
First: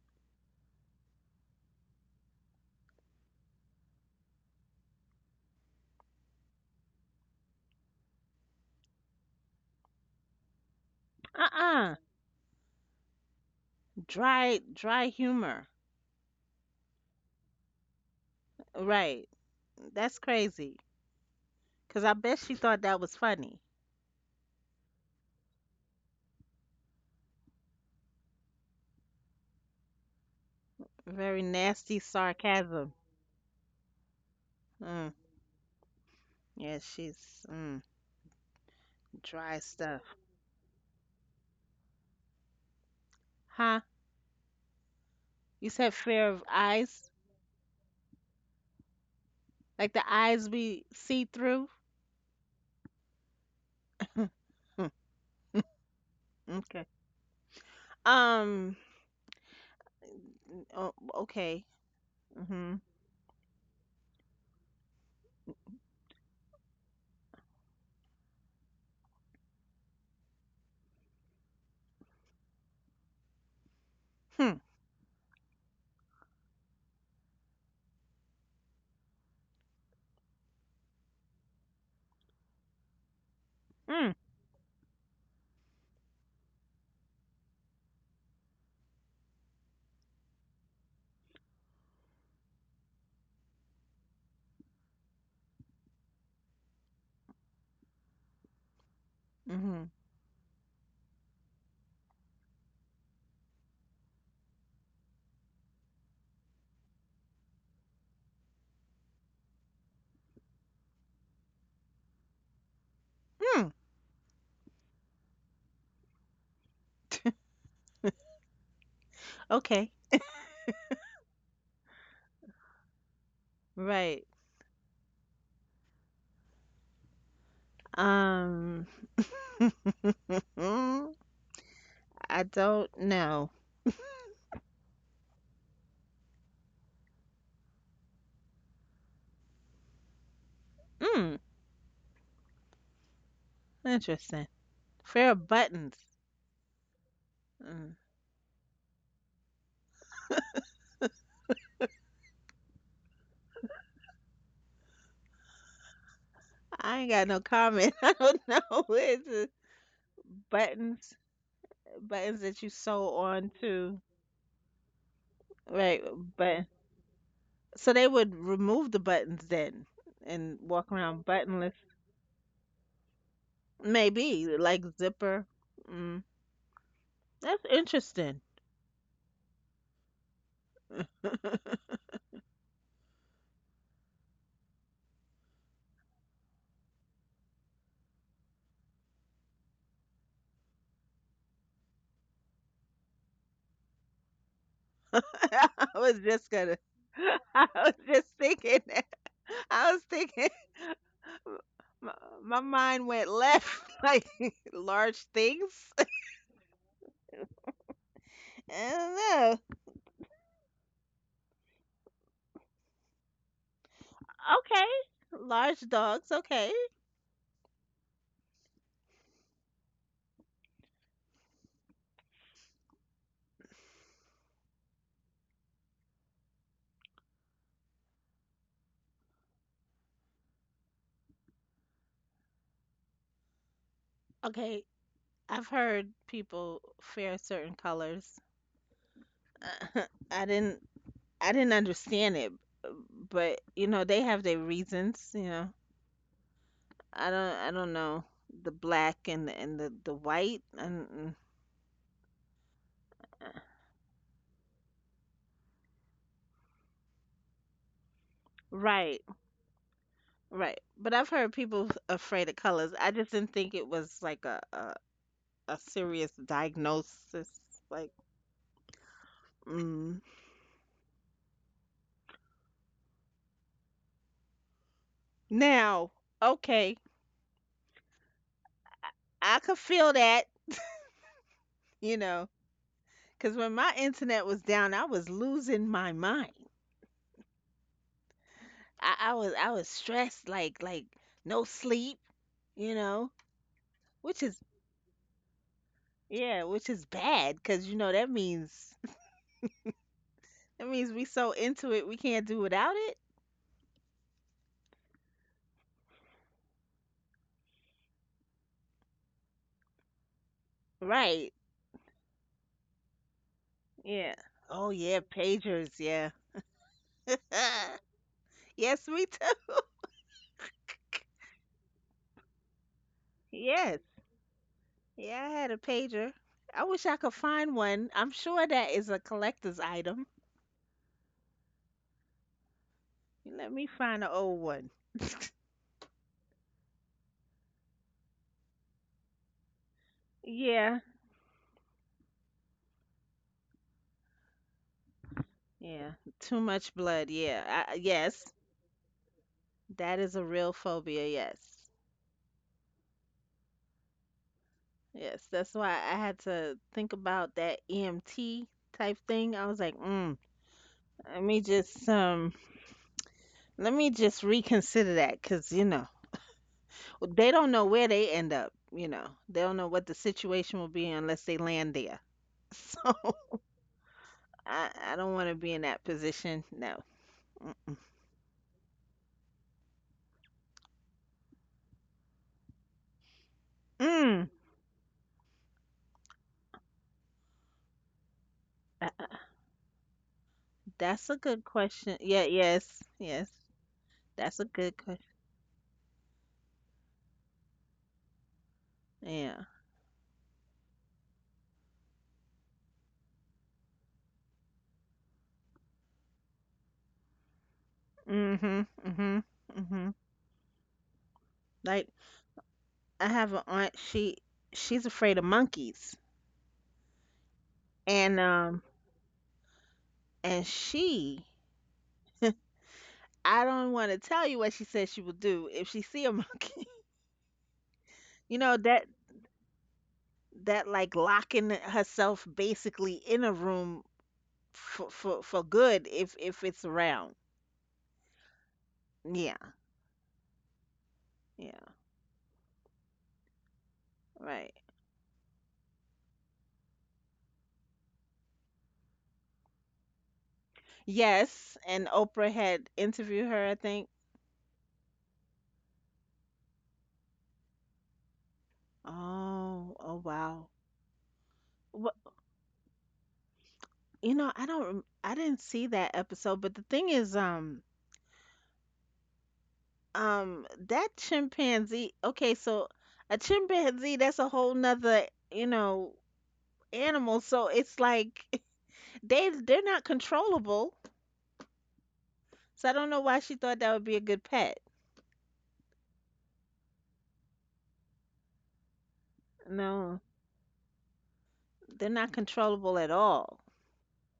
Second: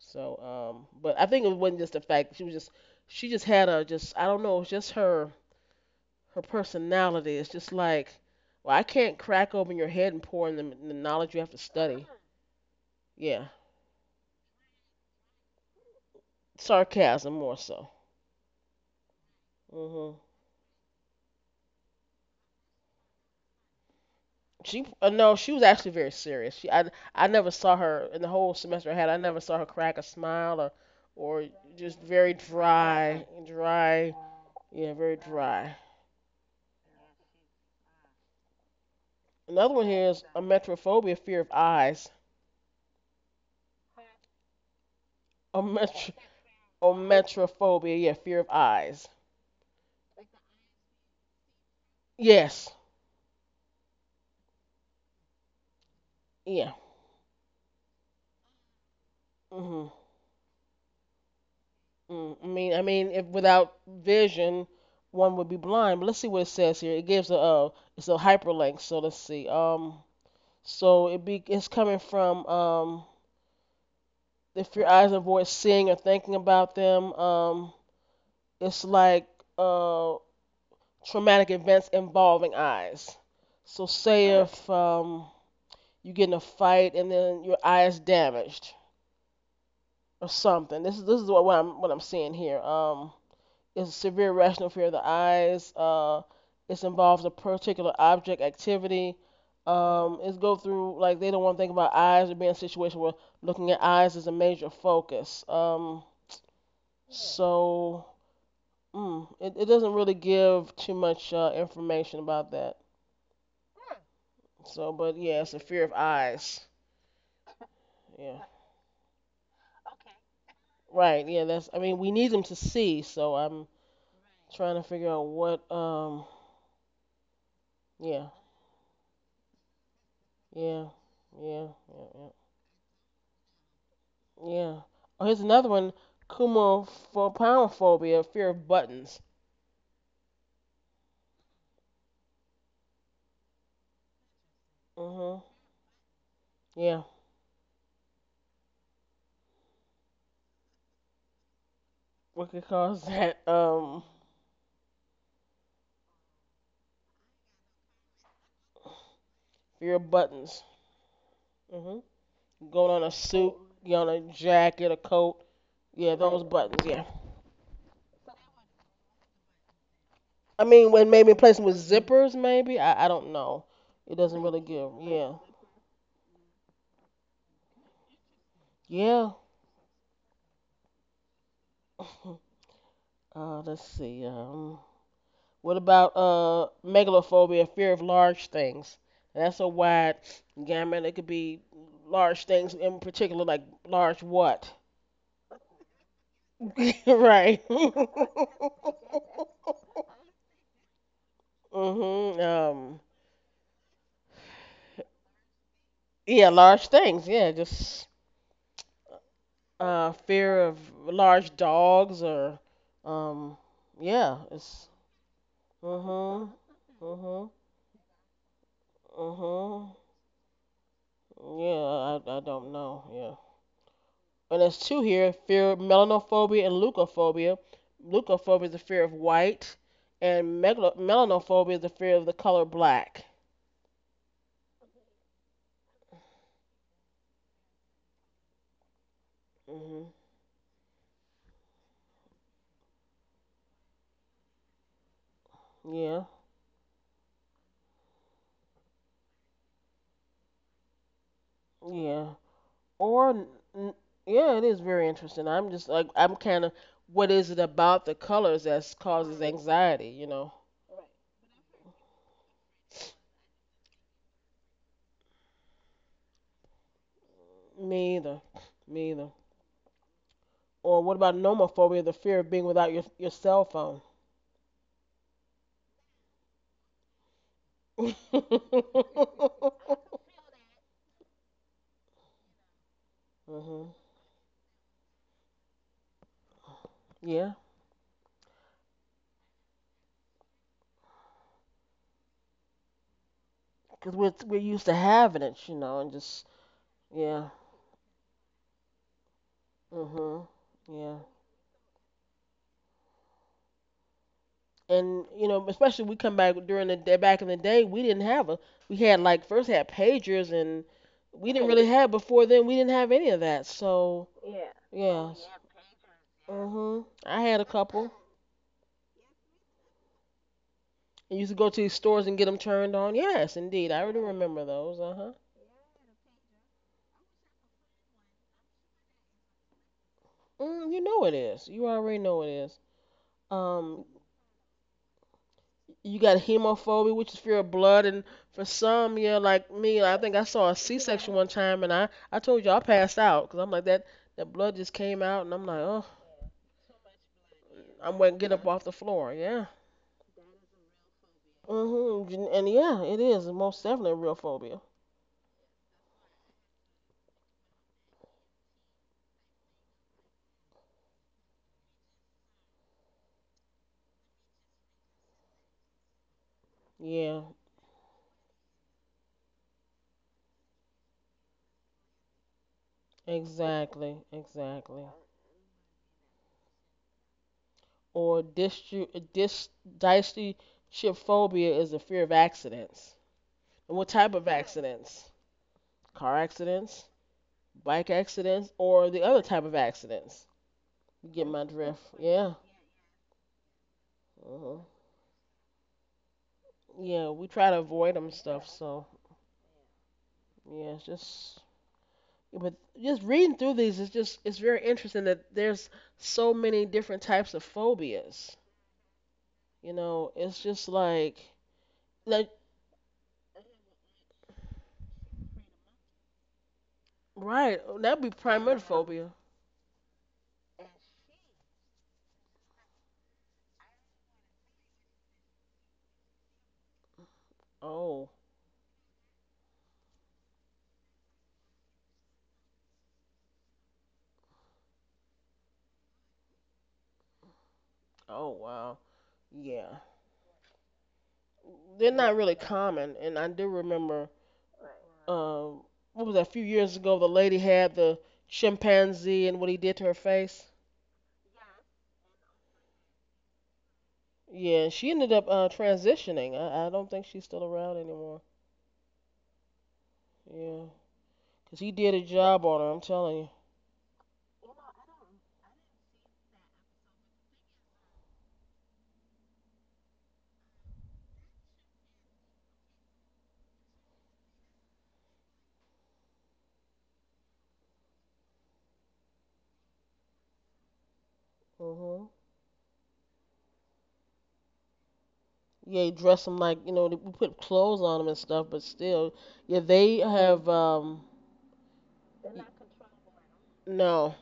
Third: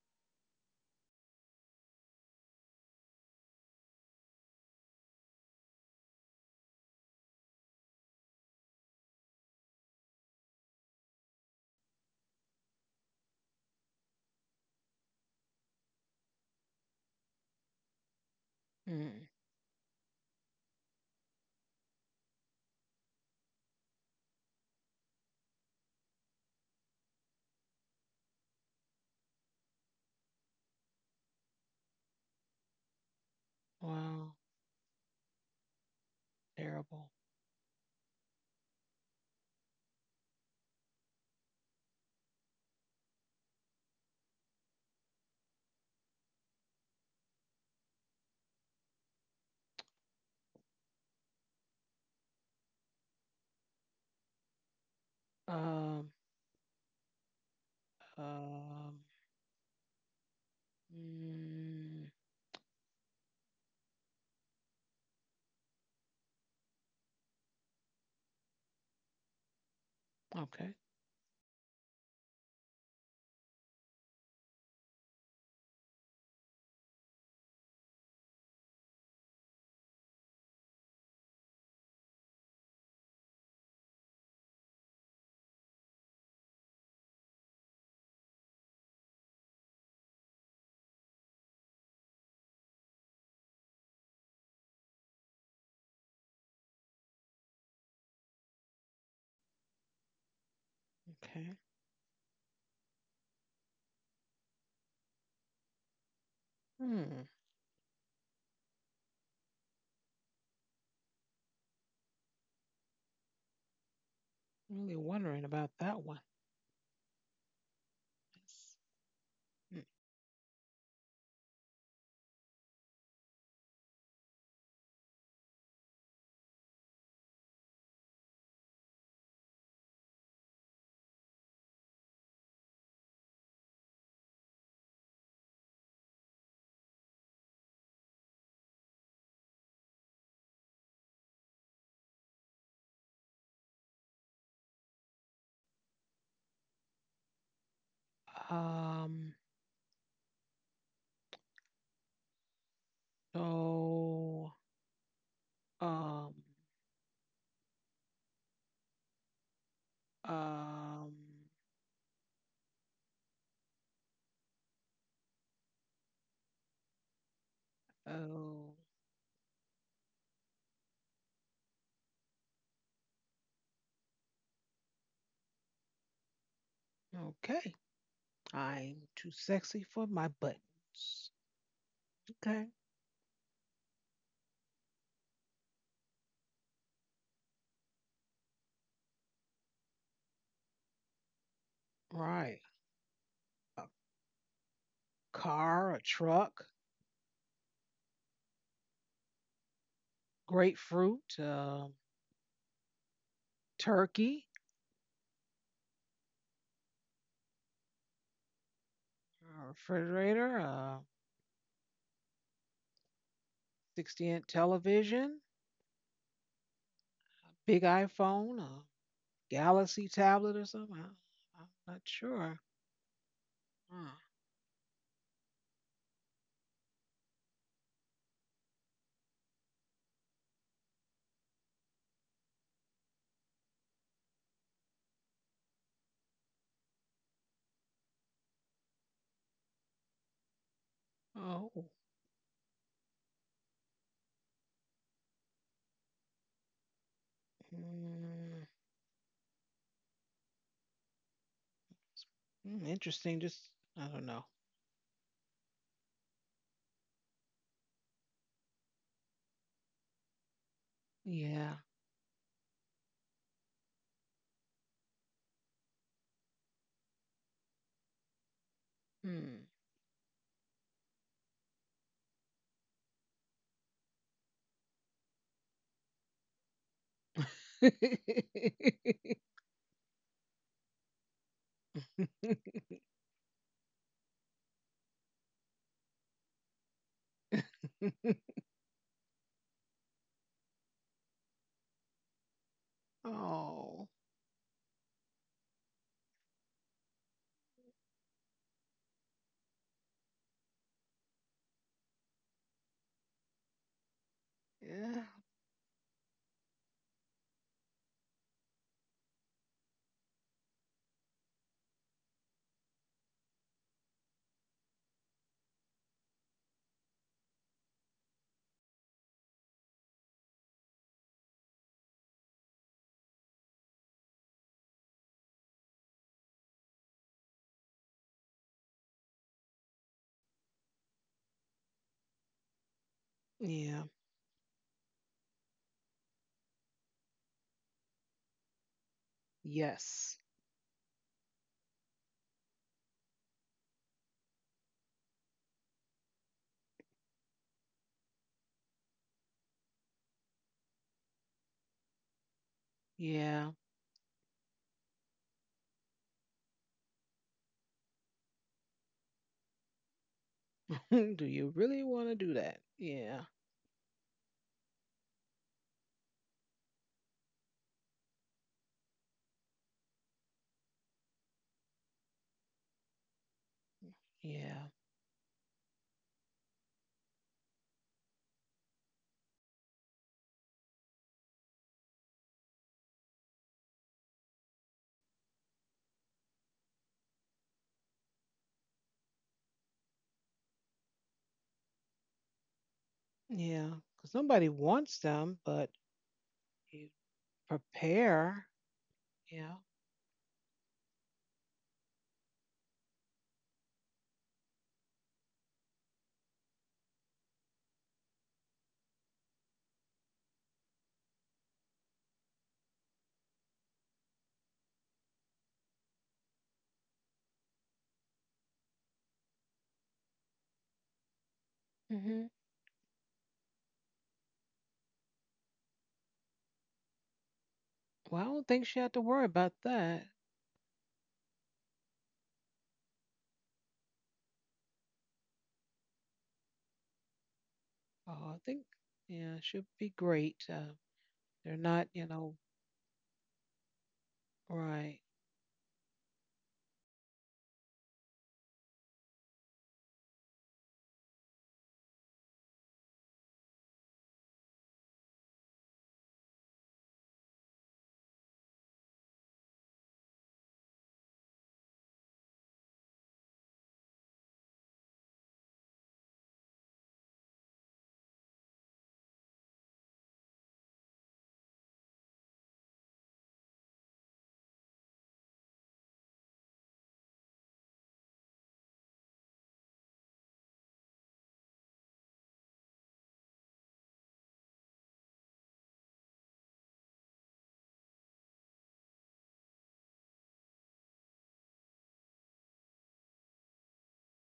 So um, but I think it wasn't just the fact that she was just she just had a just I don't know. It's just her her personality. It's just like well I can't crack open your head and pour in the, the knowledge you have to
Uh-uh.
study. Yeah,
Dry, dry humor.
sarcasm more so.
Right.
Mm.
That's
Mhm.
crazy. Cause I bet she thought that was funny.
She uh, no, she was actually very serious. She I I never saw her in the whole semester I had. I never saw her crack a smile or
Very
or
nasty
just very
sarcasm.
dry, dry.
Wow.
Yeah,
Mm.
very dry.
Yeah,
Terrible.
she's mm, dry
Another one
stuff.
here is a metrophobia, fear of eyes.
Huh?
A
You said
metro,
fear of
a
eyes,
metrophobia, yeah, fear of eyes.
like the eyes we see through.
Yes,
Hmm, (laughs)
Um.
yeah.
okay. Um.
Um.
Mhm.
Oh, okay.
Mm,
Mm, I mean,
Mhm.
I mean, if without vision, one would be blind. But let's see what it says here. It gives a uh, it's a hyperlink. So let's see. Um,
okay.
So it be it's coming from um
Hmm.
if your eyes avoid seeing or thinking about them, um it's like uh traumatic events involving eyes. So
Mm.
say if um you get in a fight and then your eye is damaged or something. This is this is what, I'm what I'm seeing here. Um It's a severe rational fear of the eyes. Uh, it involves a particular object activity.
Mhm.
Um, it's go through like they don't
Okay.
want to think about eyes or being in a situation where looking at eyes is a major focus. Um,
Hmm.
so mm, it, it doesn't really give too much uh, information about that.
Mm.
So,
Really
but
wondering
yeah, it's a
about
fear of
that one.
eyes. Yeah,
Yes.
Okay.
right. Yeah, that's. I mean, we need them to see. So I'm
Right.
trying to figure out what. Um, yeah,
Um. (laughs)
yeah, yeah, yeah. Yeah.
I don't know.
Yeah. Oh, here's another one. Kumophobia, fear of buttons.
Hmm. Interesting. Fear
Mhm.
of buttons.
Yeah.
Mm.
Mm. Um.
What could cause (laughs) that? Um,
So. Um.
I ain't got no comment. (laughs) I don't know. (laughs) It's uh,
fear of buttons.
Um.
buttons,
Mhm.
buttons that you
Going on a
sew
suit,
on
you
to.
on a jacket, a coat.
Right.
Yeah, those
But
buttons. Yeah.
so they would
Oh.
remove the buttons then
I
and
mean,
walk
when maybe
around
replacing with
buttonless.
zippers, maybe. I I don't know. It doesn't
Maybe
really give.
like
Yeah.
zipper. Mm, that's
Okay.
interesting.
I'm
Yeah.
too sexy for my buttons.
(laughs)
(laughs)
Okay.
Uh, let's see. Um, What about uh megalophobia, fear of large things? That's a wide gamut. It could be large
Right.
things in particular, like
A
large what?
car,
I
a
was just
truck,
(laughs)
gonna.
Right.
(laughs)
(laughs)
I was just thinking that.
Mhm.
I was thinking. (laughs)
grapefruit, uh,
My, my
Um.
mind went left. (laughs) Like
turkey,
(laughs) large things. (laughs) I
Yeah, large things. Yeah, just
don't
a
know.
uh,
refrigerator,
fear of
a
large dogs or um.
60
Yeah.
inch
It's.
Okay.
television,
Large dogs.
Mhm.
Okay.
Mhm.
big iPhone, a
Mhm.
Galaxy tablet or something. I, I'm not
Yeah. I I
sure.
don't know. Yeah.
Huh.
And there's two here: fear of melanophobia and leukophobia. Leukophobia is the fear of white, and melanophobia is the fear of the color black.
Okay. I've heard people fear certain colors.
Mm.
(laughs) I didn't I
Oh.
didn't understand it, uh, but you know they have their reasons. You know,
Hmm. Yeah,
I don't I don't know
Mm,
the black and the, and the the white and and-
yeah.
mm, interesting.
Or
Just, I don't know.
yeah, it is very interesting. I'm just like I'm kind of what is it about the colors that
right
causes anxiety? You know,
right. But I've heard
Yeah.
people afraid of colors. I just didn't think it was like a a, a serious diagnosis. Like
me either, me either.
Hmm.
mm.
Or what about nomophobia, the fear of being without your your cell phone?
Now, okay,
(laughs) Mm.
I could feel that. You know,
(laughs)
because when
Hmm.
my internet was down, I was losing my mind.
Yeah,
I, I was I was stressed like like no sleep. You
(laughs)
know.
Oh.
because we're
Which is
we're used to having it, you know, and just
Yeah, which is
yeah,
bad because you know that means
mhm,
(laughs) that means
yeah,
we so into it we can't do without it.
Yeah.
and you know, especially we come back during the day back in the day, we didn't have a we had like first had pagers and we
Right.
didn't really have before then we didn't have any of that, so
Yeah. Oh yeah,
yeah,
pagers, yeah.
mhm, I had a couple.
(laughs) Yes, we took.
I used to go to these stores and get them turned on. Yes, indeed, I
Yes.
already remember those. Uh huh.
Yeah, I had a pager. I wish I could find one. I'm sure that is a collector's item.
Mm, you know it is. You already know it is.
Let me
Yeah.
Um,
find an old one.
you got hemophobia, which is fear of blood, and for some, yeah, like me, like, I think
Yes.
I saw a
Yeah.
C-section one time, and I, I told you I passed out because I'm like that that blood just came out, and I'm like, oh,
Yeah. Too much blood. Yeah. I,
I'm gonna
yes.
get up off the floor, yeah.
That is a real phobia. Yes.
Mhm. And and yeah, it is
Yeah.
most definitely a real phobia.
Yes, that's why I had to think about that E M T type thing. I was like, mm,
(laughs) Do
let me
you really
just
want to do
um,
that? Yeah.
let me just reconsider that, cause you know
Yeah,
they don't know where they end up. You know, they don't know what the situation will be unless they land there. (laughs) So
exactly,
Yeah.
I,
exactly.
I don't want to be in that position. No.
Or distri dis dystochia phobia is the fear of accidents. And what type of
Mm.
accidents? Car accidents, bike accidents, or
Uh,
the
uh,
other type of accidents?
that's a
Get my
good
drift.
question. Yeah.
Yeah.
Yes. Yes.
Yeah. Because
That's
nobody
a
Hmm.
good
wants
question.
them, but you
Yeah, we try to avoid them
prepare.
stuff. So
Yeah.
Yeah.
yeah, it's just but just reading through these is just it's very interesting that there's so many different types of phobias.
Mhm. Mhm.
You
Mhm.
know, it's just like
Like
like
I have an aunt. She she's afraid of monkeys,
right that'd be
and
primary
um,
phobia.
and she,
Hmm.
I don't want to tell you what she said she will do if she see a monkey.
Oh,
Well, I
(laughs) You
don't
know
think she
that
had to worry about that.
that like locking herself basically in a room for for for good if if it's around.
Oh,
oh
I think,
wow,
yeah,
Yeah,
she'll
yeah.
be great. Uh, they're
yeah,
not,
They're
you
not
know,
really common, and I do remember
right.
right.
um what was that, a few years ago the lady had the chimpanzee and what he did to her face.
Yes, and Oprah had interviewed her, I think.
Yeah, she ended up uh, transitioning. I, I don't think she's still around anymore.
Oh, oh wow.
Yeah, 'cause he did
Well,
a job on her. I'm telling you.
you know, I don't, rem- I didn't see that episode, but the thing is, um, um, that chimpanzee. Okay, so a chimpanzee, that's a whole nother, you know, animal. So it's like (laughs) they they're not controllable.
Mhm.
So I don't know why she thought that would be a good pet.
Yeah, he dressed them like you know they- we put clothes on them and stuff, but still, yeah, they
No,
have um.
they're not controllable at all.
No,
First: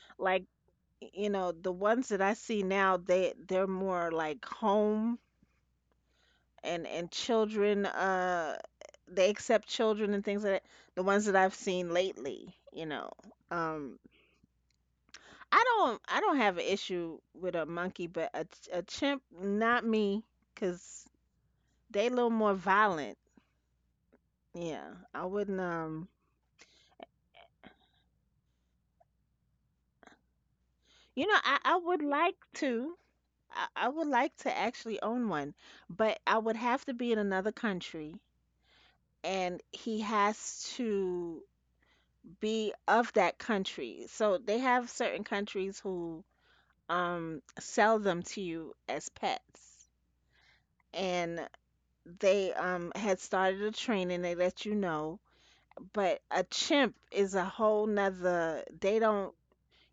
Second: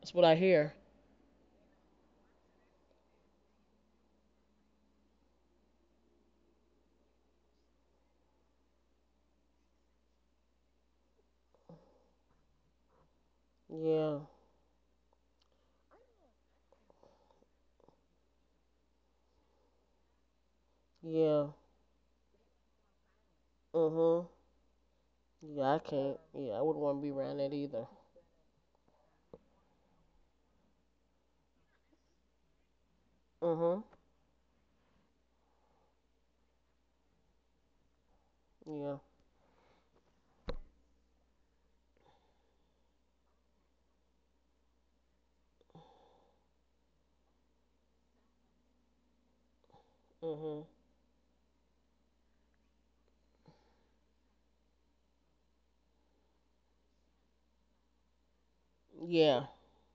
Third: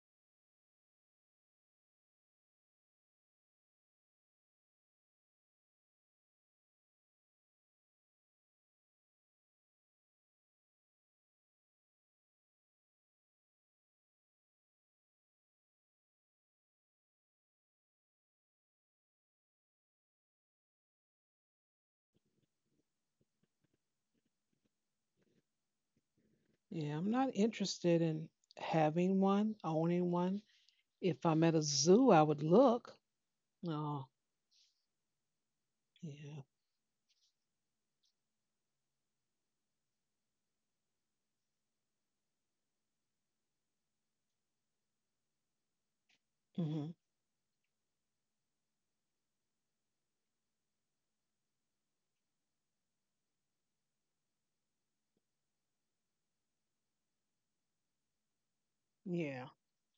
that's what I
Like,
hear.
you know, the ones that I see now, they they're more like home and and children. Uh, they accept children and things like that. The ones that I've seen lately, you know. Um,
Yeah,
I don't I don't have an issue with a monkey, but a ch- a chimp, not me, 'cause
yeah.
they a little more violent.
Mhm.
Yeah, I wouldn't.
Yeah, I
Um,
can't. Yeah, I wouldn't want
Yeah.
to be
I'm not
around that either.
interested in having one, owning one. If
you know,
I'm at
I
a
I would
zoo, I
like
would look.
to. I,
Mhm.
I
Oh,
would like to actually own one, but I
yeah.
would have to be in another country,
Yeah.
and he has to be of that country. So they have certain countries who
Hmm.
um sell them to you as pets,
Mhm.
and they um had started a training they let you know, but a chimp is a whole nother. they don't
Yeah.
Yeah.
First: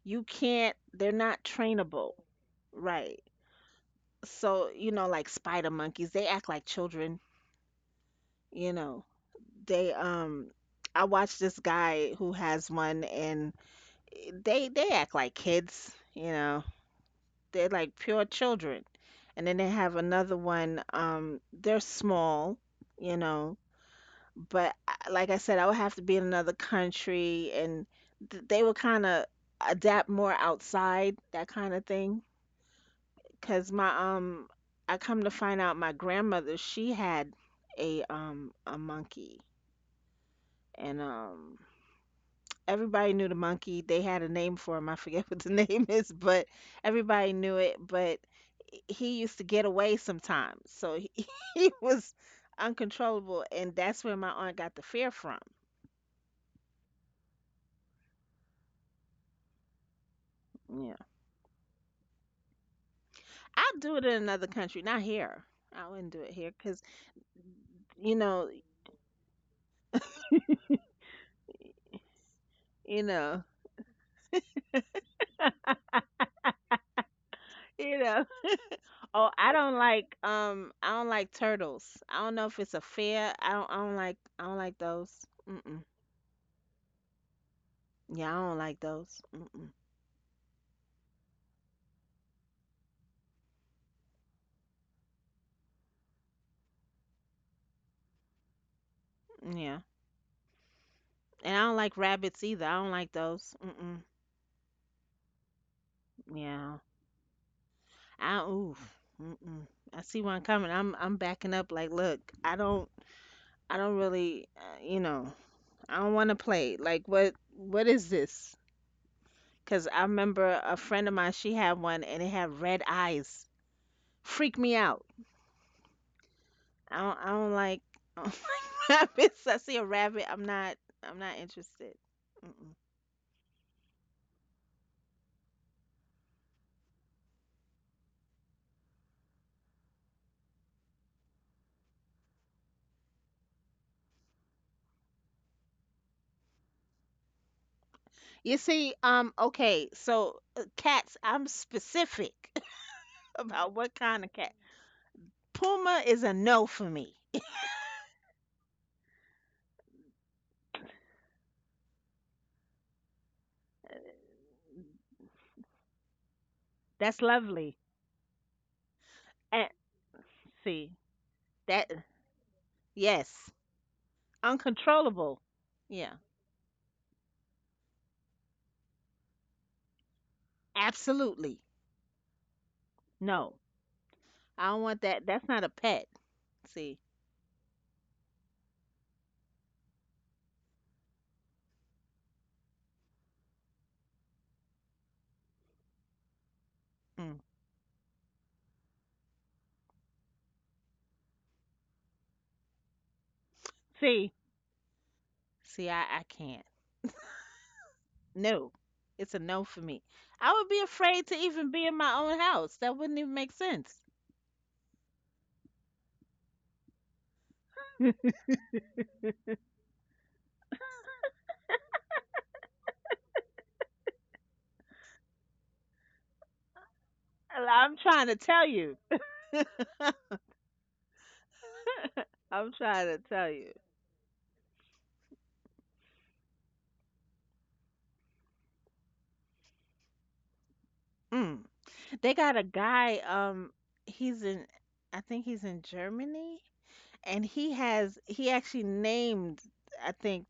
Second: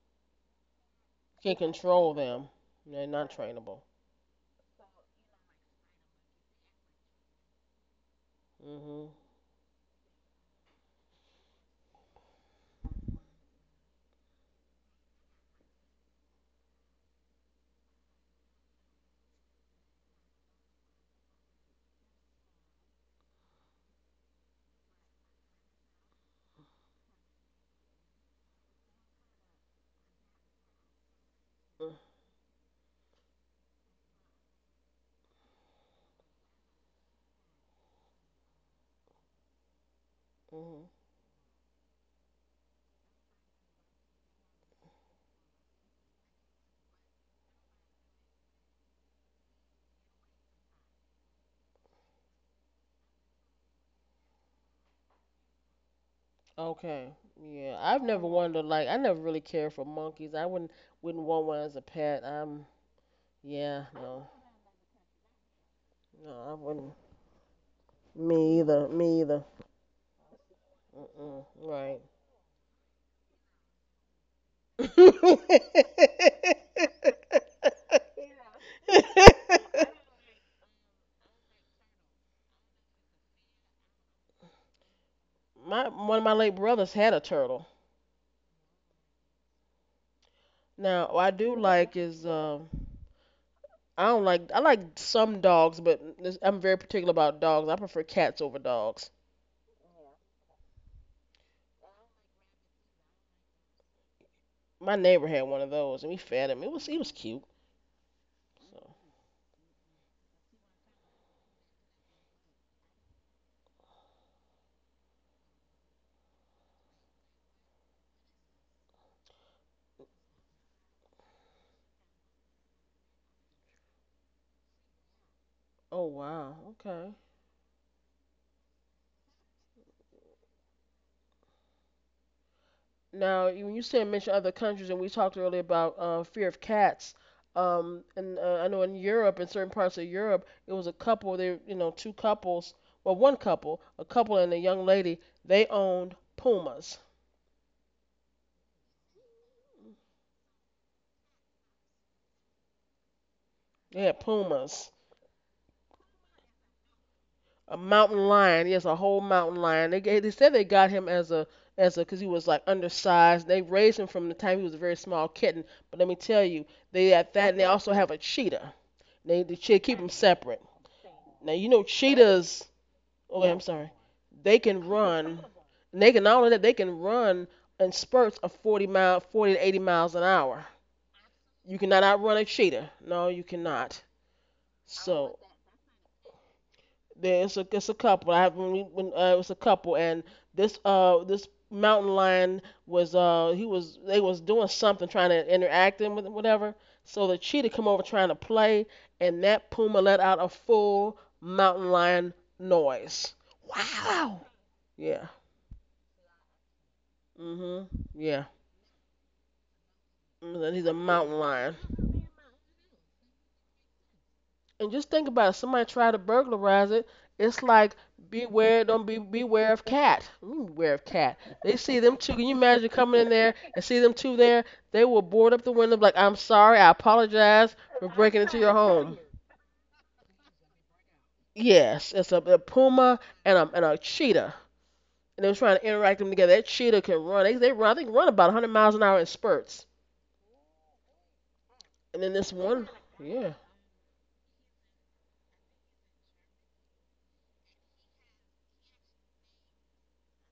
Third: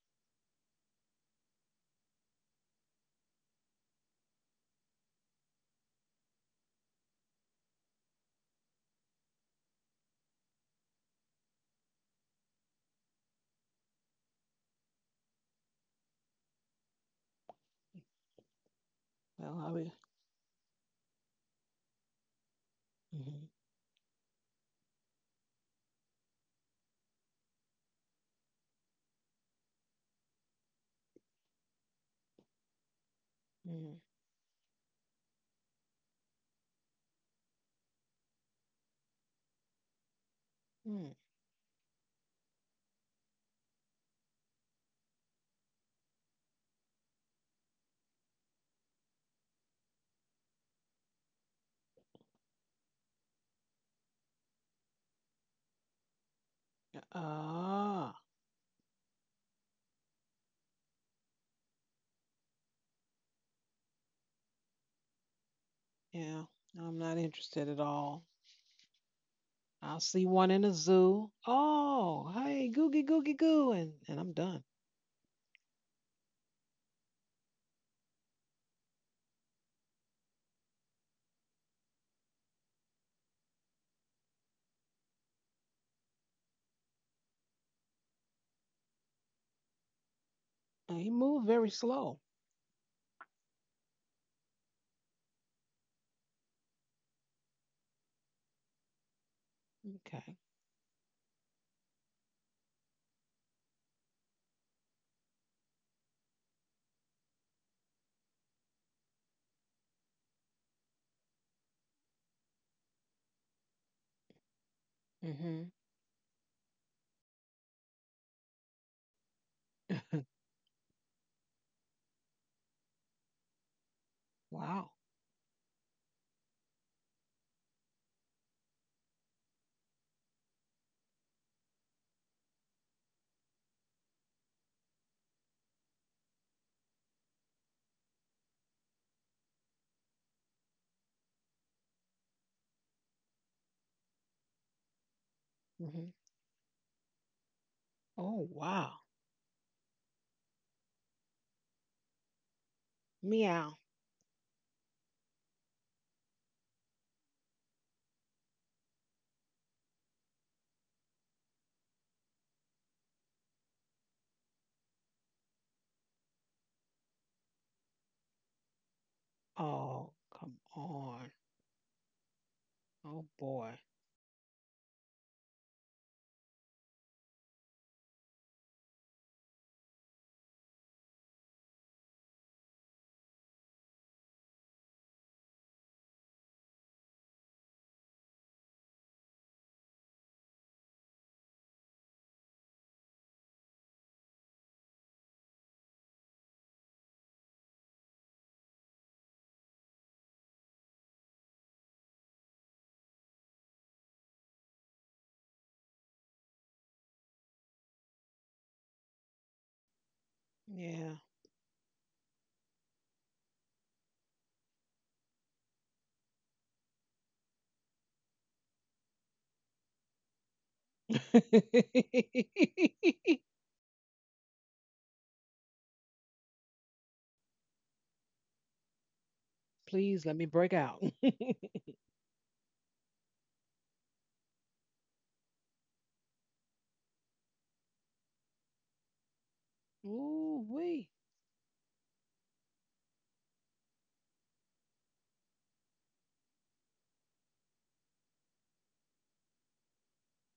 you can't They're not
Can't control
trainable,
them. They're
right?
not trainable.
So you know, like spider monkeys they act like children, you know,
Mhm.
they um I watched this guy who has one, and they they act like kids, you know, they're like pure children. And then
Well,
they
I would.
have another one, um, they're small, you
Mhm,
know. But I- like I said, I would have to be in another country, and th- they would kind of adapt more outside that kind of
Mm.
thing. Cause my
mhm.
um, I come to find out my grandmother she had a um a monkey,
Mhm.
and
Hmm.
um everybody knew the monkey. They had a name for him. I forget (laughs) what the name is, but everybody knew it. But he used to get away sometimes, so he, (laughs) he was uncontrollable, and that's where my aunt got the fear from.
Okay. Yeah. I've
Ah,
never wanted to like I never really cared for monkeys. I wouldn't
You
wouldn't want one as a pet. Um,
I'd
yeah,
do it in
no.
another country, not here. I wouldn't do it
yeah.
No,
here
I
because
wouldn't.
I'm not interested at
you
all.
know,
Me either. Me either.
I'll see one in a zoo.
Mm-mm. Right.
Oh, hey, googie
you
googie
know,
goo, and and I'm done.
(laughs)
(laughs) you know. Oh, I don't like um, I don't like turtles. I don't know if it's a fear. I don't, I don't like, I don't like those. Mm-mm.
My one of my late brothers had a turtle.
Yeah, I don't like those. Mm-mm.
Uh, He
Now, what I
moved
do
very
like
slow.
is um I don't like I like some dogs, but this- I'm very particular about dogs. I prefer cats over dogs.
Yeah,
Okay.
and I don't like rabbits either. I don't like those. Mm-mm.
My neighbor had one of those and we fed him. It
Yeah,
was he was cute.
I
So.
oof. Mm-mm. I see one coming. I'm, I'm backing up. Like, look, I don't, I don't really, uh, you know,
Mm-hmm.
I don't want to play. Like, what, what is this? Because I remember a friend of mine, she had one and it had red eyes.
(laughs)
Freaked me
Wow.
out.
Oh wow.
I
Okay.
don't, I don't like, (laughs) I don't like rabbits. I see a rabbit, I'm not, I'm not interested. Mm-mm.
Now, you- when you said mention other countries, and we talked earlier about uh, fear of cats, um, and uh, I know in Europe, in certain parts of Europe, it was a couple. They, you know, two couples. Well, one couple, a couple and a young lady. They
Mm-hmm.
owned pumas.
Oh
You see,
wow.
um, okay, so uh, cats, I'm specific (laughs) about
Meow.
what
They had
kind of cat.
pumas.
Puma is a no for me. (laughs)
A mountain lion. Yes, a whole mountain lion. They ga- they said they got him as a as a because he was like undersized. They raised him from the time he was a very small kitten. But let me tell you, they
That's
had that, and they
lovely.
also have a cheetah. They, they
And
keep them
Oh, come
separate.
see,
on.
Now you know
that,
cheetahs.
Oh
Oh, wait,
yes,
I'm
boy.
sorry. They can run.
uncontrollable.
And they
Yeah,
can not only that, they can run in spurts of forty mile, forty to eighty miles an hour.
absolutely.
You cannot outrun a cheetah. No, you
No,
cannot.
I don't want that.
So,
That's not a pet. See,
there, it's a it's a couple. I have when when uh, it was a couple, and this uh this mountain lion was uh he was they was doing something trying to interact him with whatever. So the
mm.
cheetah come over trying to play, and that puma let out a full mountain lion noise.
See,
Wow. Yeah.
See, I, I can't.
Mhm. Yeah.
No, it's a no for me. I would
Mhm.
be
He's a
Yeah.
afraid to
mountain
even
lion.
be in my own house. That wouldn't even make sense.
And just think about it. Somebody tried to burglarize it. It's like
(laughs)
beware, don't be beware of cat. Mm, beware of cat. They see them two. Can you imagine
(laughs)
coming in there and see them two there? They will board up the window like, I'm sorry, I apologize
I'm
for
trying to
breaking into
tell
your
you.
home.
Please let me break out. (laughs)
Yes, it's a,
(laughs)
a
I'm trying to
puma
tell
and
you.
a, and a cheetah. And they were trying to interact them together. That cheetah can run. They, they run. I think run about a hundred miles an hour in spurts.
Ooh wee.
Mm.
And then
They
this
got a
one,
guy.
yeah.
Um, he's in. I think he's in Germany, and he has. He actually named. I think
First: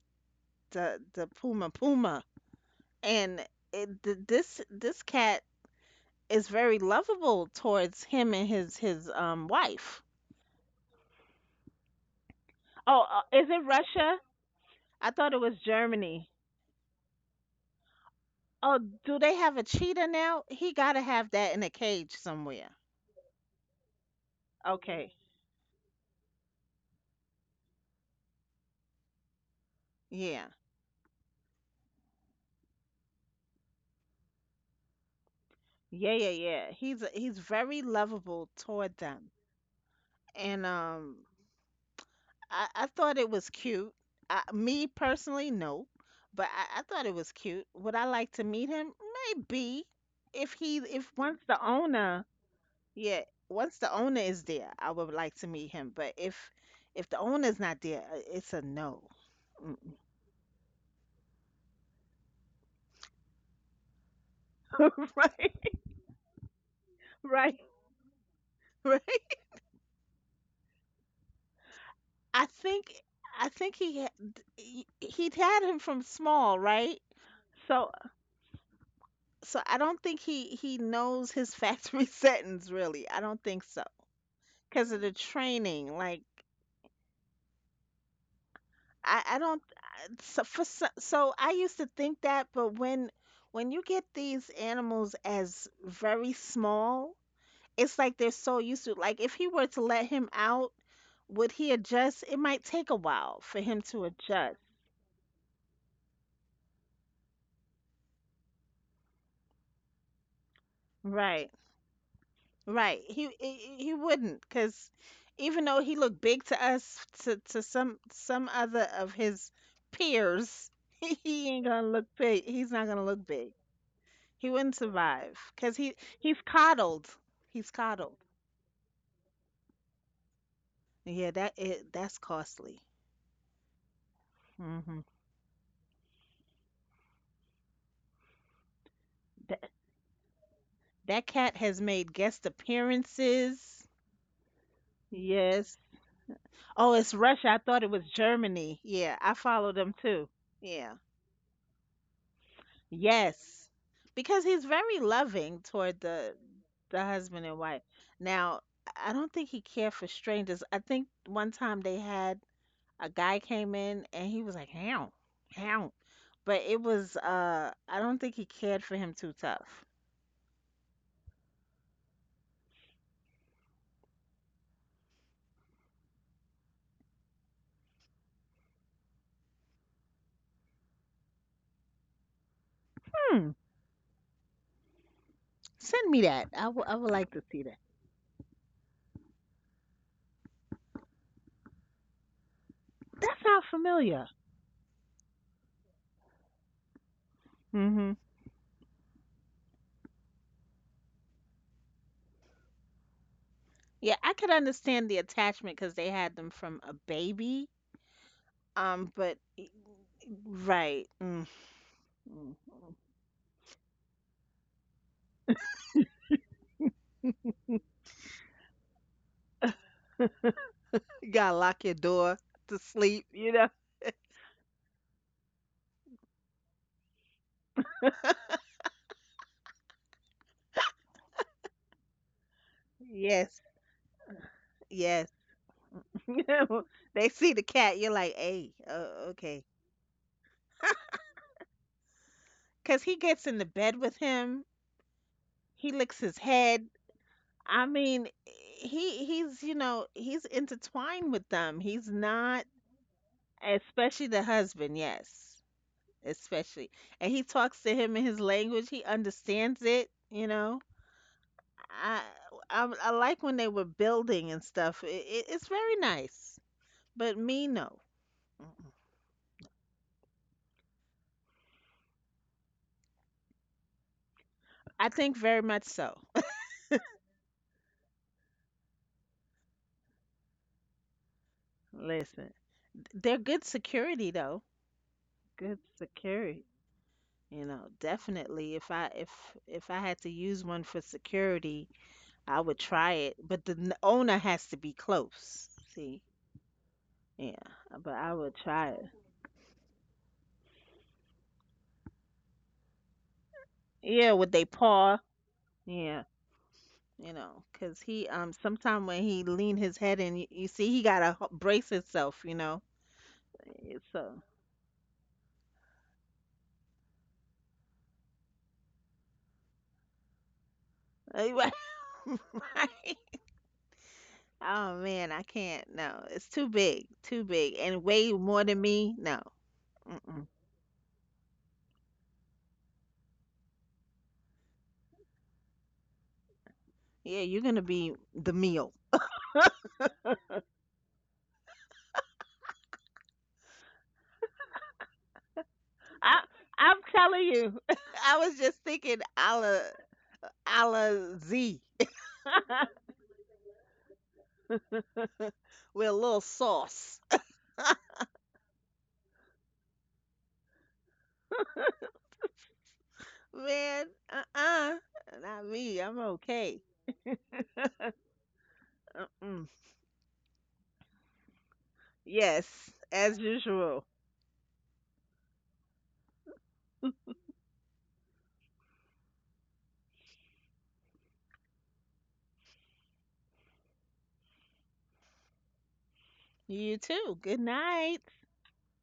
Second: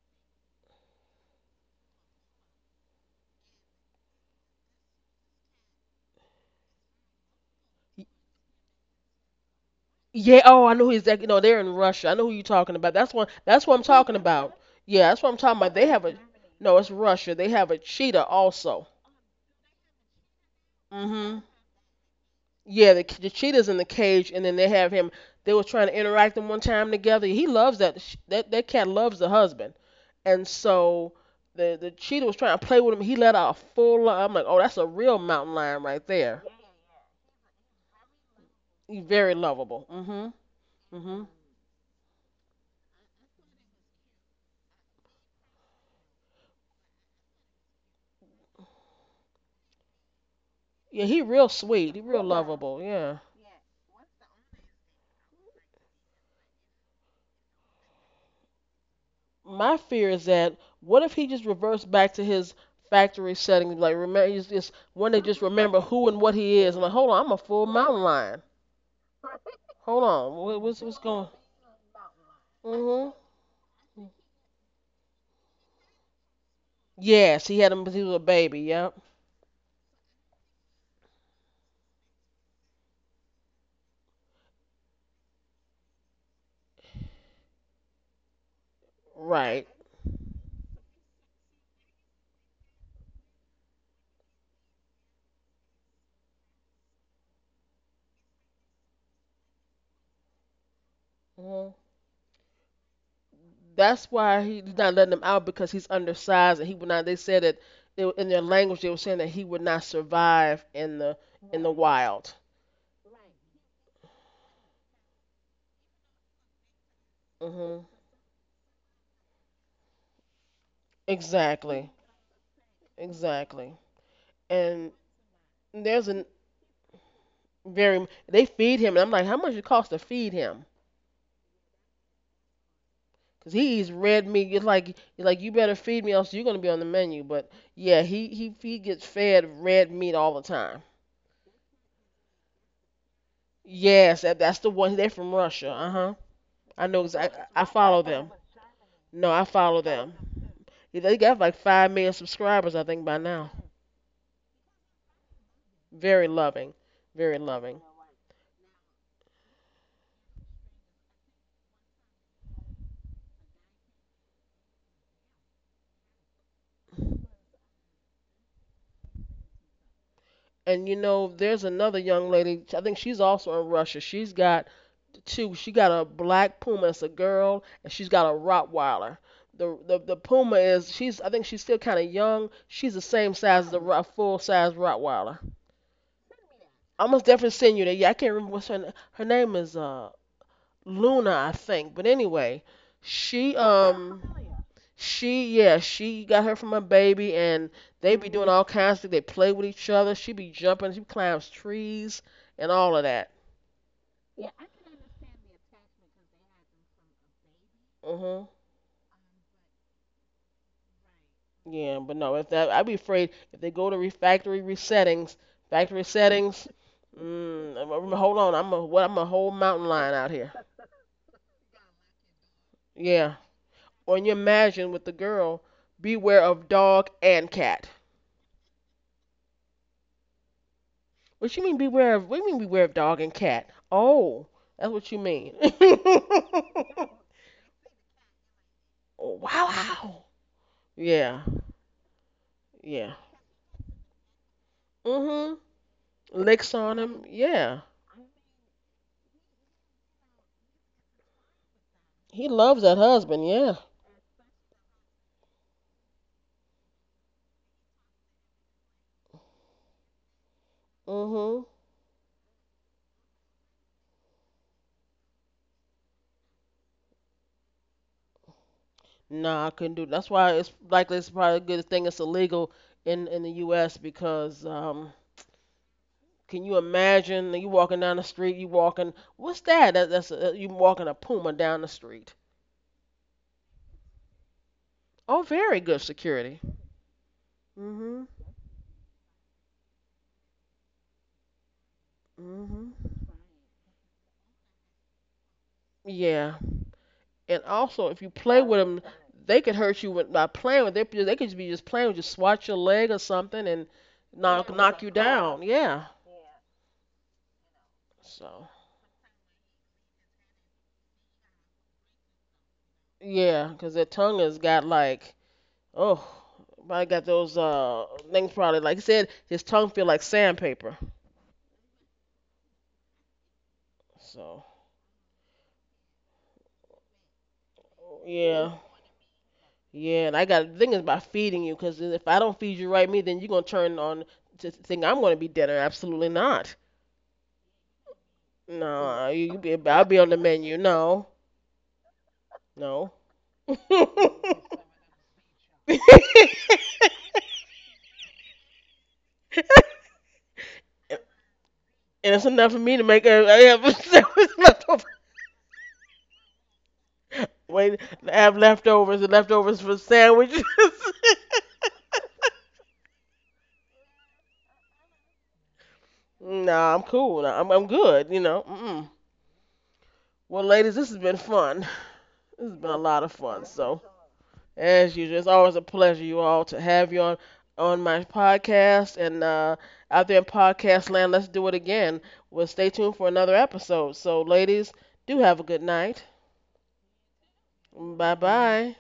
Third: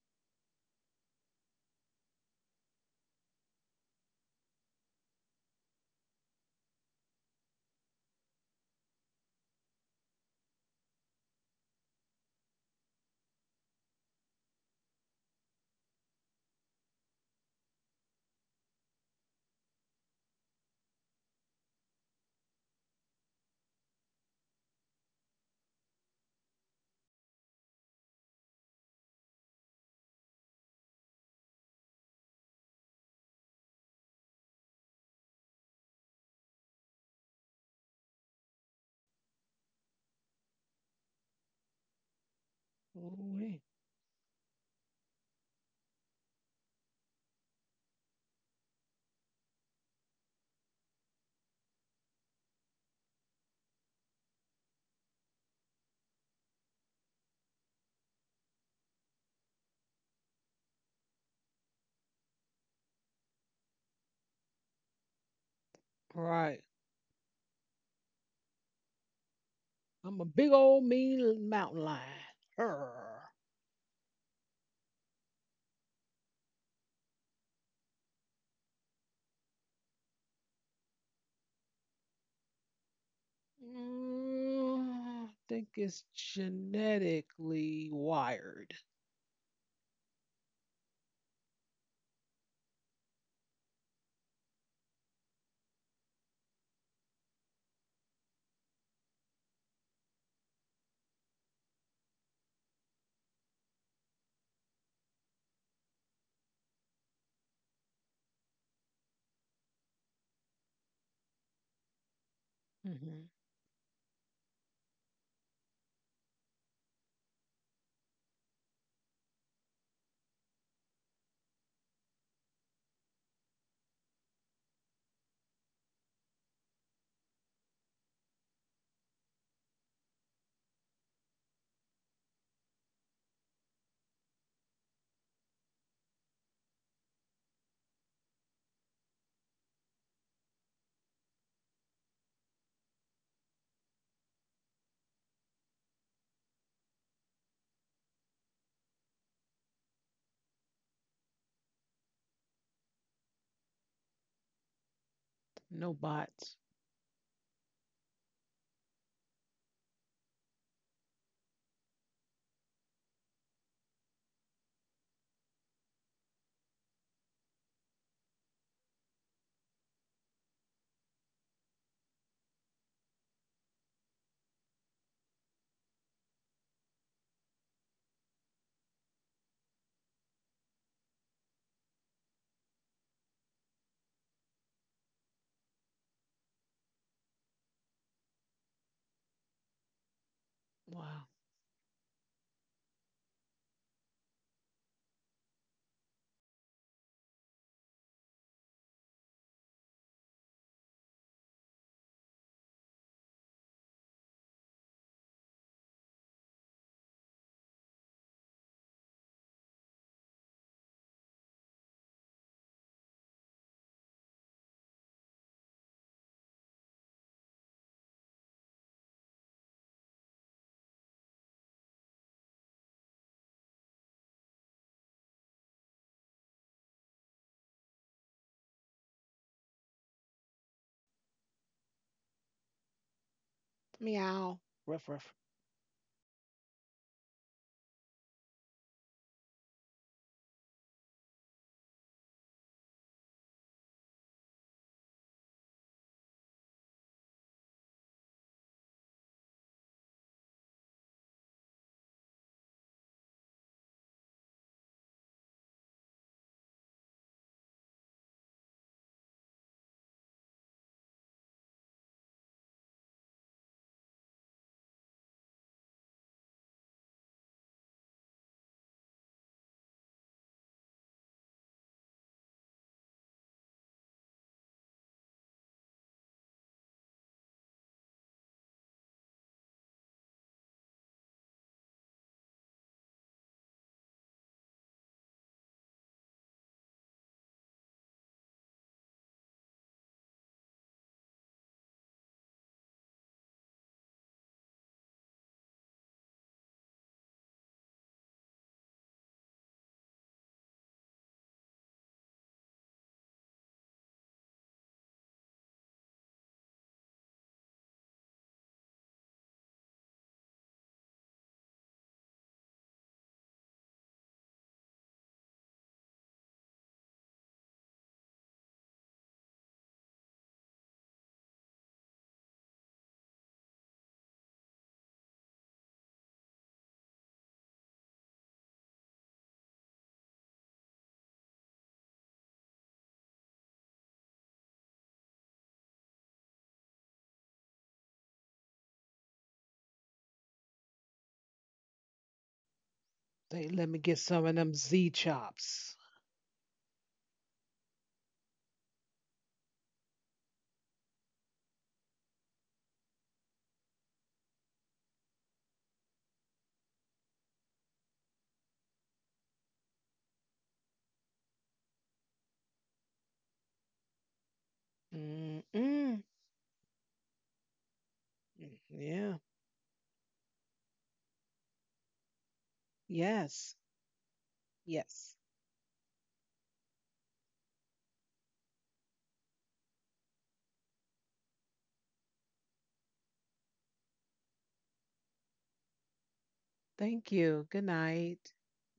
the the puma puma, and it, th- this this cat is very lovable towards him and his his um wife.
Yeah, oh, I know who exactly. No, they're in Russia. I know who you're talking about.
Oh,
That's one.
uh, is it
That's what I'm talking
Russia?
about. Yeah,
I
that's what
thought
I'm
it was
talking about. They have a
Germany.
No, it's Russia. They have a cheetah
Oh,
also.
do they have a cheetah now? He gotta have
Mhm.
that in a cage somewhere.
Yeah, the the cheetah's in the cage, and then they have him.
Okay.
They were trying to interact them one time together. He loves that. sh- That that cat loves the husband,
Yeah.
and so the the cheetah was trying to play with him. He let out a full. li- I'm like, oh, that's a real mountain lion right
Yeah, yeah,
there.
yeah. He's he's very lovable toward
He
them.
very lovable. Mhm.
And um
Mhm.
I, I thought
Ooh
it was
wee.
cute. I, me personally, no. But I, I thought it was cute. Would I like to meet him? Maybe. If he
Yeah,
if
he
Once
real
the
sweet. He
owner.
real lovable. Yeah.
Yeah, once the owner is there, I would like to meet him. But if if the owner's not there, uh, it's a no. Mm.
My fear is that what if he just reverts back to his factory setting, like remember he's just when
(laughs)
they just
Right,
remember who and what he
Right.
is. I'm like, hold on, I'm a
right,
full mountain lion.
right.
Hold
I'm a big
on, what's
old
what's going?
mean mountain lion.
I think
Hmm.
Urgh.
I think he ha- he- he'd had him from small, right?
Yes, he had him,
So
because he was a baby. Yep.
so I don't think he he knows his factory (laughs) settings really. I don't think so because of the
Mm, I think
training.
it's
Like
genetically wired.
I I don't
Right.
I- so for so, so I used to think that, but when when you get these animals as very small, it's like they're so used to, like, if he were to let him out, would
Hmm.
he adjust? It might take a while for him to
That's why
adjust.
he's not letting him out because he's undersized, and he would not. They said that they, were- in their language, they were saying that he would not survive in the
Right,
in the wild.
right,
Hmm.
he he, he wouldn't, because even though he looked big to us, to, to
Hmm.
some some other of his peers, (laughs) he ain't gonna
Exactly.
look big, he's not gonna look big,
Exactly.
he wouldn't
And
survive because he
there's an
he's coddled, he's
very m-
coddled.
they feed him, and I'm like, how much it cost to feed him,
Yeah, that it, that's costly.
because he eats red meat. It's like, it's
Hmm.
like you better feed me, else you're going to be on the menu. But yeah, he, he he gets fed
That,
red meat all the time.
that cat has made guest appearances.
Yes, that, that's the one. They're from Russia,
Yes.
uh-huh. i
Oh,
know
it's
exactly
Russia. I
i I
thought it
follow
was
them.
Germany. Yeah,
No
I
I
follow
follow
them
them.
too. Yeah.
Yeah, they got like five million subscribers, I think, by now.
Yes. Because he's very loving
No
toward
Very
the
bots.
loving.
the
Very
husband and
loving.
wife. Now, I I don't think he cared for strangers. I think one time they had a guy came in and he was like, "How? How?" But it was uh I don't think he cared for him too tough.
And you know, there's another young lady, I think she's also in Russia. She's got too. She got a black puma. It's a girl, and she's got a Rottweiler. The the, the puma is, she's I think she's still kind of young. She's the same
Hmm.
size as a, Ro- full size Rottweiler.
Send me that. I wou- I
I
would
must
like to
definitely
see
send
that.
you that. Yeah, I can't remember what's her na- her name is. Uh,
Wow.
Luna, I think. But anyway,
That
she
sounds familiar.
um. She, yeah, she got her from a baby, and
Mm-hmm.
they be doing all kinds of things. They play with each other. She be jumping. She climbs trees and all of that.
Yeah, I could understand the attachment because they had them from a baby.
Hmm.
Um, but y- right, mm,
Yeah, but no, if
mm,
that, I'd be
mm.
afraid if they go to re- factory resettings, factory settings. Mm, I'm, I'm- hold on, I'm a what? I'm a whole mountain lion out here.
You gotta lock your door to sleep.
Yeah.
You know.
Or you imagine with the girl, beware of dog and cat. What you mean beware of? What do you mean beware of dog and
Yes,
cat? Oh,
Meow.
that's
Ruff,
what you
yes.
ruff.
mean.
(laughs)
(laughs)
They see the cat. You're like, hey, uh,
Oh,
okay.
wow. Yeah.
Because he
Yeah.
gets in the bed with him.
Mhm.
He licks his
Licks
head.
on him. Yeah.
I mean, he he's you know he's intertwined with them. He's
He
not,
loves that husband. Yeah.
especially the husband. Yes. Especially. And he talks to him in his language. He understands it, you know.
Mhm.
I I, I like when they were building and stuff. It, it, it's very nice. But me, no. Mm-mm.
Nah, I couldn't do. That's why it's likely it's probably a good thing it's illegal in in the U S because
I
um,
think very much so.
can you imagine you walking down the street, you walking, what's that? That that's a, you walking a puma down the
(laughs)
street.
Listen, they're good security though.
Oh,
Good
very good security.
security. You know,
Mhm.
definitely. If I if if I had to use one for security, I would
Mhm.
try it. But the n- owner has to be close. See,
Yeah,
yeah.
and
But
also
I
if you
would
play
try
with
it.
them, they could hurt you with, by playing with. They they could be just playing with you, swat your leg or something, and
Yeah, with they
knock knock
paw.
you down. Yeah.
Yeah, you know, 'cause he um
So
sometime when he lean his head in, you, you see he gotta h- brace himself, you know.
yeah, 'cause their
So
tongue has got like, oh, I got those uh things probably. Like I said, his tongue feel like sandpaper.
(laughs) right. Right.
So
Oh man, I can't. No, it's too big, too big, and way more
yeah,
than me. No.
yeah, and
Mm-mm.
I got the thing is about feeding you, because if I don't feed you right, me then you're gonna turn on to think I'm gonna be dinner. Absolutely not.
Yeah, you're gonna be the meal.
No, you, you be, I'll be on the menu. No, no.
They let
(laughs)
me
And
get some of them Z chops.
I I'm telling you. (laughs) I was just thinking a la a la Z
it's
(laughs)
enough for me to make a, I have a sandwich left over.
with a little sauce.
Wait, I have leftovers and leftovers for sandwiches. (laughs)
(laughs) Man, uh-uh,
Mm.
not me. I'm
Mm,
okay.
Nah, I'm cool. Nah, I'm I'm good. You know. Mm-mm.
yeah.
Uh-uh.
Well, ladies, this has been fun. (laughs) This has
Yes,
been a lot of
as
fun.
Yes.
So,
usual.
as
Yes.
usual, it's always a pleasure, you all, to have you on on my podcast and uh, out there in podcast land. Let's do it again. Well, stay tuned for another episode. So, ladies, do have a good night.
You
Thank
too. Good
you. Good
night.
Bye
night.
bye.